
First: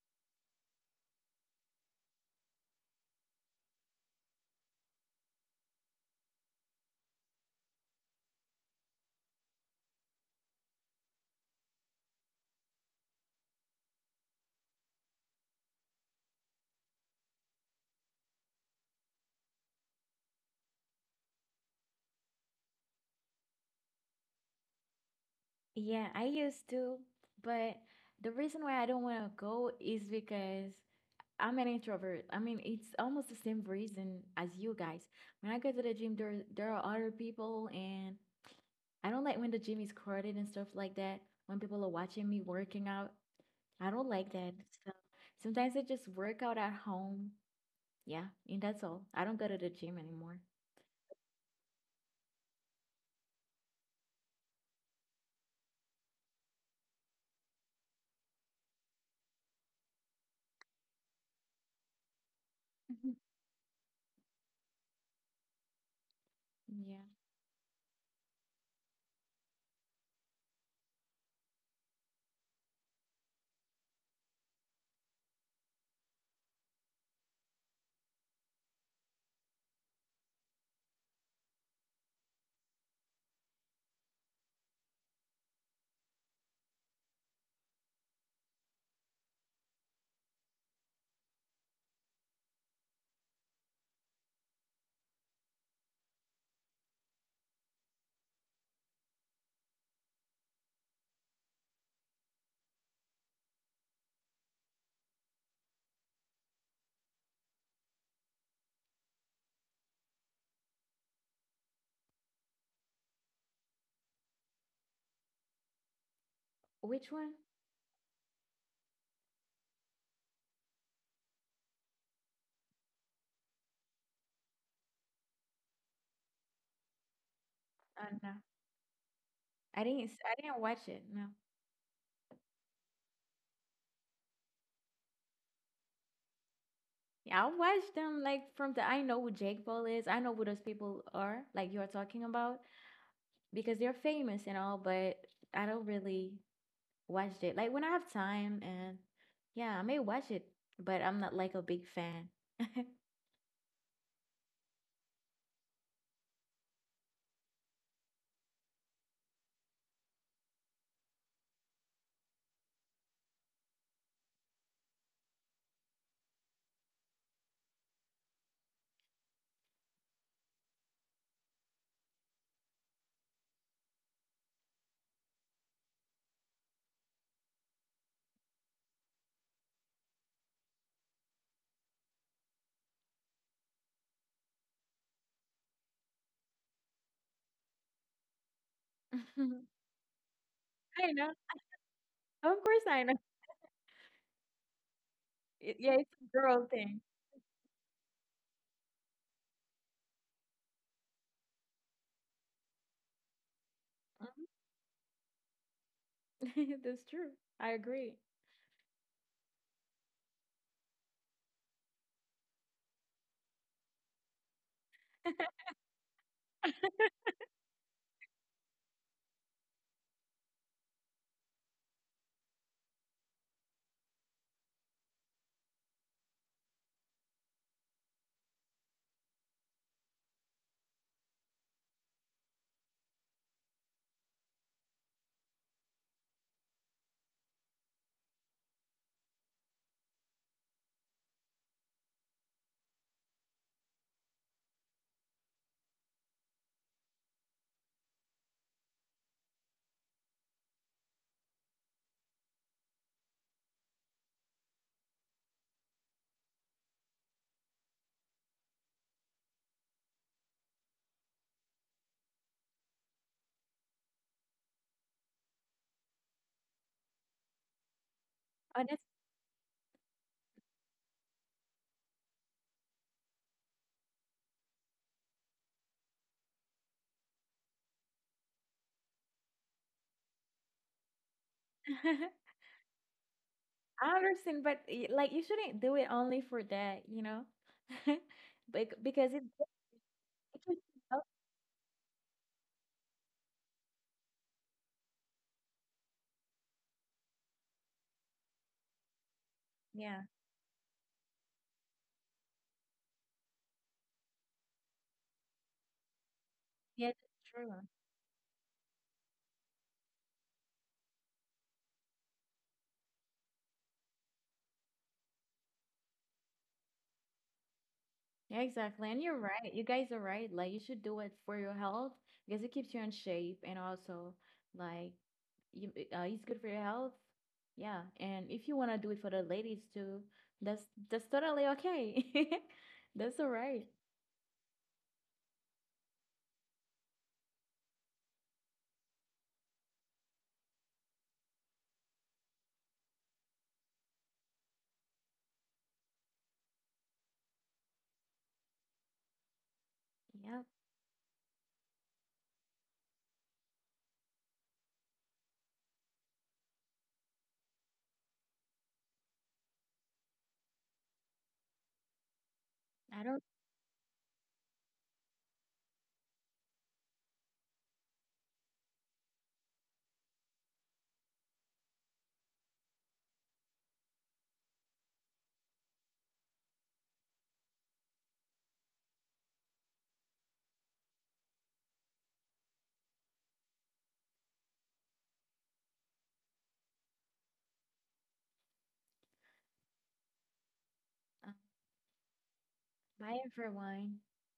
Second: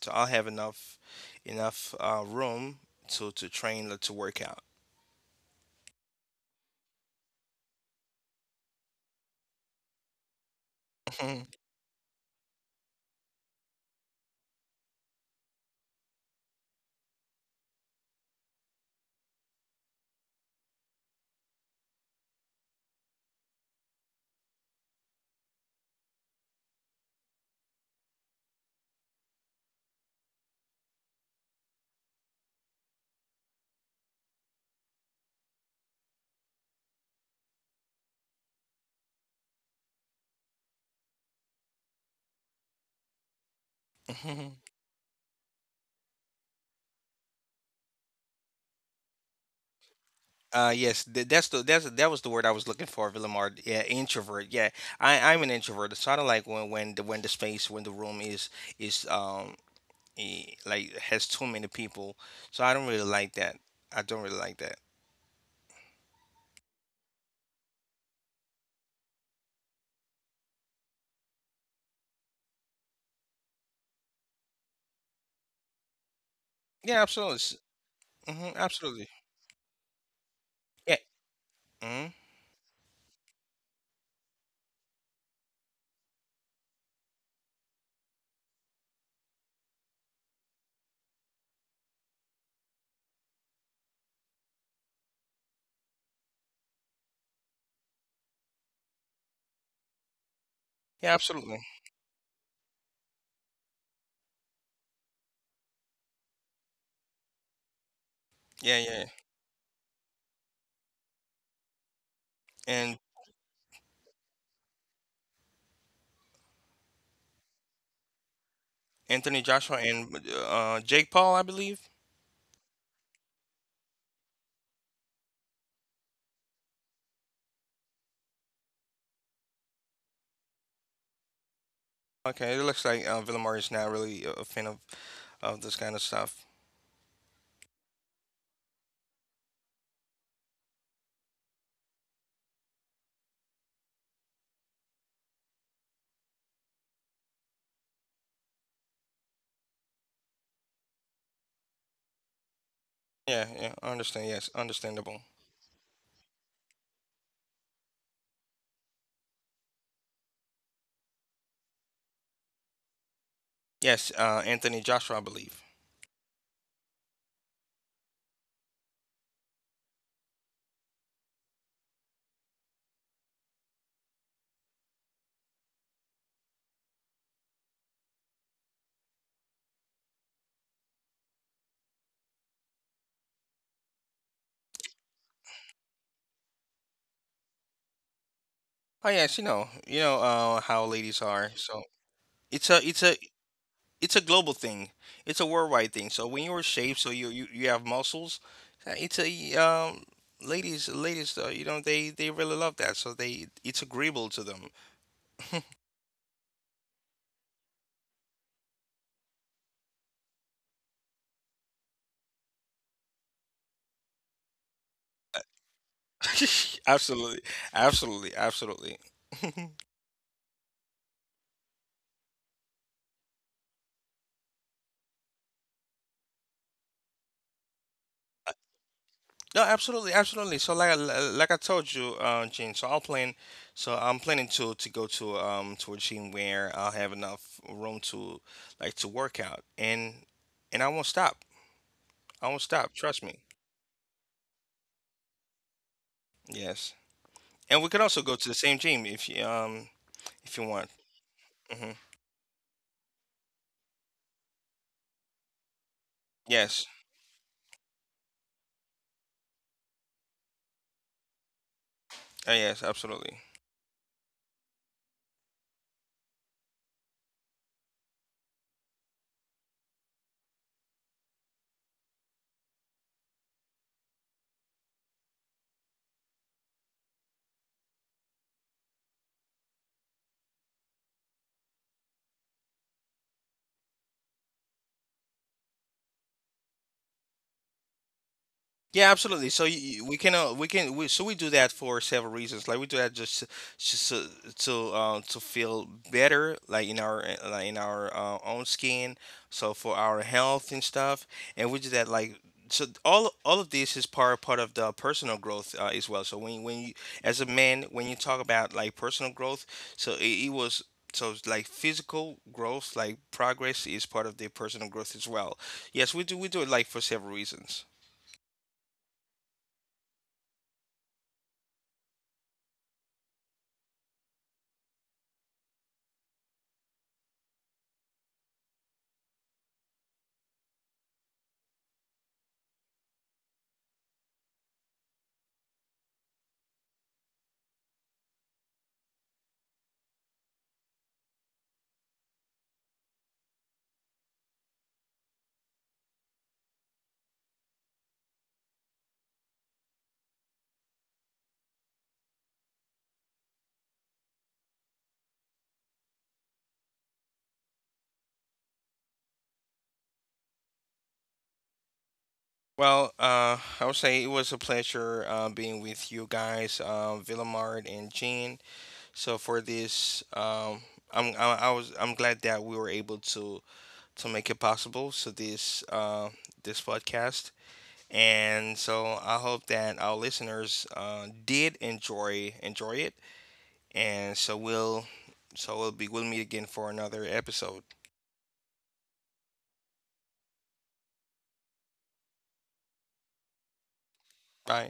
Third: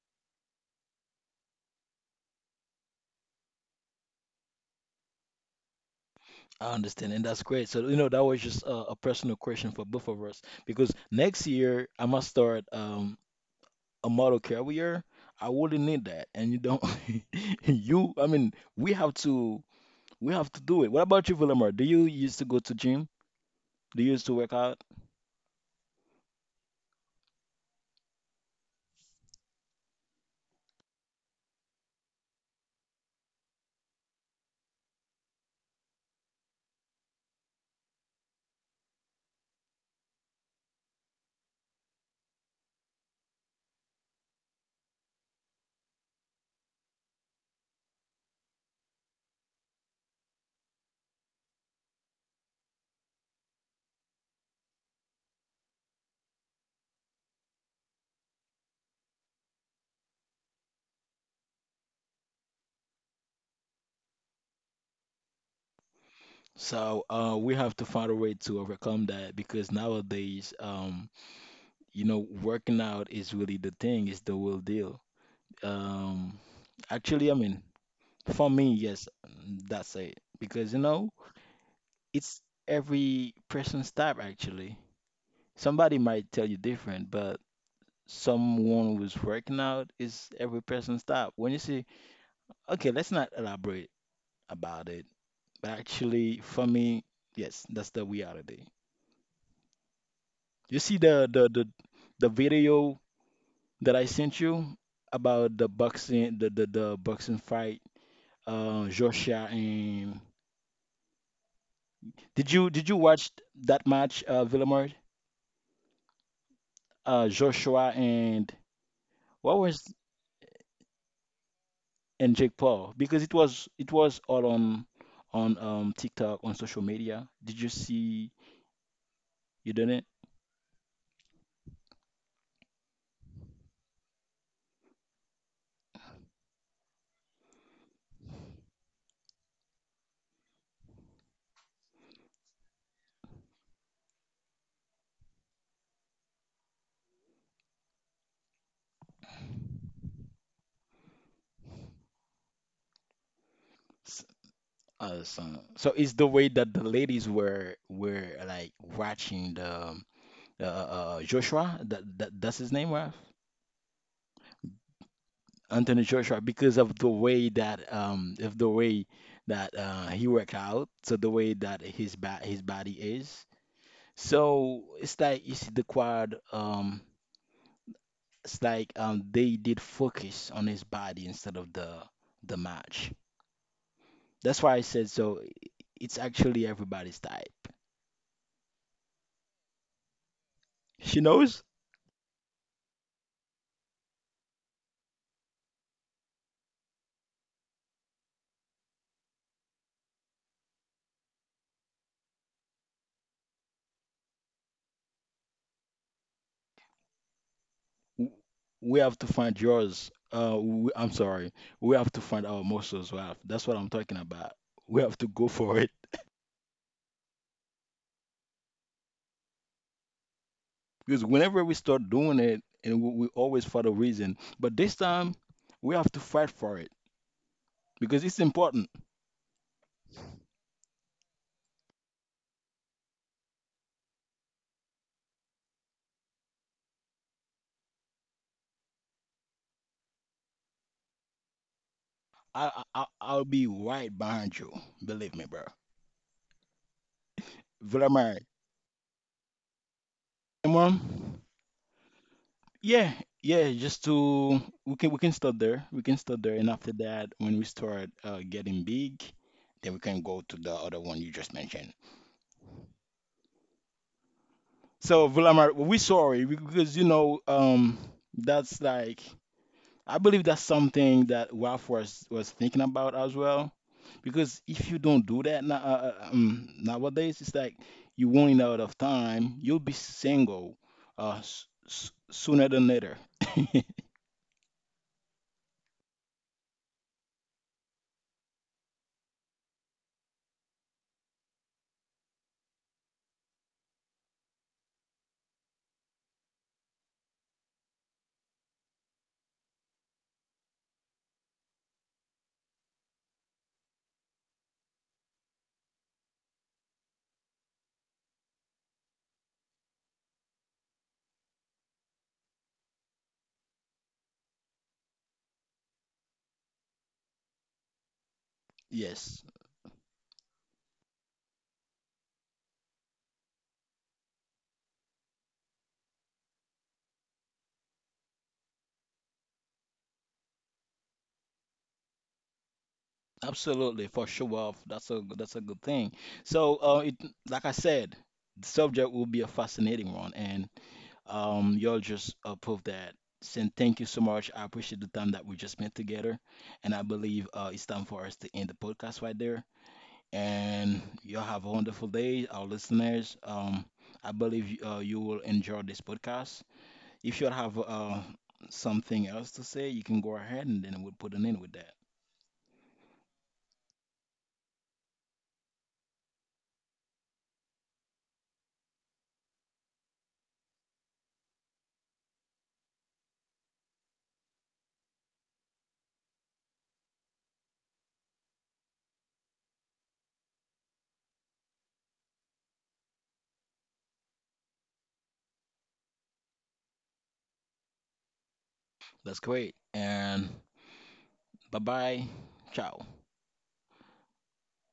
[SPEAKER 2] so I'll have enough room to train, like, to work out.
[SPEAKER 3] I understand, and that's great. So you know that was just a personal question for both of us because next
[SPEAKER 2] Mhm,
[SPEAKER 3] year I must start a model career. I wouldn't need that, and you don't. you, I mean, we have to do it. What about you, Villamar? Do you used to go to gym? Do you used to work out?
[SPEAKER 1] Yeah, I used to, but the reason why I don't want to go is because I'm an introvert. I mean, it's almost the same reason as you guys. When I go to the gym, there are other people, and I don't like when the gym is crowded and stuff like that. When people are watching me working out, I don't like that.
[SPEAKER 2] mhm.
[SPEAKER 1] So sometimes I just work out at home. Yeah, and that's all. I don't go to the gym anymore.
[SPEAKER 2] Yes, that's the that's that was the word I was looking for, Villamard. Yeah, introvert. Yeah, I'm an introvert. So I don't like when when the space, when the room is um like has too many people. So I don't really
[SPEAKER 1] Mhm.
[SPEAKER 2] like that. I don't really like that.
[SPEAKER 1] Yeah.
[SPEAKER 3] So we have to find a way to overcome that because nowadays, you know, working out is really the thing, it's the real deal. Um,
[SPEAKER 2] Yeah,
[SPEAKER 3] actually, I
[SPEAKER 2] absolutely.
[SPEAKER 3] mean, for
[SPEAKER 2] Mm-hmm,
[SPEAKER 3] me,
[SPEAKER 2] absolutely.
[SPEAKER 3] yes, that's it. Because, you
[SPEAKER 2] Yeah.
[SPEAKER 3] know,
[SPEAKER 2] Mhm.
[SPEAKER 3] it's every person's type, actually. Somebody might tell you different, but someone who's working out is every person's type. When you say, okay, let's not elaborate about it, but actually, for me, yes, that's the reality. You see
[SPEAKER 2] Yeah, absolutely.
[SPEAKER 3] the video that I sent you about the boxing fight,
[SPEAKER 2] Yeah, yeah, yeah.
[SPEAKER 3] Joshua and did you
[SPEAKER 2] And
[SPEAKER 3] watch that match, Villamard?
[SPEAKER 1] Which one?
[SPEAKER 3] Joshua and
[SPEAKER 2] Anthony
[SPEAKER 3] what
[SPEAKER 2] Joshua
[SPEAKER 3] was
[SPEAKER 2] and Jake Paul, I believe.
[SPEAKER 3] and Jake Paul because it was all on TikTok on social media. Did you
[SPEAKER 1] I don't
[SPEAKER 3] see?
[SPEAKER 1] know.
[SPEAKER 3] You didn't.
[SPEAKER 1] I didn't watch it. No.
[SPEAKER 2] Okay, it looks like Villamar is not really a fan of this kind of stuff.
[SPEAKER 1] Yeah, I watched them like from the. I know who Jake Paul is. I know who those people are, like you're talking about, because they're famous and all, but I don't really watch it. Like when I have time and yeah, I may watch it, but I'm not like a big fan.
[SPEAKER 2] Yeah, yeah, I
[SPEAKER 3] S-
[SPEAKER 2] understand. Yes,
[SPEAKER 3] Uh,
[SPEAKER 2] understandable.
[SPEAKER 3] so, so it's the way that the ladies were like watching the Joshua. That's his name, right?
[SPEAKER 2] Yes, Anthony Joshua, I believe.
[SPEAKER 3] Anthony Joshua because of the way that of the way that he work out, so the way that his body is. So it's like you see the quad it's like they did focus on his body instead of the match. That's why I said so it's actually everybody's type.
[SPEAKER 2] Oh yes, you know, how
[SPEAKER 1] I
[SPEAKER 3] She
[SPEAKER 2] ladies
[SPEAKER 1] know.
[SPEAKER 2] are.
[SPEAKER 3] knows
[SPEAKER 2] So
[SPEAKER 1] Of
[SPEAKER 2] it's
[SPEAKER 1] course
[SPEAKER 2] a,
[SPEAKER 1] I know.
[SPEAKER 2] it's a global thing. It's a
[SPEAKER 1] It, yeah,
[SPEAKER 2] worldwide thing.
[SPEAKER 1] it's a
[SPEAKER 2] So when you're
[SPEAKER 1] girl thing.
[SPEAKER 2] shaped, so you have muscles. It's a ladies, you know, they really love that. So they, it's agreeable to them.
[SPEAKER 1] Mhm. That's true. I agree.
[SPEAKER 3] w- we have to find yours. I'm sorry. We have to find our muscles. Well, that's what I'm talking about. We have to go for it.
[SPEAKER 2] Absolutely, absolutely.
[SPEAKER 3] Because whenever we start doing it, and we always for the reason, but this time we have to fight for it because it's important.
[SPEAKER 2] No, absolutely, absolutely. So like I- like I told you, Gene. So I'm planning, to go to a gym where I'll have enough room to like to work out, and I won't stop. I won't stop. Trust
[SPEAKER 3] I'll
[SPEAKER 2] me.
[SPEAKER 3] be right behind you, believe me, bro.
[SPEAKER 2] Yes. And we can also go
[SPEAKER 3] Vladimir,
[SPEAKER 2] to the same gym if you
[SPEAKER 3] Imran,
[SPEAKER 2] want. Hmm.
[SPEAKER 3] yeah, yeah. Just to we can start there. We can start there, and after
[SPEAKER 2] Yes.
[SPEAKER 3] that, when we start getting big, then we can go to the other one you just mentioned.
[SPEAKER 2] Yes. Absolutely.
[SPEAKER 3] So Vladimir, we sorry because you know that's
[SPEAKER 1] Oh, that's
[SPEAKER 3] like. I believe that's something that Ralph was thinking about as well, because if you don't do that now, nowadays, it's like you running out of time. You'll be single, s s sooner than later.
[SPEAKER 1] I understand, but like you shouldn't do it only for that, you know?
[SPEAKER 2] Yeah,
[SPEAKER 1] Because
[SPEAKER 2] absolutely. So we can,
[SPEAKER 1] it could- oh,
[SPEAKER 2] so we do that for several reasons. Like we do that just to just to feel better, like in our own skin. So for
[SPEAKER 1] yeah,
[SPEAKER 2] our health and stuff, and we do that like, so all of this is part of the personal growth as well. So when you,
[SPEAKER 1] yeah, that's
[SPEAKER 2] as a
[SPEAKER 1] true.
[SPEAKER 2] man, when you talk about like personal growth, so it was. So it's like physical growth, like progress, is part of the personal growth as well. Yes, we do. We do it like for several reasons.
[SPEAKER 1] Yeah, exactly. And you're
[SPEAKER 3] Yes.
[SPEAKER 1] right. You guys are right. Like you should do it for your health because it keeps you in shape and also like it's good for your health. Yeah. And if you want to do it for the ladies too, that's that's totally okay. That's all right.
[SPEAKER 3] Absolutely, for sure. That's a good thing. So, it like I said, the subject will be a fascinating one, and y'all just prove that. Saying thank you so much. I appreciate the time that we just spent together, and I believe it's time for us to end the podcast right there.
[SPEAKER 1] Yeah.
[SPEAKER 3] And y'all have a wonderful day, our listeners. I believe you will enjoy this podcast. If you have something else to say, you can go ahead, and then we'll put an end with that.
[SPEAKER 1] I
[SPEAKER 2] Well,
[SPEAKER 1] don't
[SPEAKER 2] I would say it was a pleasure being with you guys, Villamard and Jean. So for this, I was I'm glad that we were able to make it possible. So this this podcast. And so I hope that our listeners did enjoy it. And so we'll be, we'll meet again for another episode.
[SPEAKER 3] That's great, and.
[SPEAKER 1] uh,
[SPEAKER 3] Bye bye. Ciao.
[SPEAKER 1] bye everyone.
[SPEAKER 2] Bye.